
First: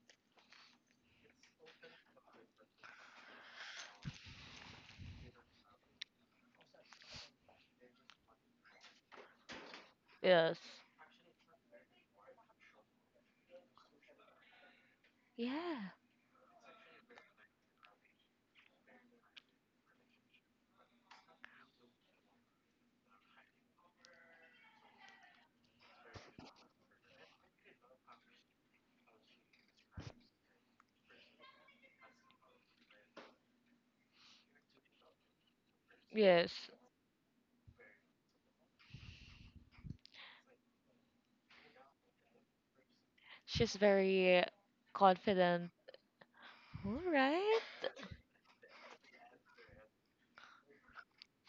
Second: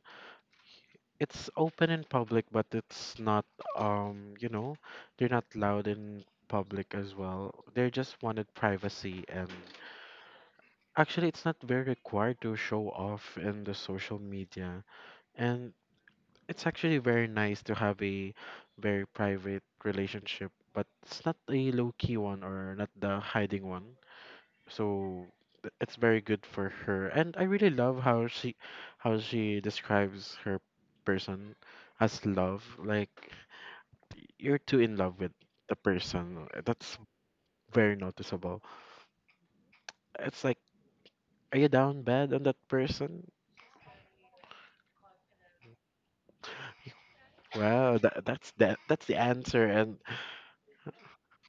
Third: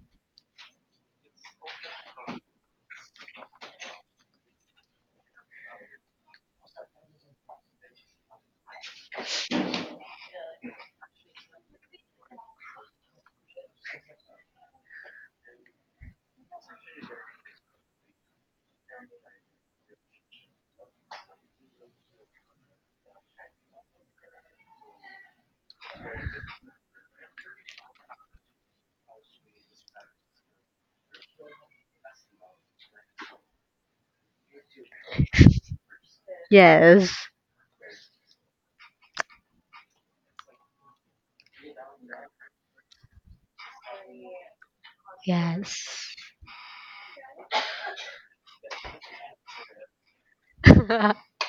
it's open in public, but it's not you know, they're not loud in public as well. They just wanted privacy, and Yes. actually, it's not very required to show off in the social media. And Yeah. it's actually very nice to have a very private relationship, but it's not a low key one or not the hiding one. So it's very good for her, and I really love how she describes her person as love. Like you're too in love with the person. Yes. That's yes, very noticeable. It's like, are you down bad on that person? She's very confident. yes. All right. Wow, that's the answer, and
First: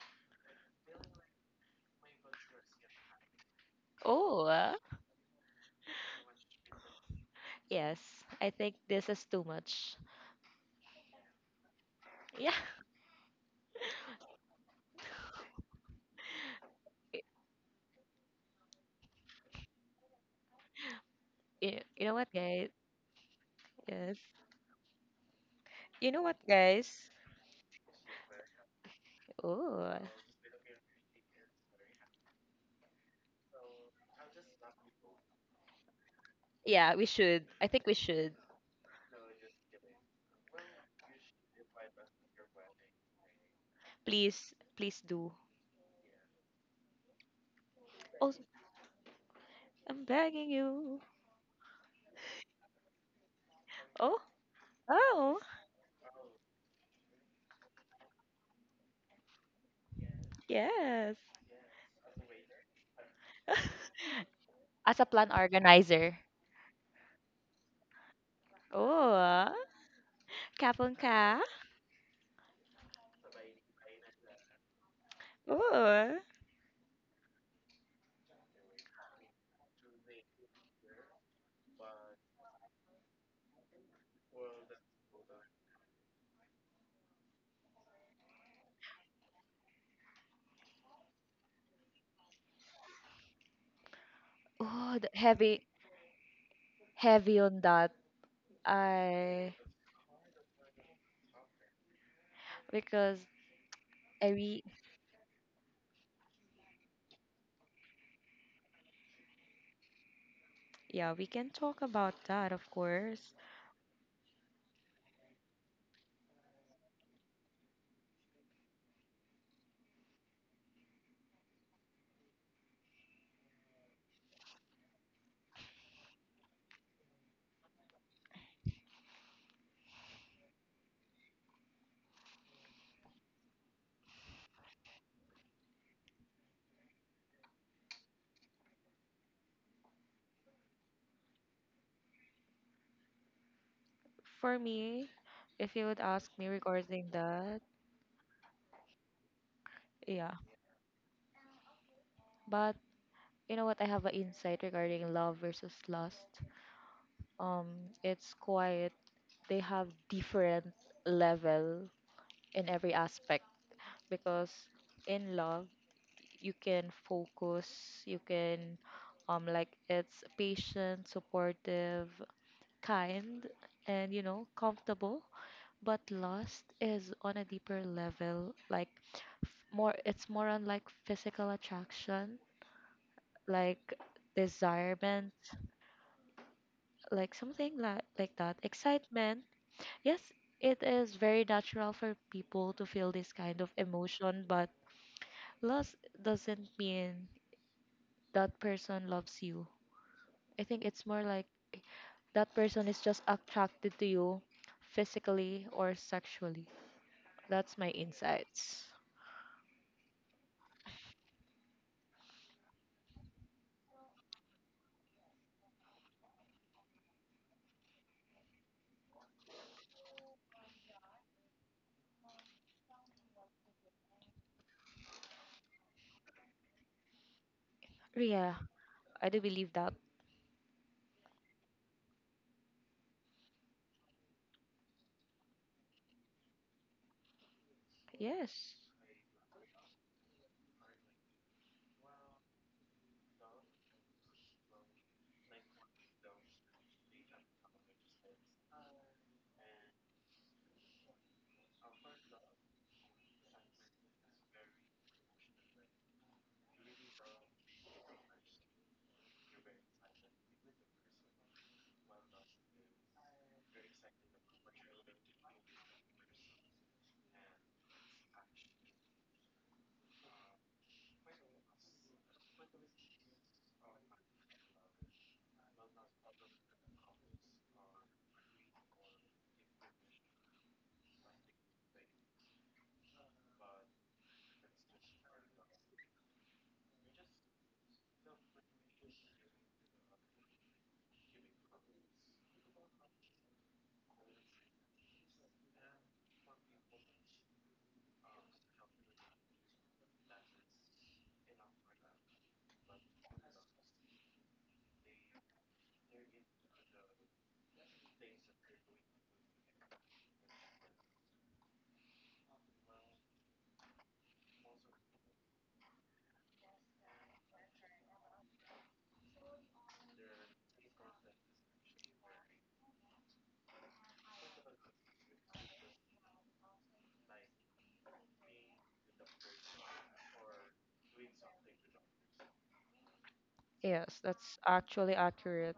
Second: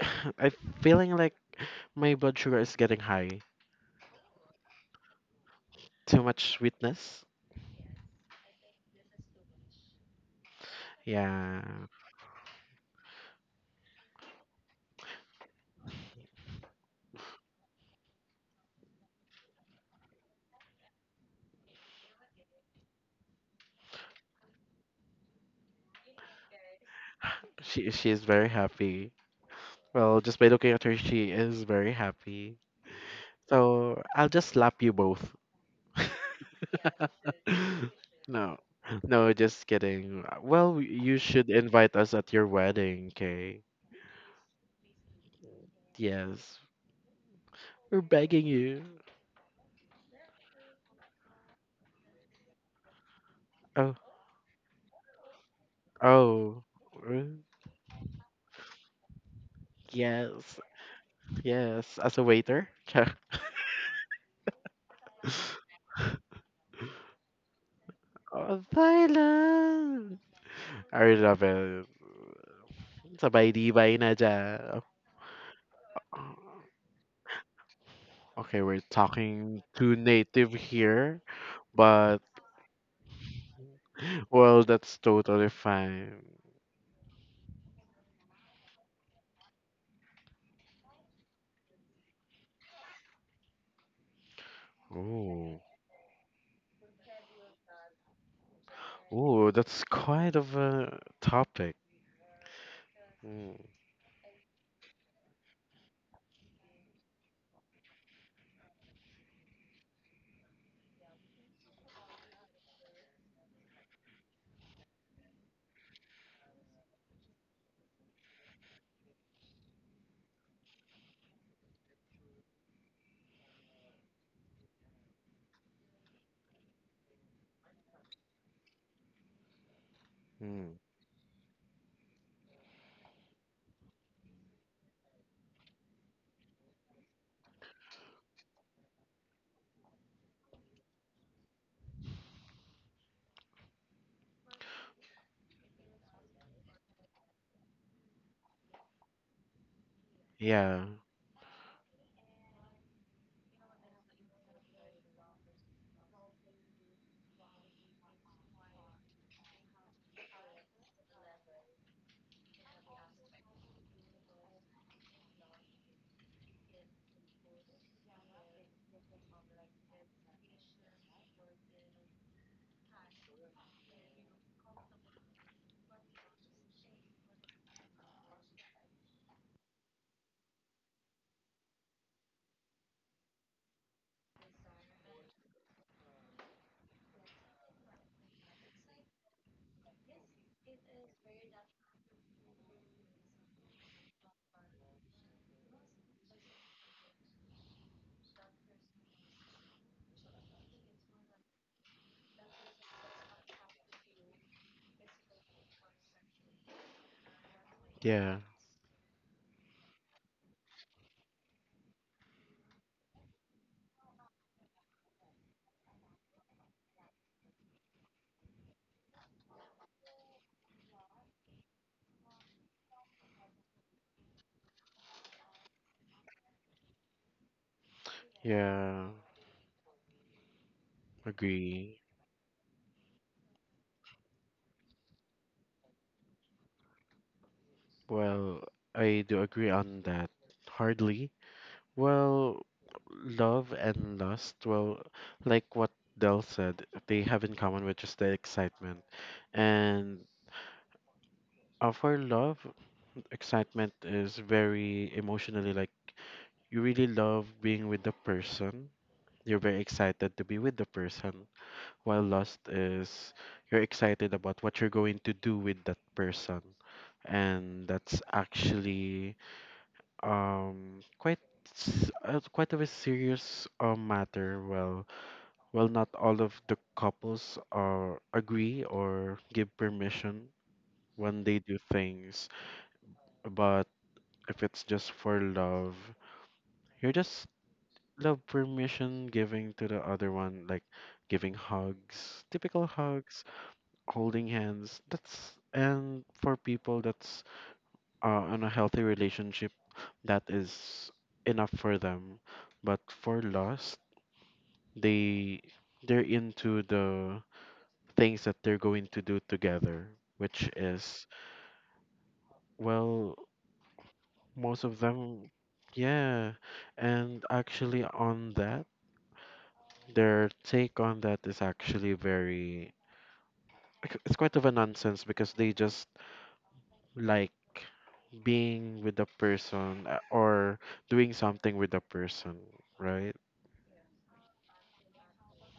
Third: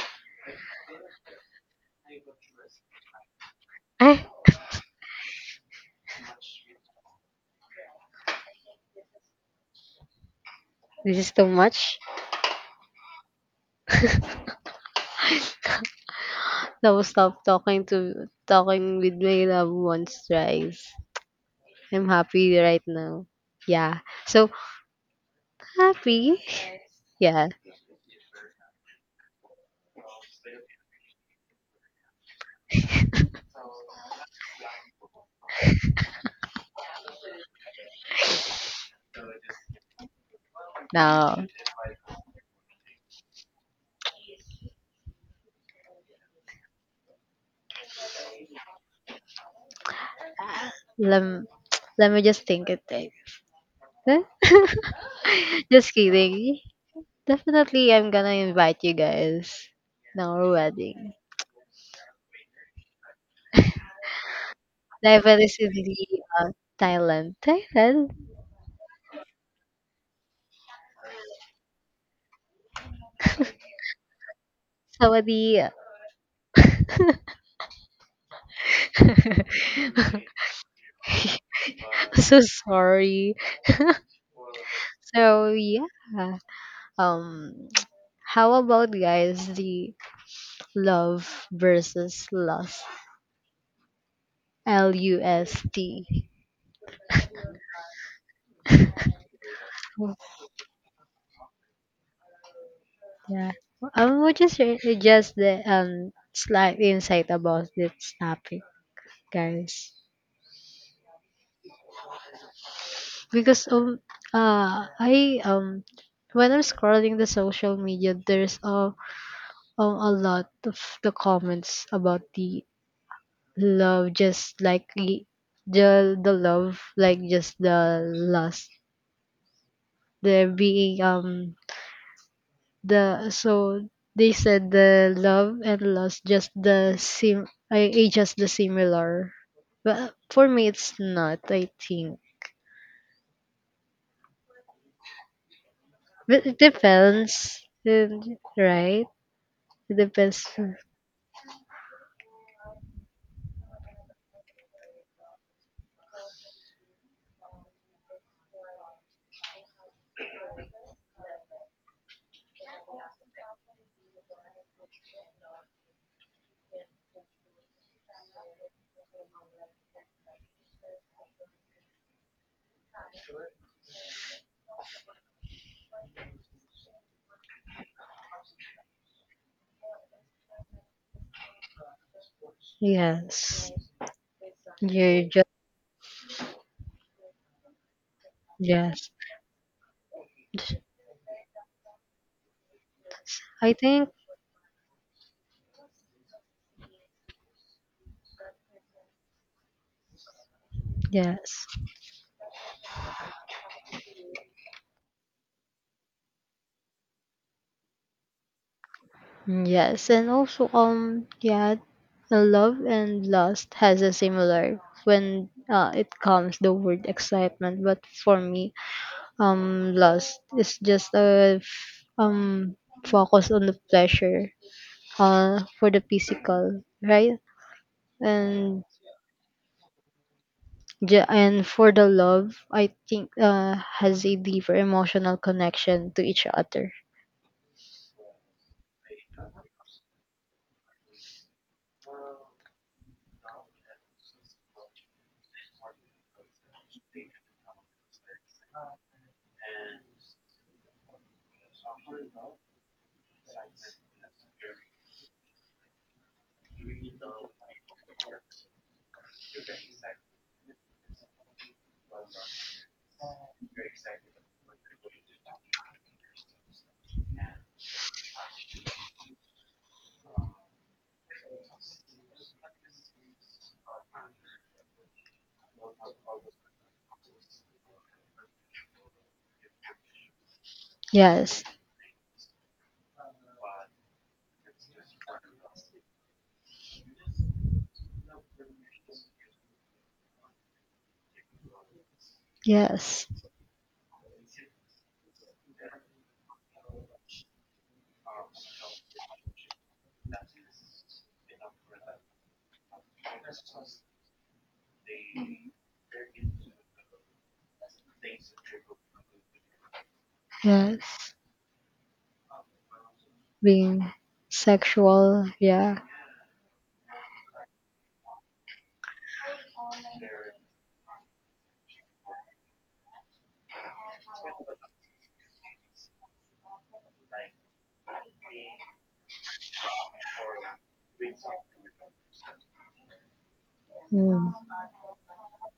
I'm feeling like my blood sugar is getting high. Eh, Oh, Too much sweetness. yes. I think this is too much. this is too Yeah, much. Yeah. No, Y- stop talking to talking with my loved ones thrice. You I'm know what, happy guys? right now. Yeah. Yes. So You know what, happy. guys? Yeah. she is very happy. Oh, Well, just by looking at her, she is very happy. So I'll just slap you both. yeah, we should. I think we should. No, no, just kidding. Well, you Now should invite us at your wedding, okay? Please, please do. Yes, we're Oh, begging you. I'm begging you. let let me just think it. Think. Oh, Oh, Huh? oh, Just kidding. oh, mm, Definitely, I'm gonna invite you guys. Now our yes, wedding. yes. yes. As a waiter. As a plan Definitely is in organizer. the Thailand. Thailand. Oh, Oh, Thailand. kapon I ka? love it. Sabay di bay na dyan. Sawadee. Oh, Okay, we're talking to native here, but So sorry. well, that's totally So yeah, fine. um, how about guys the love versus lust, L oh, the U Ooh, heavy, S T. heavy on that. ooh, I that's quite of a topic. because Yeah, Mm, I what is re your- just the slight insight about this topic, guys? Yeah, we can talk about that, of course. Because I when I'm scrolling the social media, there's a lot of the comments about the love just the love like just the lust, there mm. being um, the so they said the love and lust just the sim I just the similar, but for me it's not, I think, For me, if you would ask but me it regarding that, depends and- right, it yeah. depends. Yeah, But you know what? I have an insight regarding love versus lust. It's quite, they have different level in every aspect because in love, you can focus, like it's patient, supportive, kind, and you know, comfortable. But lust is on a deeper level like more, it's more on like physical attraction, Yes, like you're desirement, just, like something like that yes, excitement. Yes, it is very natural for people to feel this kind of I think, emotion, but lust doesn't mean that person loves you. I think it's more like yes. that person is just attracted to you physically or sexually. That's my yeah, insights. Mm, yes, and also yeah, love and lust has a similar when it comes the word excitement. But for me, lust is just focus on the pleasure for the physical, right? Ria, And yeah. I do believe that. And for Agree. the love, I think has a deeper emotional connection to each other. Well, Yes. I do agree on that. Hardly. Well, love and lust, well, like what Del said, they have in common, which is the excitement. And for love, excitement is very emotionally like you really love being with the person. You're very excited to be with the person, while lost is you're excited about what you're going to do with that person. And that's actually quite quite of a serious matter. Well, not all of the couples are agree or give permission when they Yes. do things, but if it's just for love. You're just love permission giving to the other one, like giving hugs, typical Yes. hugs, holding hands. That's and for people that's in a healthy relationship, that is enough for them. But for lost, they they're into the things that they're going to do together, which is Yes. well, Being most of them, sexual, yeah. yeah. And actually, on that. Their take on that is actually very like, it's quite of a nonsense because they just like being with the person or doing something with the person, right? Yes, Mm. that's actually accurate.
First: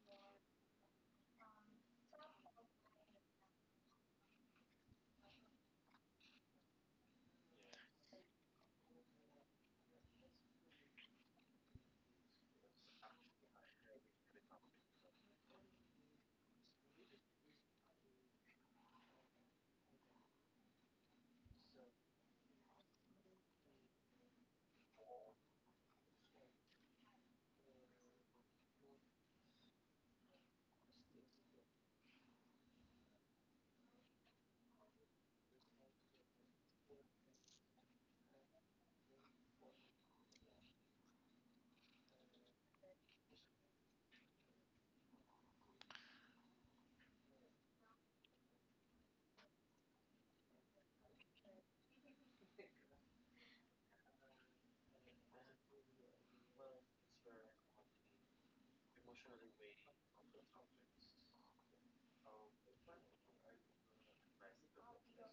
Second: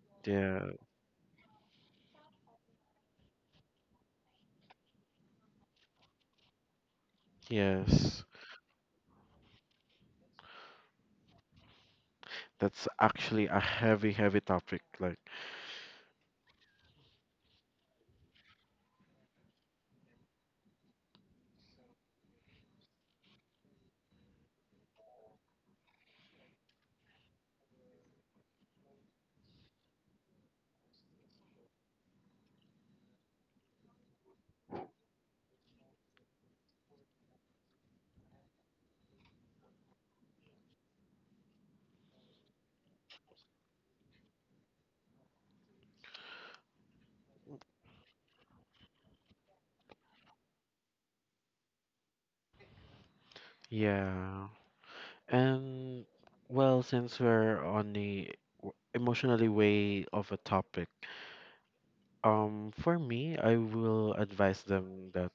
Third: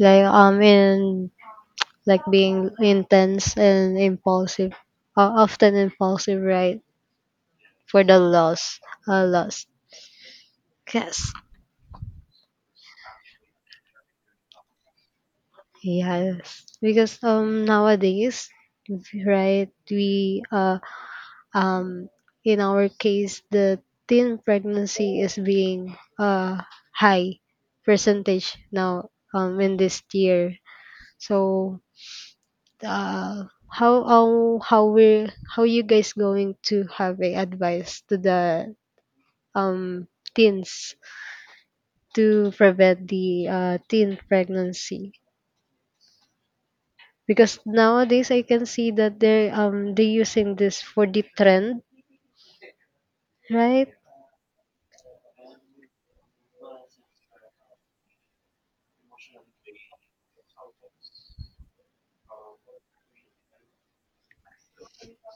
Like Yeah, in, like being intense and impulsive, often impulsive, right? For the yes. loss, loss. Yes, That's actually a heavy, heavy topic. Like, yes. Because nowadays, right? We um in our case, the teen pregnancy is being high percentage now in this year. So uh, how how how we, how you guys going to have a advice to the um teens to prevent the teen pregnancy, because nowadays I can see that they using this for the trend, right? yeah. And well, since we're on the emotionally way of a topic, for me, I will advise them that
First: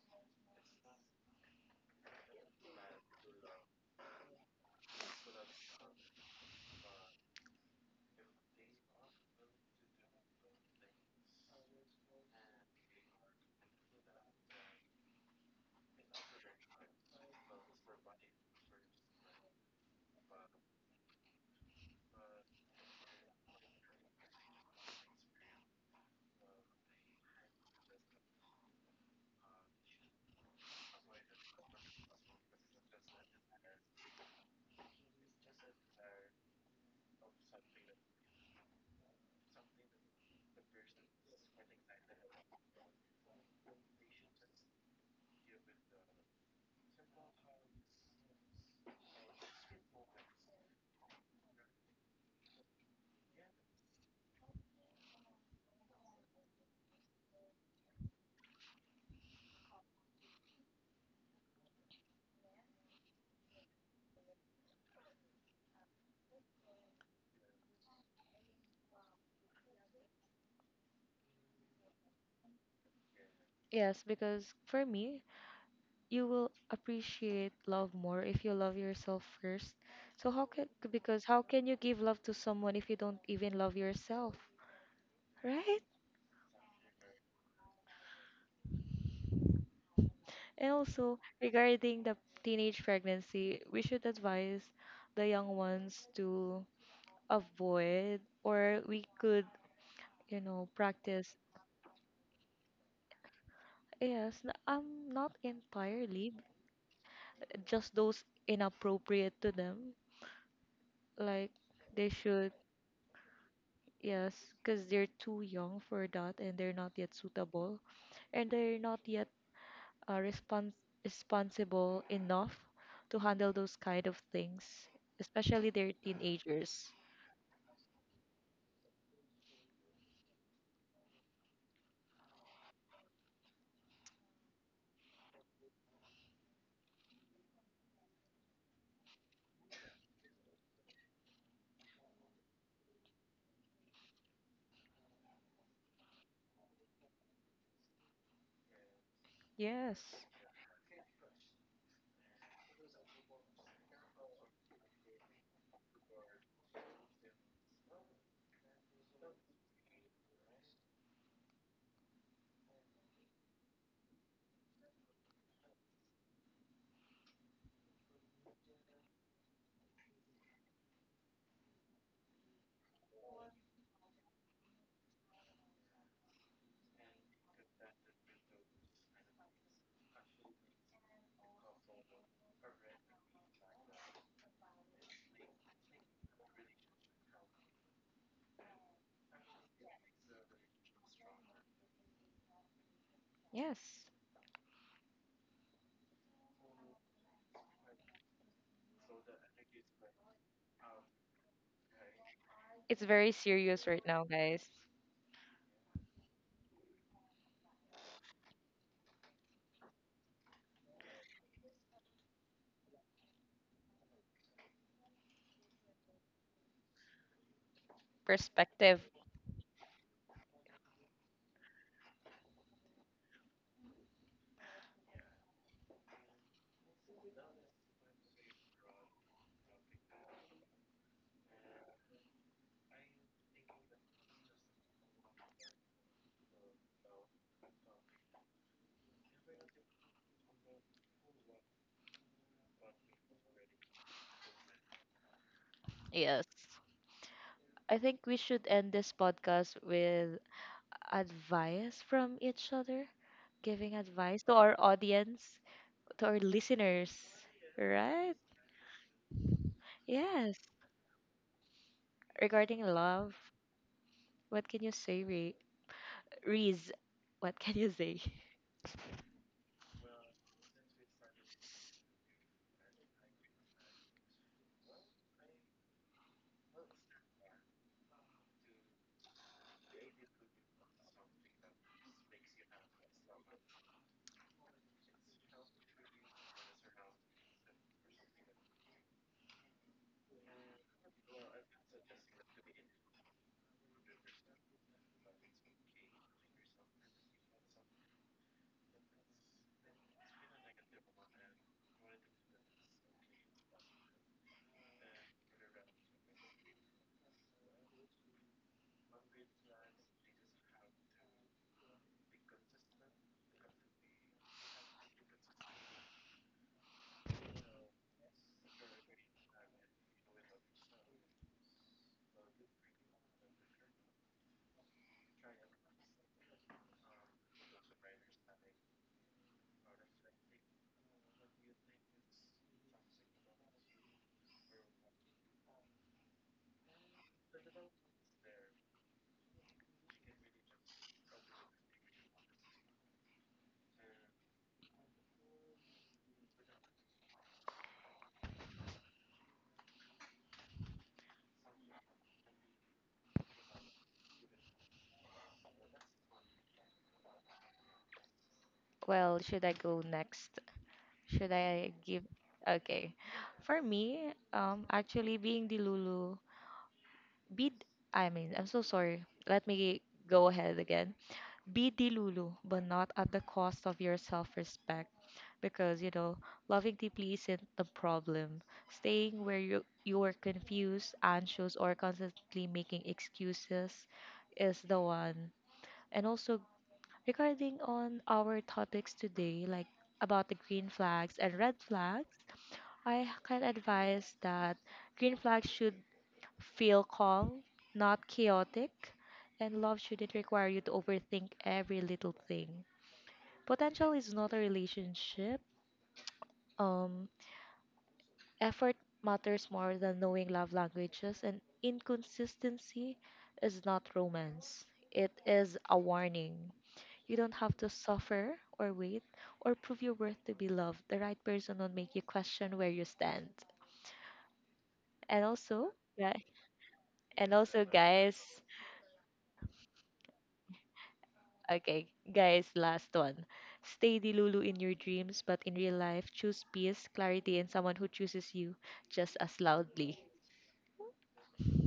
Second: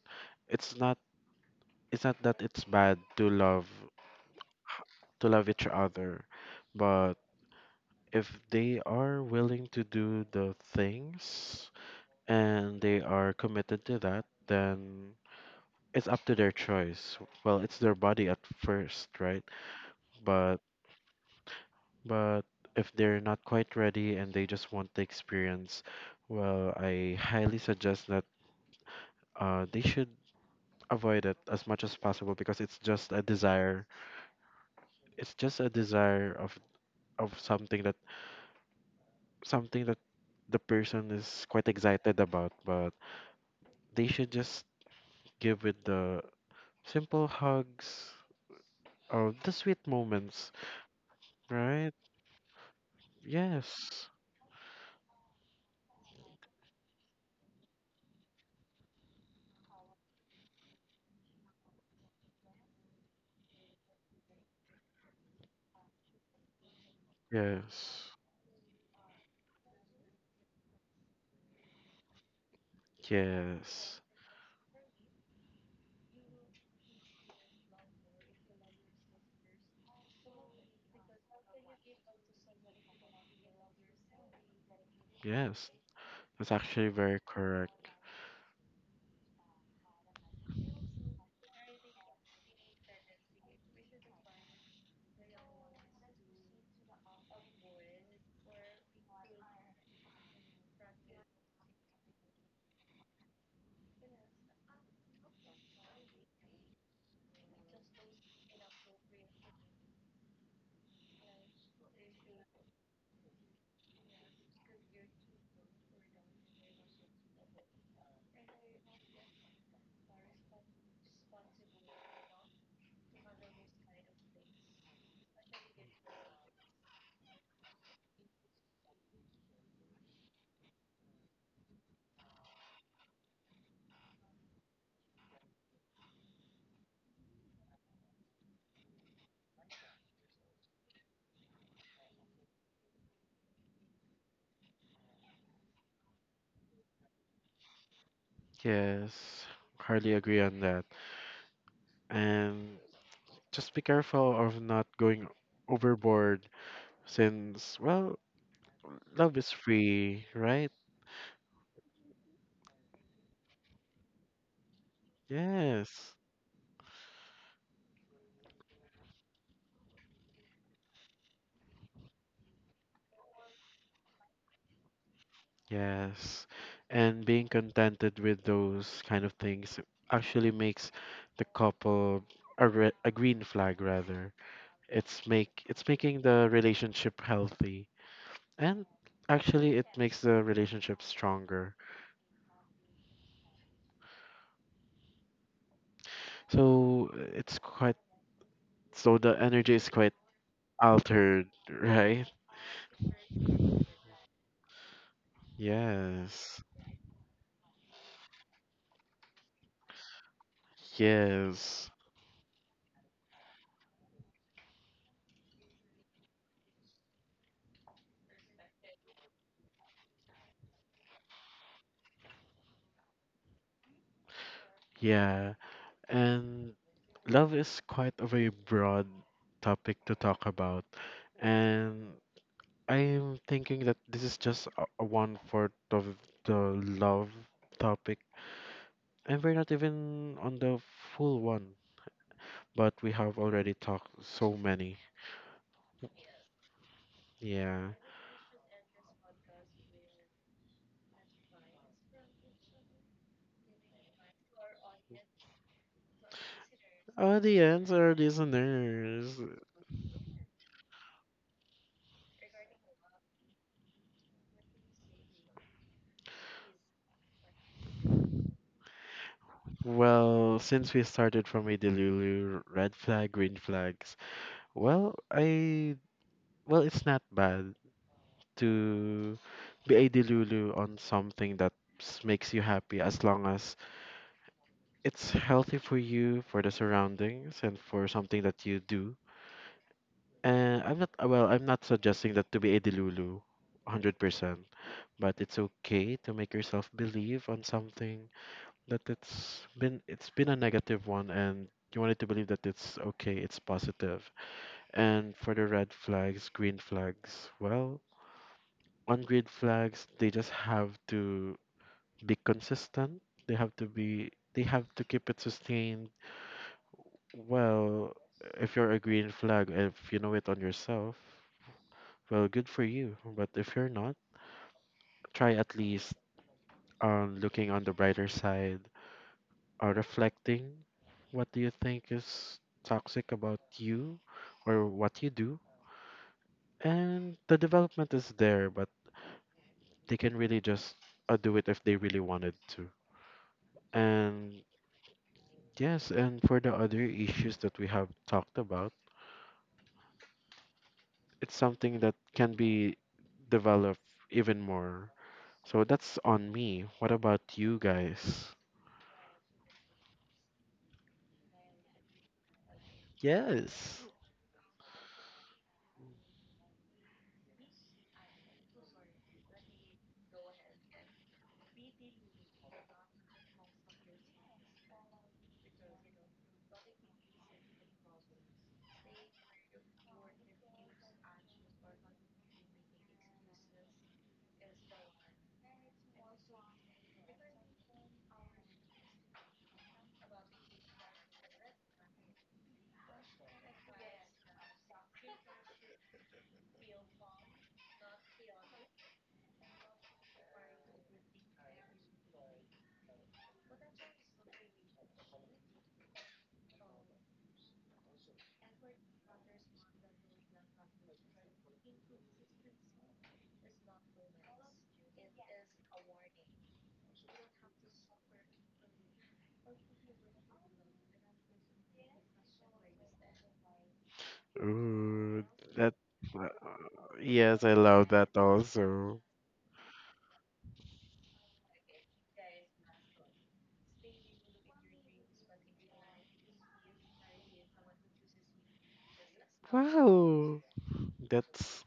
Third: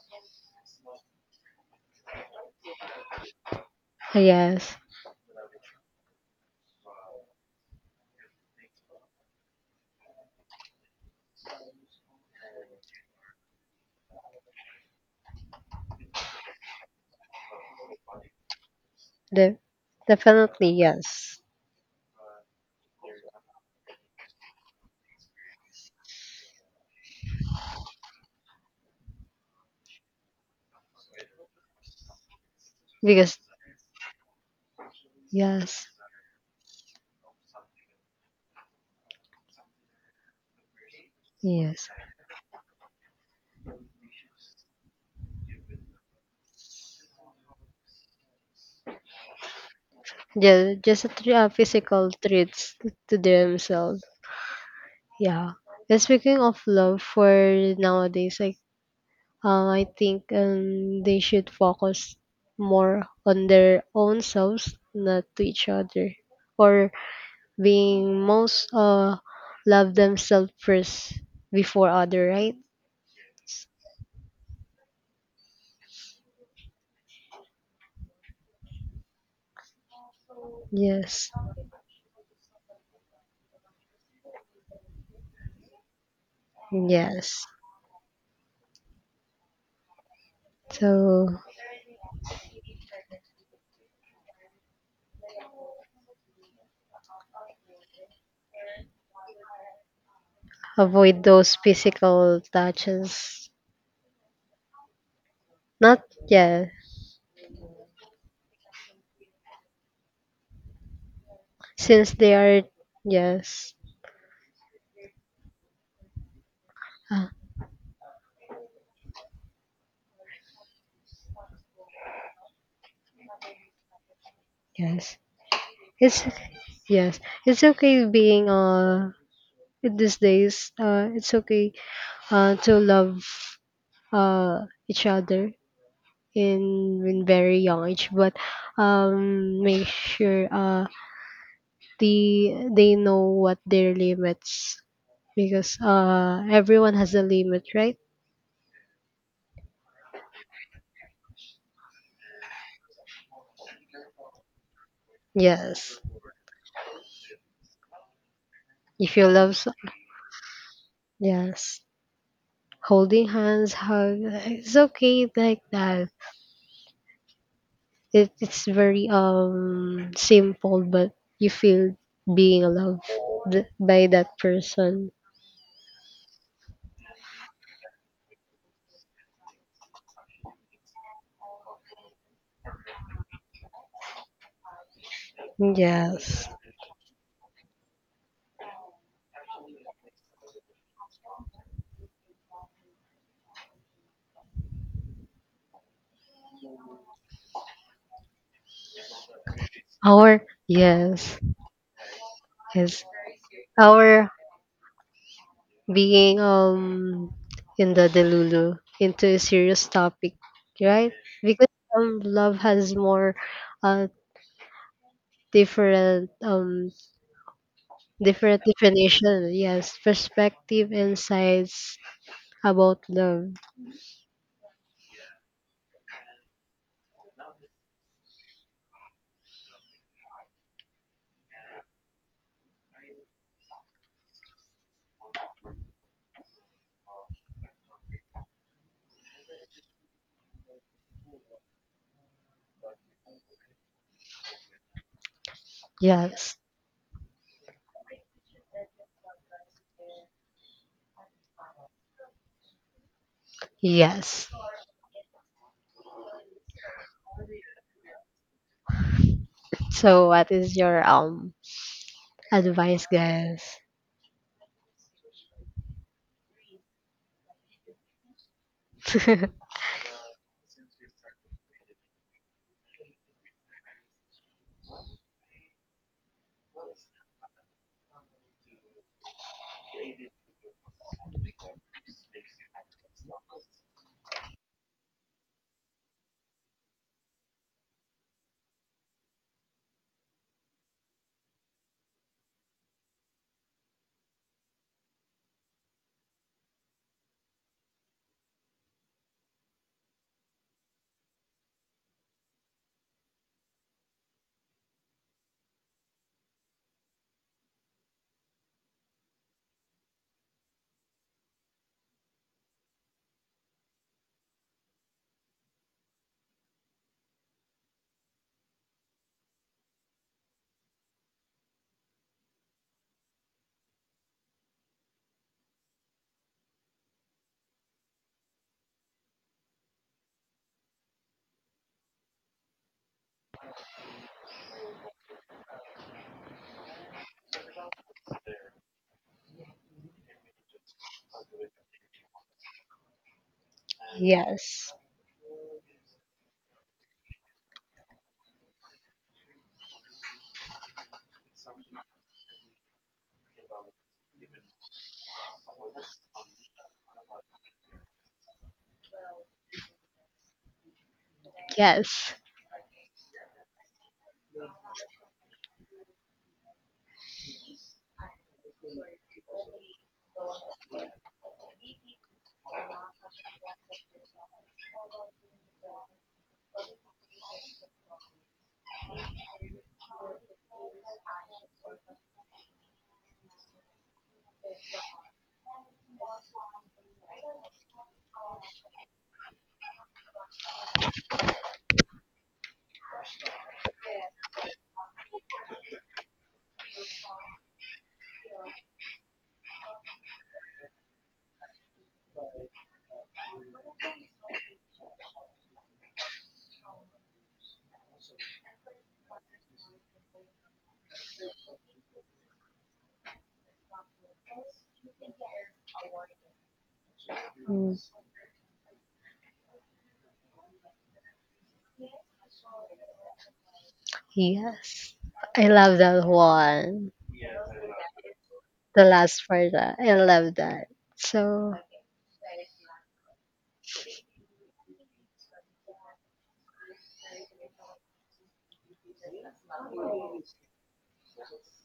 it's not it's not that it's bad to love Yes, each other. But if they are willing to do the things and they are committed to that, then it's up to their choice. Well, it's their body at first, right? the, But definitely yes, but if they're not quite ready and they just want the experience, well, I highly suggest that they should avoid it as much as possible because it's just a because desire. It's just a yes, desire of something that something that the person is quite yes, excited about, but they should just give it the simple hugs or the sweet moments, yeah, just right? physical treats to themselves. Yes, Yeah, and speaking of love for nowadays, I think they should focus more on their own selves, not to each other, or yes, being most love themselves first before other, right? yes, Yes, because for me, you will appreciate love more if you love yourself first. So how can, because Yes, how can you give love to someone if you don't even love yourself, yes. right? That's actually very yes. correct. And also So regarding the teenage pregnancy, we should advise the young ones to avoid, or we could, you know, avoid practice those physical touches. yes, not Not entirely yeah, just those inappropriate to them. Like they since they should, are, yes, yes, because they're too young for that and they're not yet ah, suitable and they're not yet uh, respons- responsible enough to handle those kind of things, yes. especially they're It's, teenagers. yes. It's okay being these days. It's okay to love each other in when very young age, but make sure they know what their limits, because everyone has a limit, right? Yes, hardly Yes, agree on that. And just be careful of not going Yes, overboard since, well, if you love is love so-, free, right? yes, holding hands hug, it's okay like that. Yes, It, it's very simple, but you feel being loved by that person. yes. And being contented with those kind of things actually makes the couple a green flag rather. It's making the Yes. relationship healthy and actually it makes the relationship stronger. yes. So it's quite so the energy is quite Our, yes, altered, right? It's yes. very serious right now, Our guys. being Yes. In the Delulu into a serious topic, right? Because Yes. Love has more uh different different Perspective. definition, yes, perspective, insights about love. Yeah. And love is quite a very broad topic to talk about. And I'm thinking that this is just a one fourth of the love topic. And we're not even on the full one, but we have already talked so many. Yes. Yes. Yeah. I think we should end this podcast with advice from each other, giving advice Yes. to our audience, to our listeners, Audience or right? listeners. So what Yes. is your Regarding advice, love, guys? what can you say, Reese? What can you say? Well, since we started from a delulu, red flag, green flags. Well, I well, it's not bad. To be a delulu on something that makes you happy as long as it's healthy for you, for the surroundings, and for something that you do. And I'm not, well, I'm not suggesting that to be a delulu 100%, but it's okay to make yourself believe on something that it's been a negative one and you wanted to believe that it's okay, it's positive. And for the red flags, green flags, well, on green flags, they just have to be consistent. They have to keep it sustained. Well, if you're a green flag, if you know it on yourself, well, good for you. But if you're not, try at least on looking on the brighter side or reflecting what do you think is toxic about you or what you do. And the development is there, but they can really just do it if they really wanted to. And Yes. yes, and for the other issues that we have talked about, it's something that can be developed even more. So that's on me. What about you guys? Well, should I go next? Should I give? Yes. Okay. For Yes. me, actually being the Lulu, be, th- I mean, I'm so sorry. Let me go ahead again. Be the Lulu, but not at the cost of your self-respect. Because you know, loving deeply isn't the problem, staying where you are confused, anxious, or constantly making excuses is the one. And also regarding on our topics today, like about the green flags and red flags, I can advise that green flags should feel calm, not chaotic, and love shouldn't require you to overthink every little thing. Potential is not a relationship. um Effort matters more than knowing love languages, and inconsistency is not romance. It is a warning. You don't have to suffer or wait or prove your worth to be loved. The right person will make you question where you stand. Yes, Ooh, And I also, that. love that yeah, Uh, one. and yes, I also, love that guys, The also. last part, I love that. So, okay, guys, last one. Stay the Lulu in your dreams, but in real life, choose peace, clarity, and someone who chooses you just as loudly. Wow. That's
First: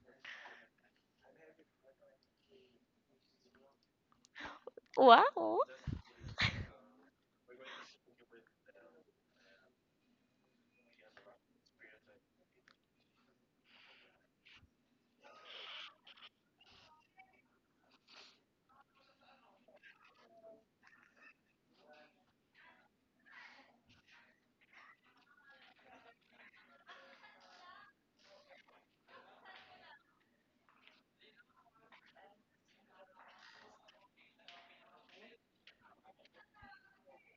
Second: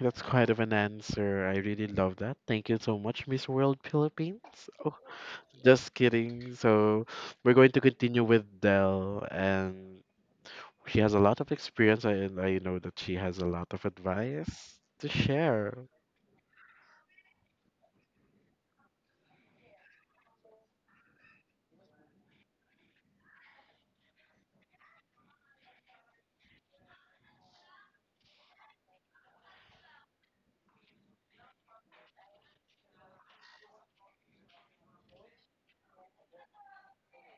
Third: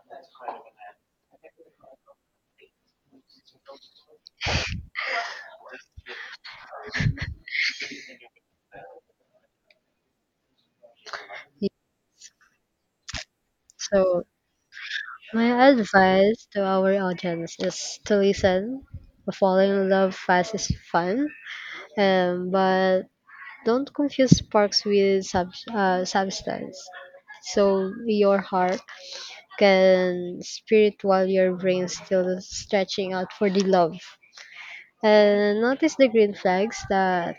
that's quite of an answer. I really love that. Thank you so much, Miss World Philippines. Oh, Wow! just kidding. So we're going to continue with Dell and she has a lot of yeah, experience, and I know that she has a lot of so advice to my share. advice to our audience is to listen. Falling in love fast is fun, but don't confuse sparks with substance. So your heart can spirit while your brain still stretching out for the love. And notice the green flags that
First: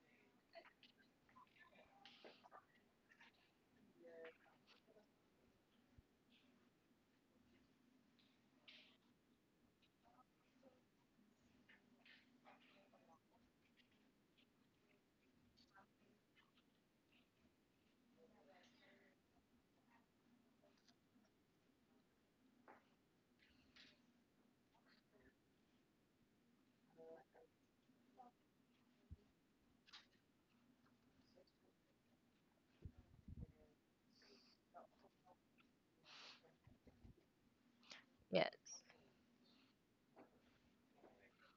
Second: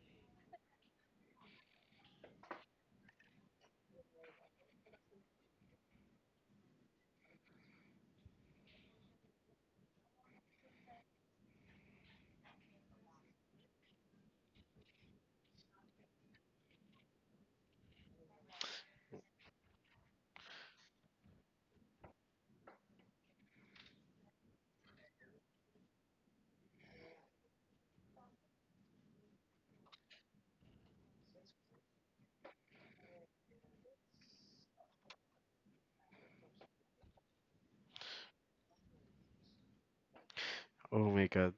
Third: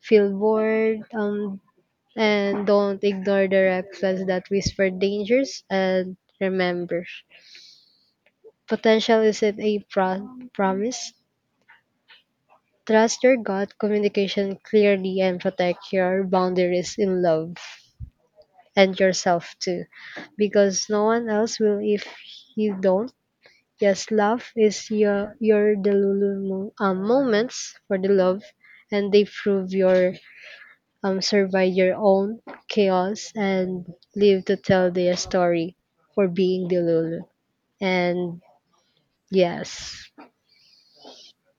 feel bored, and don't ignore the red flags that whisper dangers. And remember, potential isn't promise. Trust your gut, communication clearly, and protect your boundaries in love, and yourself too, because no one else will if you don't. Yes, love is your delulu moments for the love, and they prove your survive your own chaos, and live to tell their story for being Delulu. And Yes, yes, Oh my God,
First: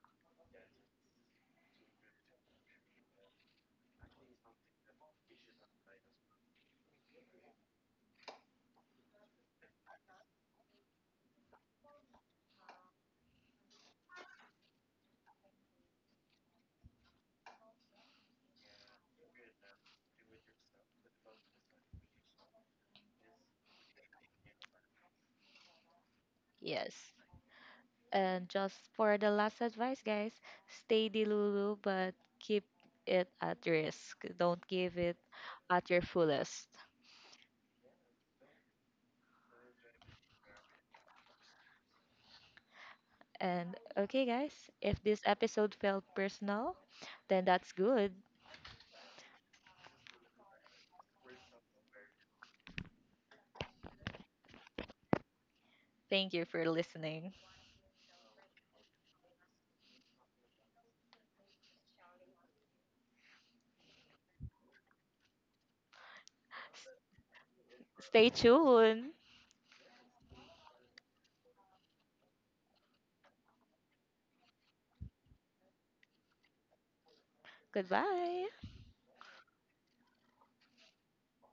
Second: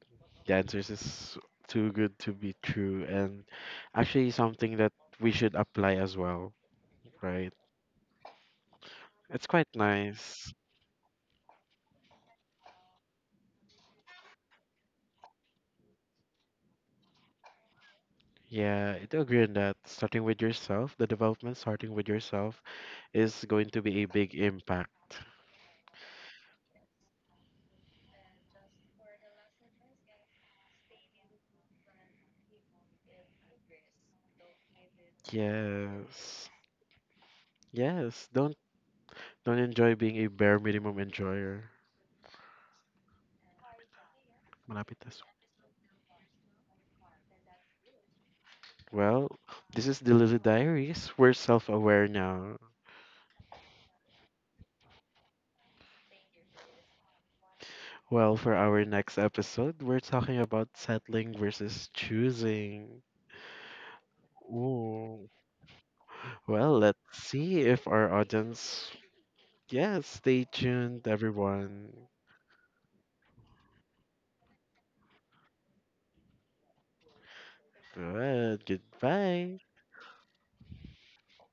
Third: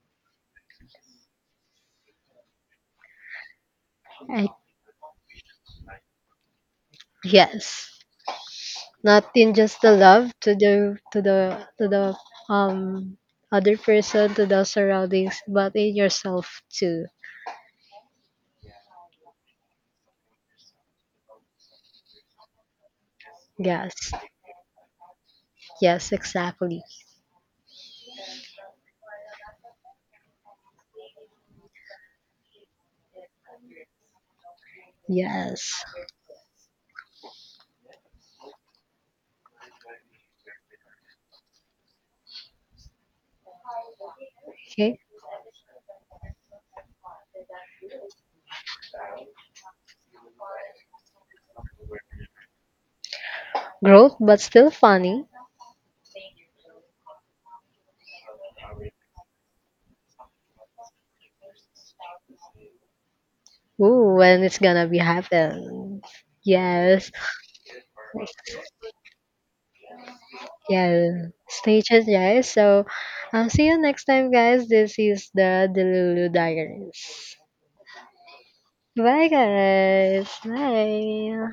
the answers is too good to be true, and actually I, something that we should apply as well, right? yes, not It's in quite just the love nice. to the um other person, to the surroundings, but in yourself too. Yeah, I do agree on that. Starting with yourself, the development starting with yourself is going to be a Yes, big impact. yes, exactly. yes. And just for the last advice, guys, stay delulu, but keep it at risk. Don't give it Yes. at your Yes. fullest. Yes. Don't enjoy being a bare minimum enjoyer. And okay, guys, Okay. Malapit if na. this episode felt personal, then that's good. Well, this is the Little Diaries. We're self aware now. Growth, but still funny. Thank you for listening. Well, for our next episode, we're talking about settling versus choosing. Ooh, when it's gonna be Ooh. happen. Well, let's Yes. see if our Stay audience. tuned. Yes, stay tuned, Yeah. Stay tuned, everyone. guys. So, see you next time, guys. This is the Delulu Diaries. Goodbye. Good. Bye, Goodbye. guys. Bye.